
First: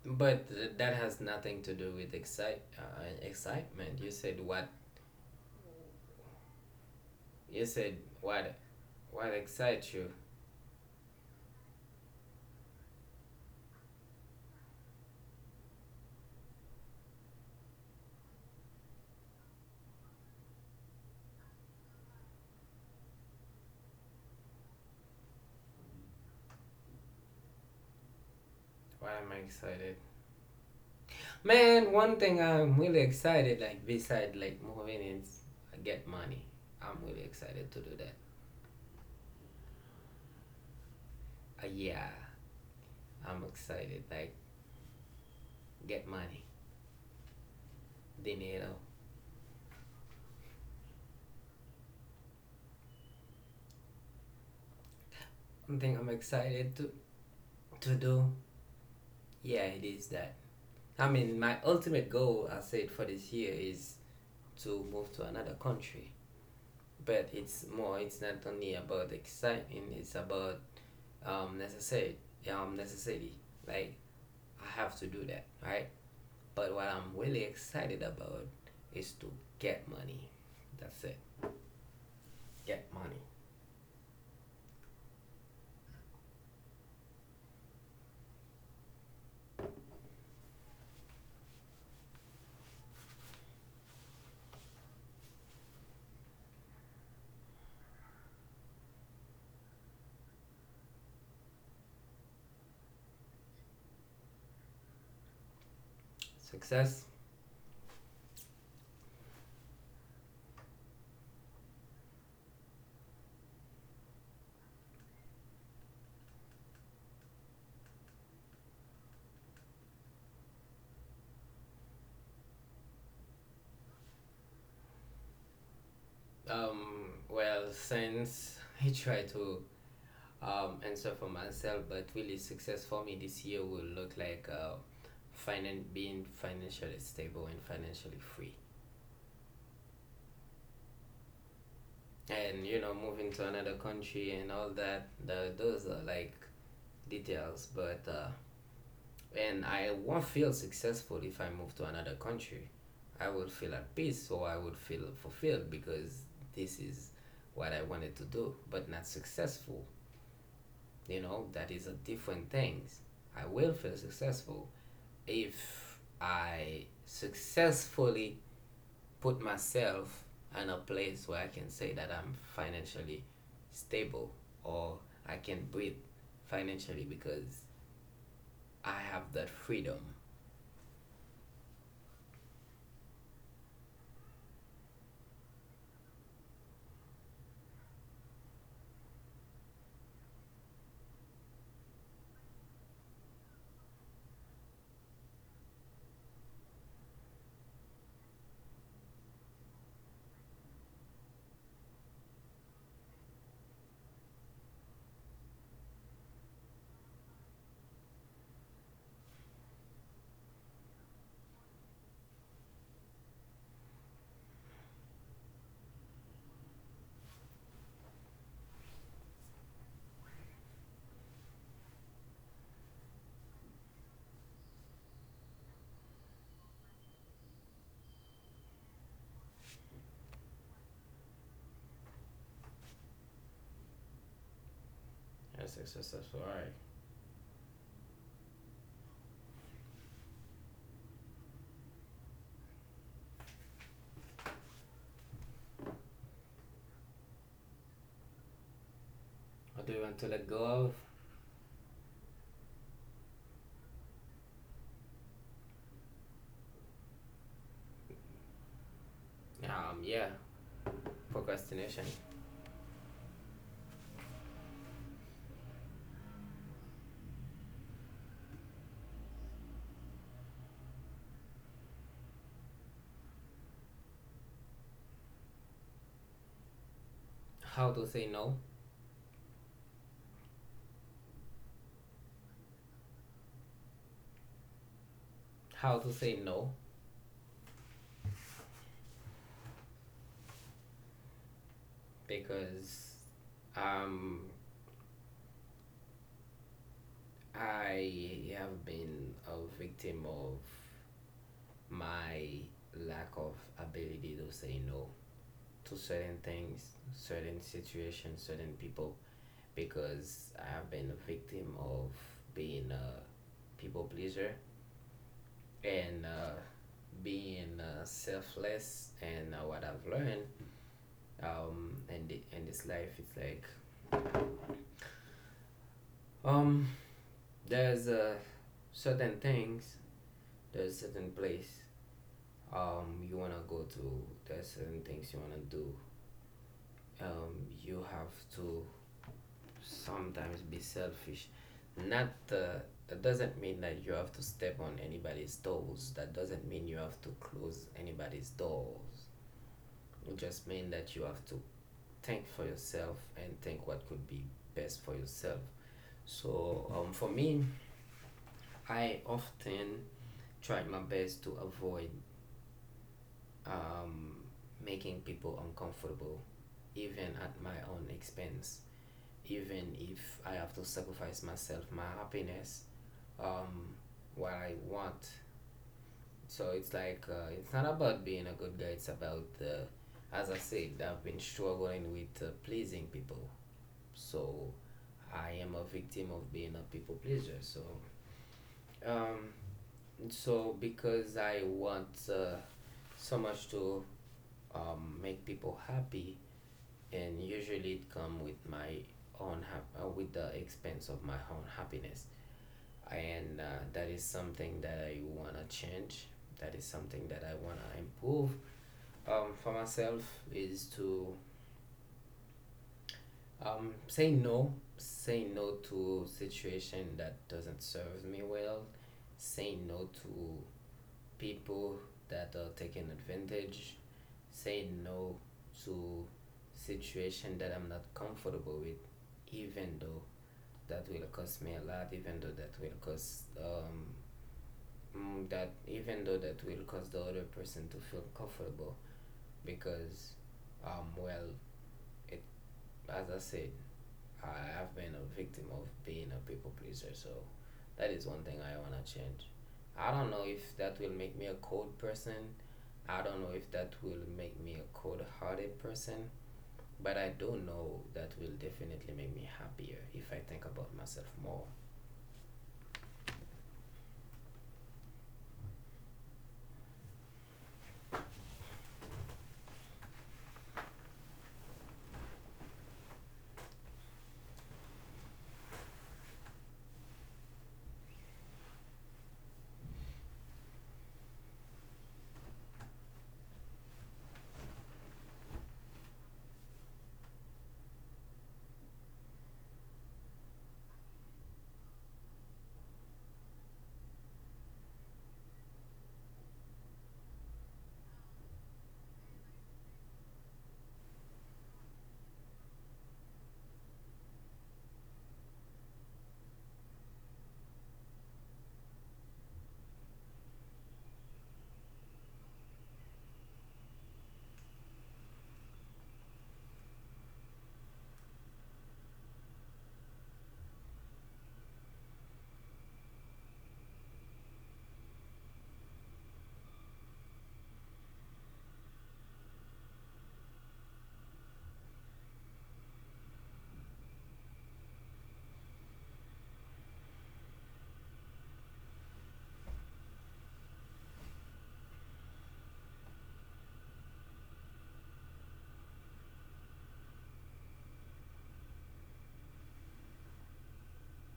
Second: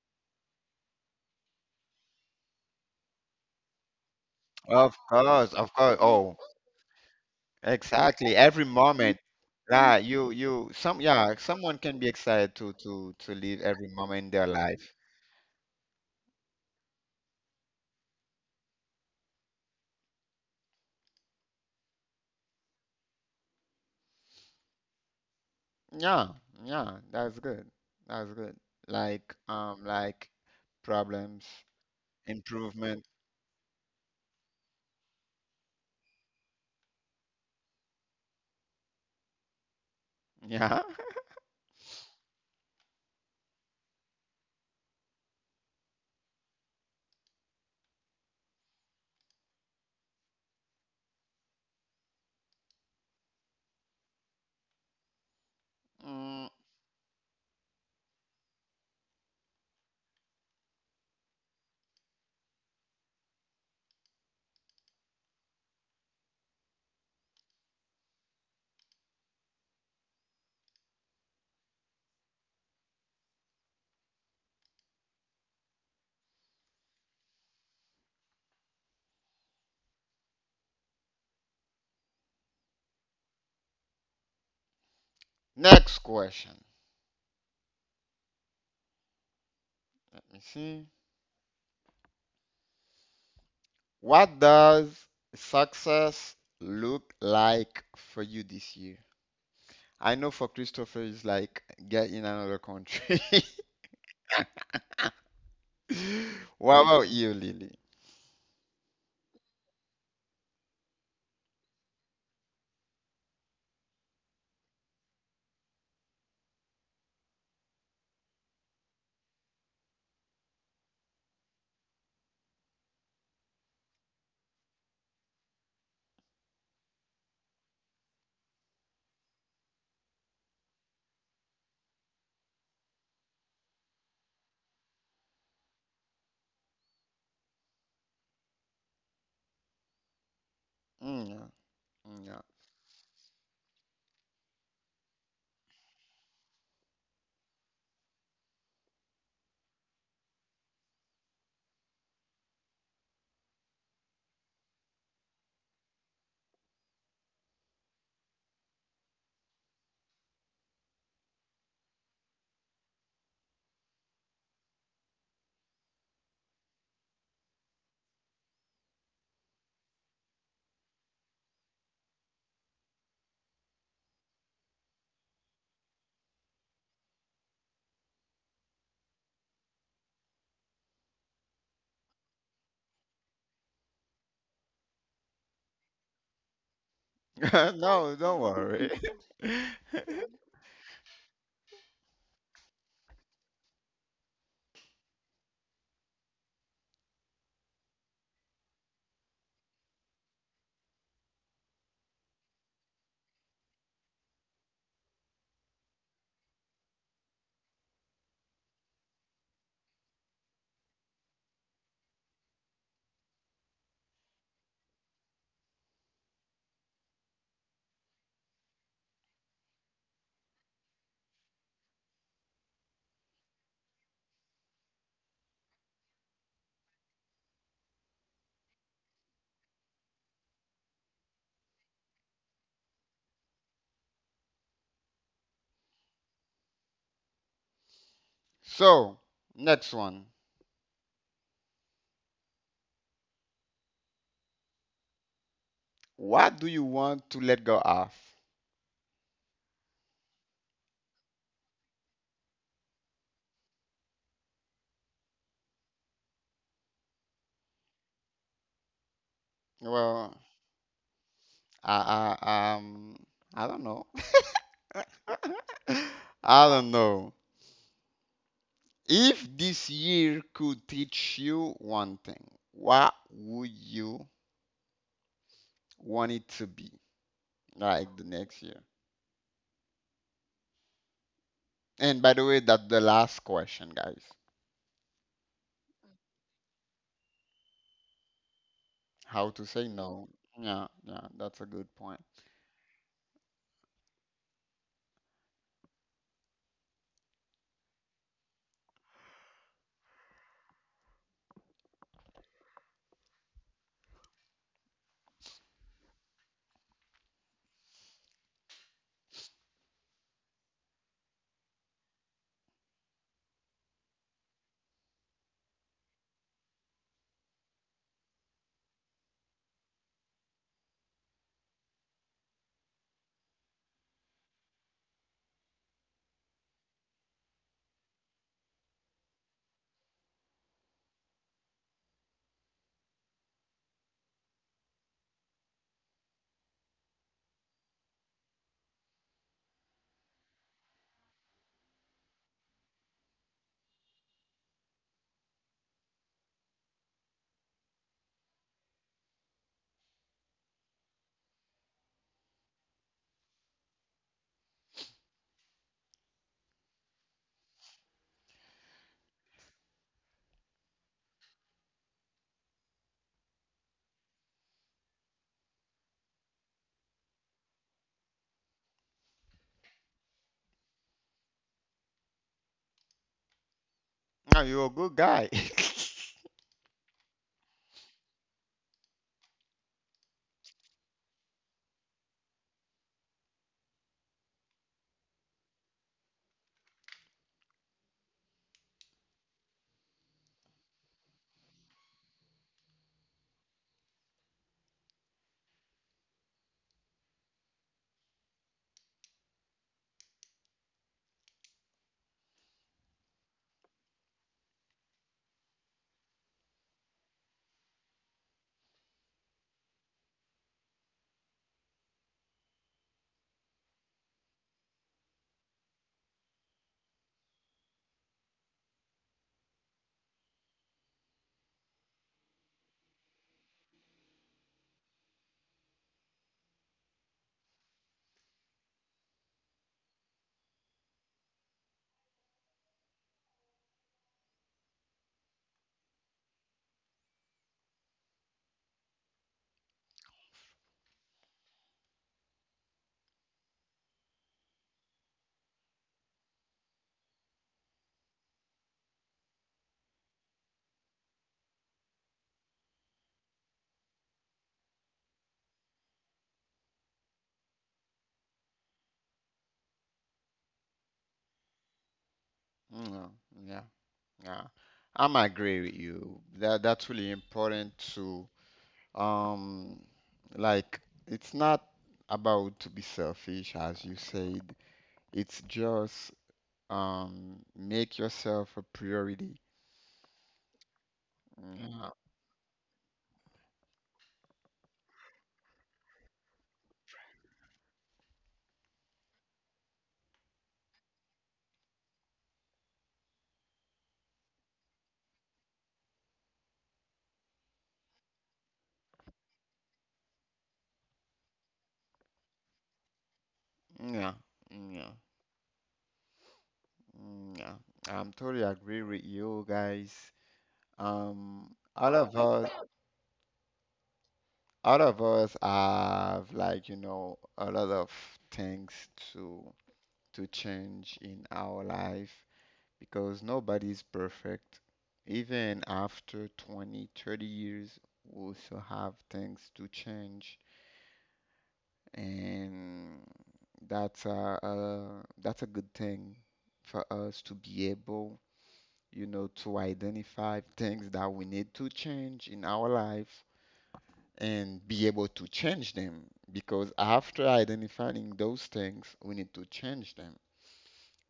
Speaker 2: But that has nothing to do with excitement. You said what?
Speaker 1: Of course, of course. Oh,
Speaker 2: You said
Speaker 1: exactly.
Speaker 2: what?
Speaker 1: Every moment.
Speaker 2: What excites
Speaker 1: Yeah,
Speaker 2: you?
Speaker 1: someone can be excited to to live every moment in their life. Yeah, yeah, that's good. That's good.
Speaker 2: Why am I excited?
Speaker 1: Like problems,
Speaker 2: Man, one thing I'm really
Speaker 1: improvement.
Speaker 2: excited, like beside like moving, is get money. I'm really excited to do that.
Speaker 1: Yeah.
Speaker 2: Yeah, I'm excited like get money, dinero. One thing I'm
Speaker 1: Mm,
Speaker 2: excited to do. Yeah, it is that. I mean, my ultimate goal, I said for this year, is to move to another country, but it's more, it's not only about excitement, it's about necessary necessity. Like, I have to do that, right? But what I'm really excited about is to get money. That's it. Get money.
Speaker 1: next question. Let me see. What does success look like for you this year? I know for Christopher, it's like get in another country. What
Speaker 2: Success.
Speaker 1: about you, Lily?
Speaker 2: Well since I try to answer for myself, but really success for me this year will look like being financially stable and financially free.
Speaker 1: Mm,
Speaker 2: And you know, moving to another country and all that, the, those are like details. But and I won't feel successful if I move to another country. I would feel at peace or I would feel fulfilled, because this is what I wanted to do, but not successful. You know, that is a different things. I will feel successful if I successfully put myself in a place where I can say that I'm financially stable, or I can breathe financially, because I have that freedom.
Speaker 1: yeah. No, don't worry.
Speaker 2: That's successful. All right.
Speaker 1: So, next one. What do you want to let go of?
Speaker 2: What do you want to let go of? Yeah,
Speaker 1: Well,
Speaker 2: procrastination.
Speaker 1: I, I, um, I don't know. I don't know. If this year could teach you one thing, what would you want it to be
Speaker 2: How to
Speaker 1: like the
Speaker 2: say no?
Speaker 1: next year? And by the way, that's the last question, guys.
Speaker 2: How to say no?
Speaker 1: How to say no. Yeah, yeah, that's a good point.
Speaker 2: Because um, I have been a victim of my lack of ability to say no to certain things, certain situations, certain people, because I've been a victim of being a people pleaser and being selfless. And what I've learned in, the, in this life is like, um, there's certain things, there's certain place you want to go to, there's certain things you want to do. You have to sometimes be selfish. Not it doesn't mean that you have to step on anybody's toes. That doesn't mean you have to close anybody's doors. It just means that you have to think for yourself and think what could be best for yourself. So for me, I often try my best to avoid um, making people uncomfortable, even at my own expense. Even if I have to sacrifice myself, my happiness, um, what
Speaker 1: No,
Speaker 2: I
Speaker 1: you're a good
Speaker 2: want.
Speaker 1: guy.
Speaker 2: So it's like it's not about being a good guy. It's about as I said, I've been struggling with pleasing people. So I am a victim of being a people pleaser. So um, so because I want so much to make people happy, and usually it comes with my with the expense of my own happiness. And that is something that I wanna change. That is something that I wanna improve for myself, is to say no to situation that doesn't serve me well, say no to people that are taking advantage, say no to situation that I'm not comfortable with, even though that will cost me a lot, even though that will cost that, even though that will cause the other person to feel comfortable, because um well it, as I said, I have been a victim of being a people pleaser, so that is one thing I wanna change. I don't know if that will make me a cold person. I don't know if that will make me a cold hearted person, but I do know that will definitely make me happier if I think about myself more.
Speaker 1: No, yeah, yeah. I'm agree with you. That that's really important to um like it's not about to be selfish as you said. It's just make yourself a priority. Yeah, yeah, yeah, yeah. I'm totally agree with you guys. Um, all of us have like you know a lot of things to change in our life because nobody's perfect even after 20, 30 years we still have things to change and that's a that's a good thing for us to be able you know to identify things that we need to change in our life and be able to change them because after identifying those things, we need to change them.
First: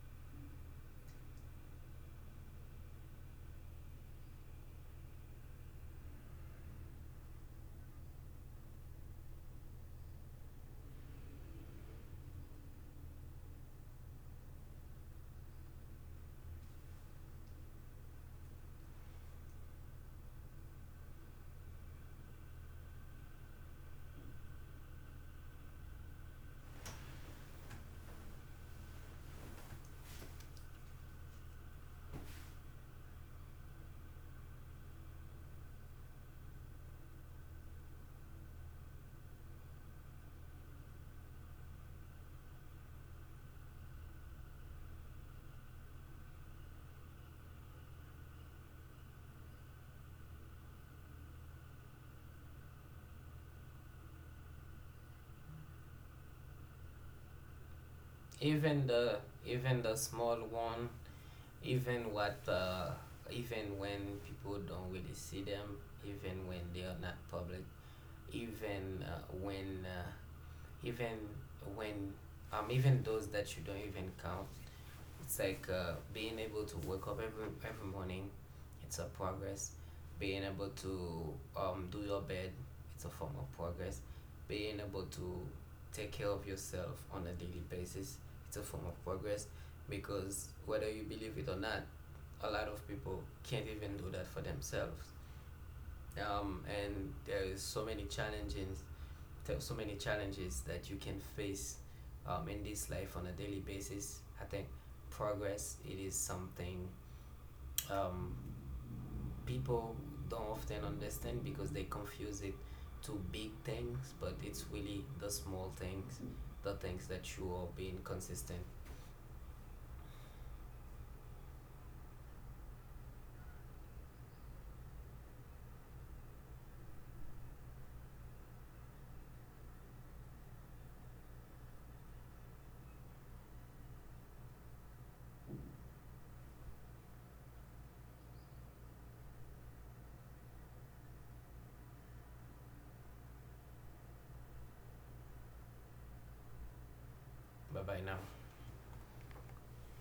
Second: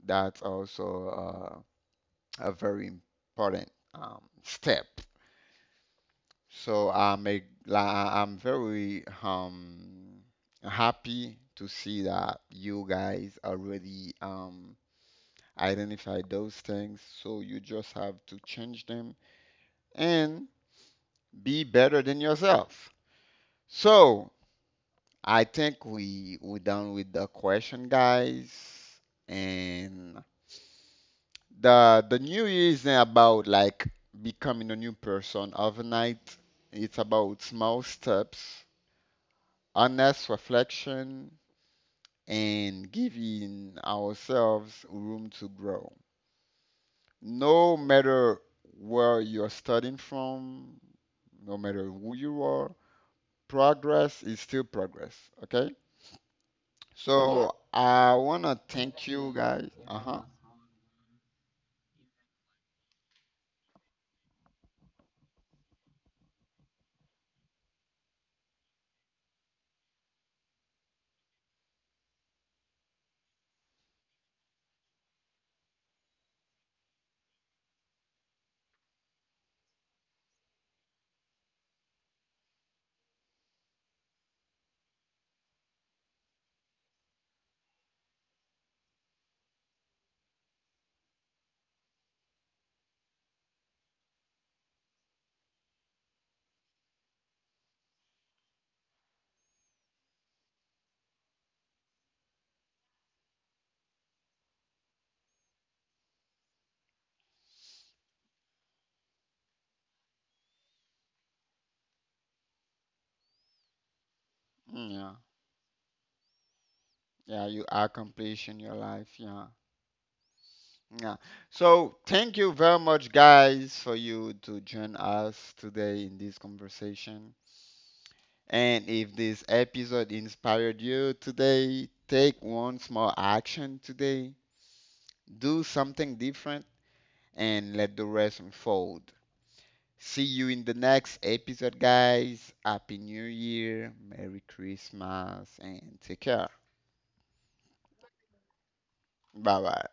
Speaker 1: That's also a very important step. So I'm very happy to see that you guys already identified those things. So you just have to change them and be better than yourself. So I think we done with the question, guys. And the new year isn't about like becoming a new person overnight. It's about small steps, honest reflection, and giving ourselves room to grow. No matter where you're starting from, no matter who you are, progress is still progress. Okay? So I wanna
Speaker 2: Even
Speaker 1: thank
Speaker 2: the
Speaker 1: you guys.
Speaker 2: even the
Speaker 1: Uh huh.
Speaker 2: small one, even what even when people don't really see them, even when they are not public, even uh, when uh, even when even those that you don't even count. It's like being able to wake up every morning. It's a progress. Being able to do your bed. It's a form of progress. Being able to take care of yourself on a daily basis. It's a form of progress, because whether you believe it or not, a lot of people can't even do that for themselves. And there is so many challenges, there are so many challenges that you can face in this life on a daily basis. I think progress it is something um, people don't often understand because they confuse it to big things, but it's really
Speaker 1: Yeah.
Speaker 2: the small things, the things that
Speaker 1: Yeah.
Speaker 2: you
Speaker 1: You
Speaker 2: are being
Speaker 1: accomplished in
Speaker 2: consistent.
Speaker 1: your life. Yeah. Yeah. So thank you very much, guys, for you to join us today in this conversation. And if this episode inspired you today, take one small action today. Do something different and let the rest unfold. See you in the next episode, guys. Happy New Year, Merry Christmas, and take care.
Speaker 2: Bye bye now.
Speaker 1: Bye bye.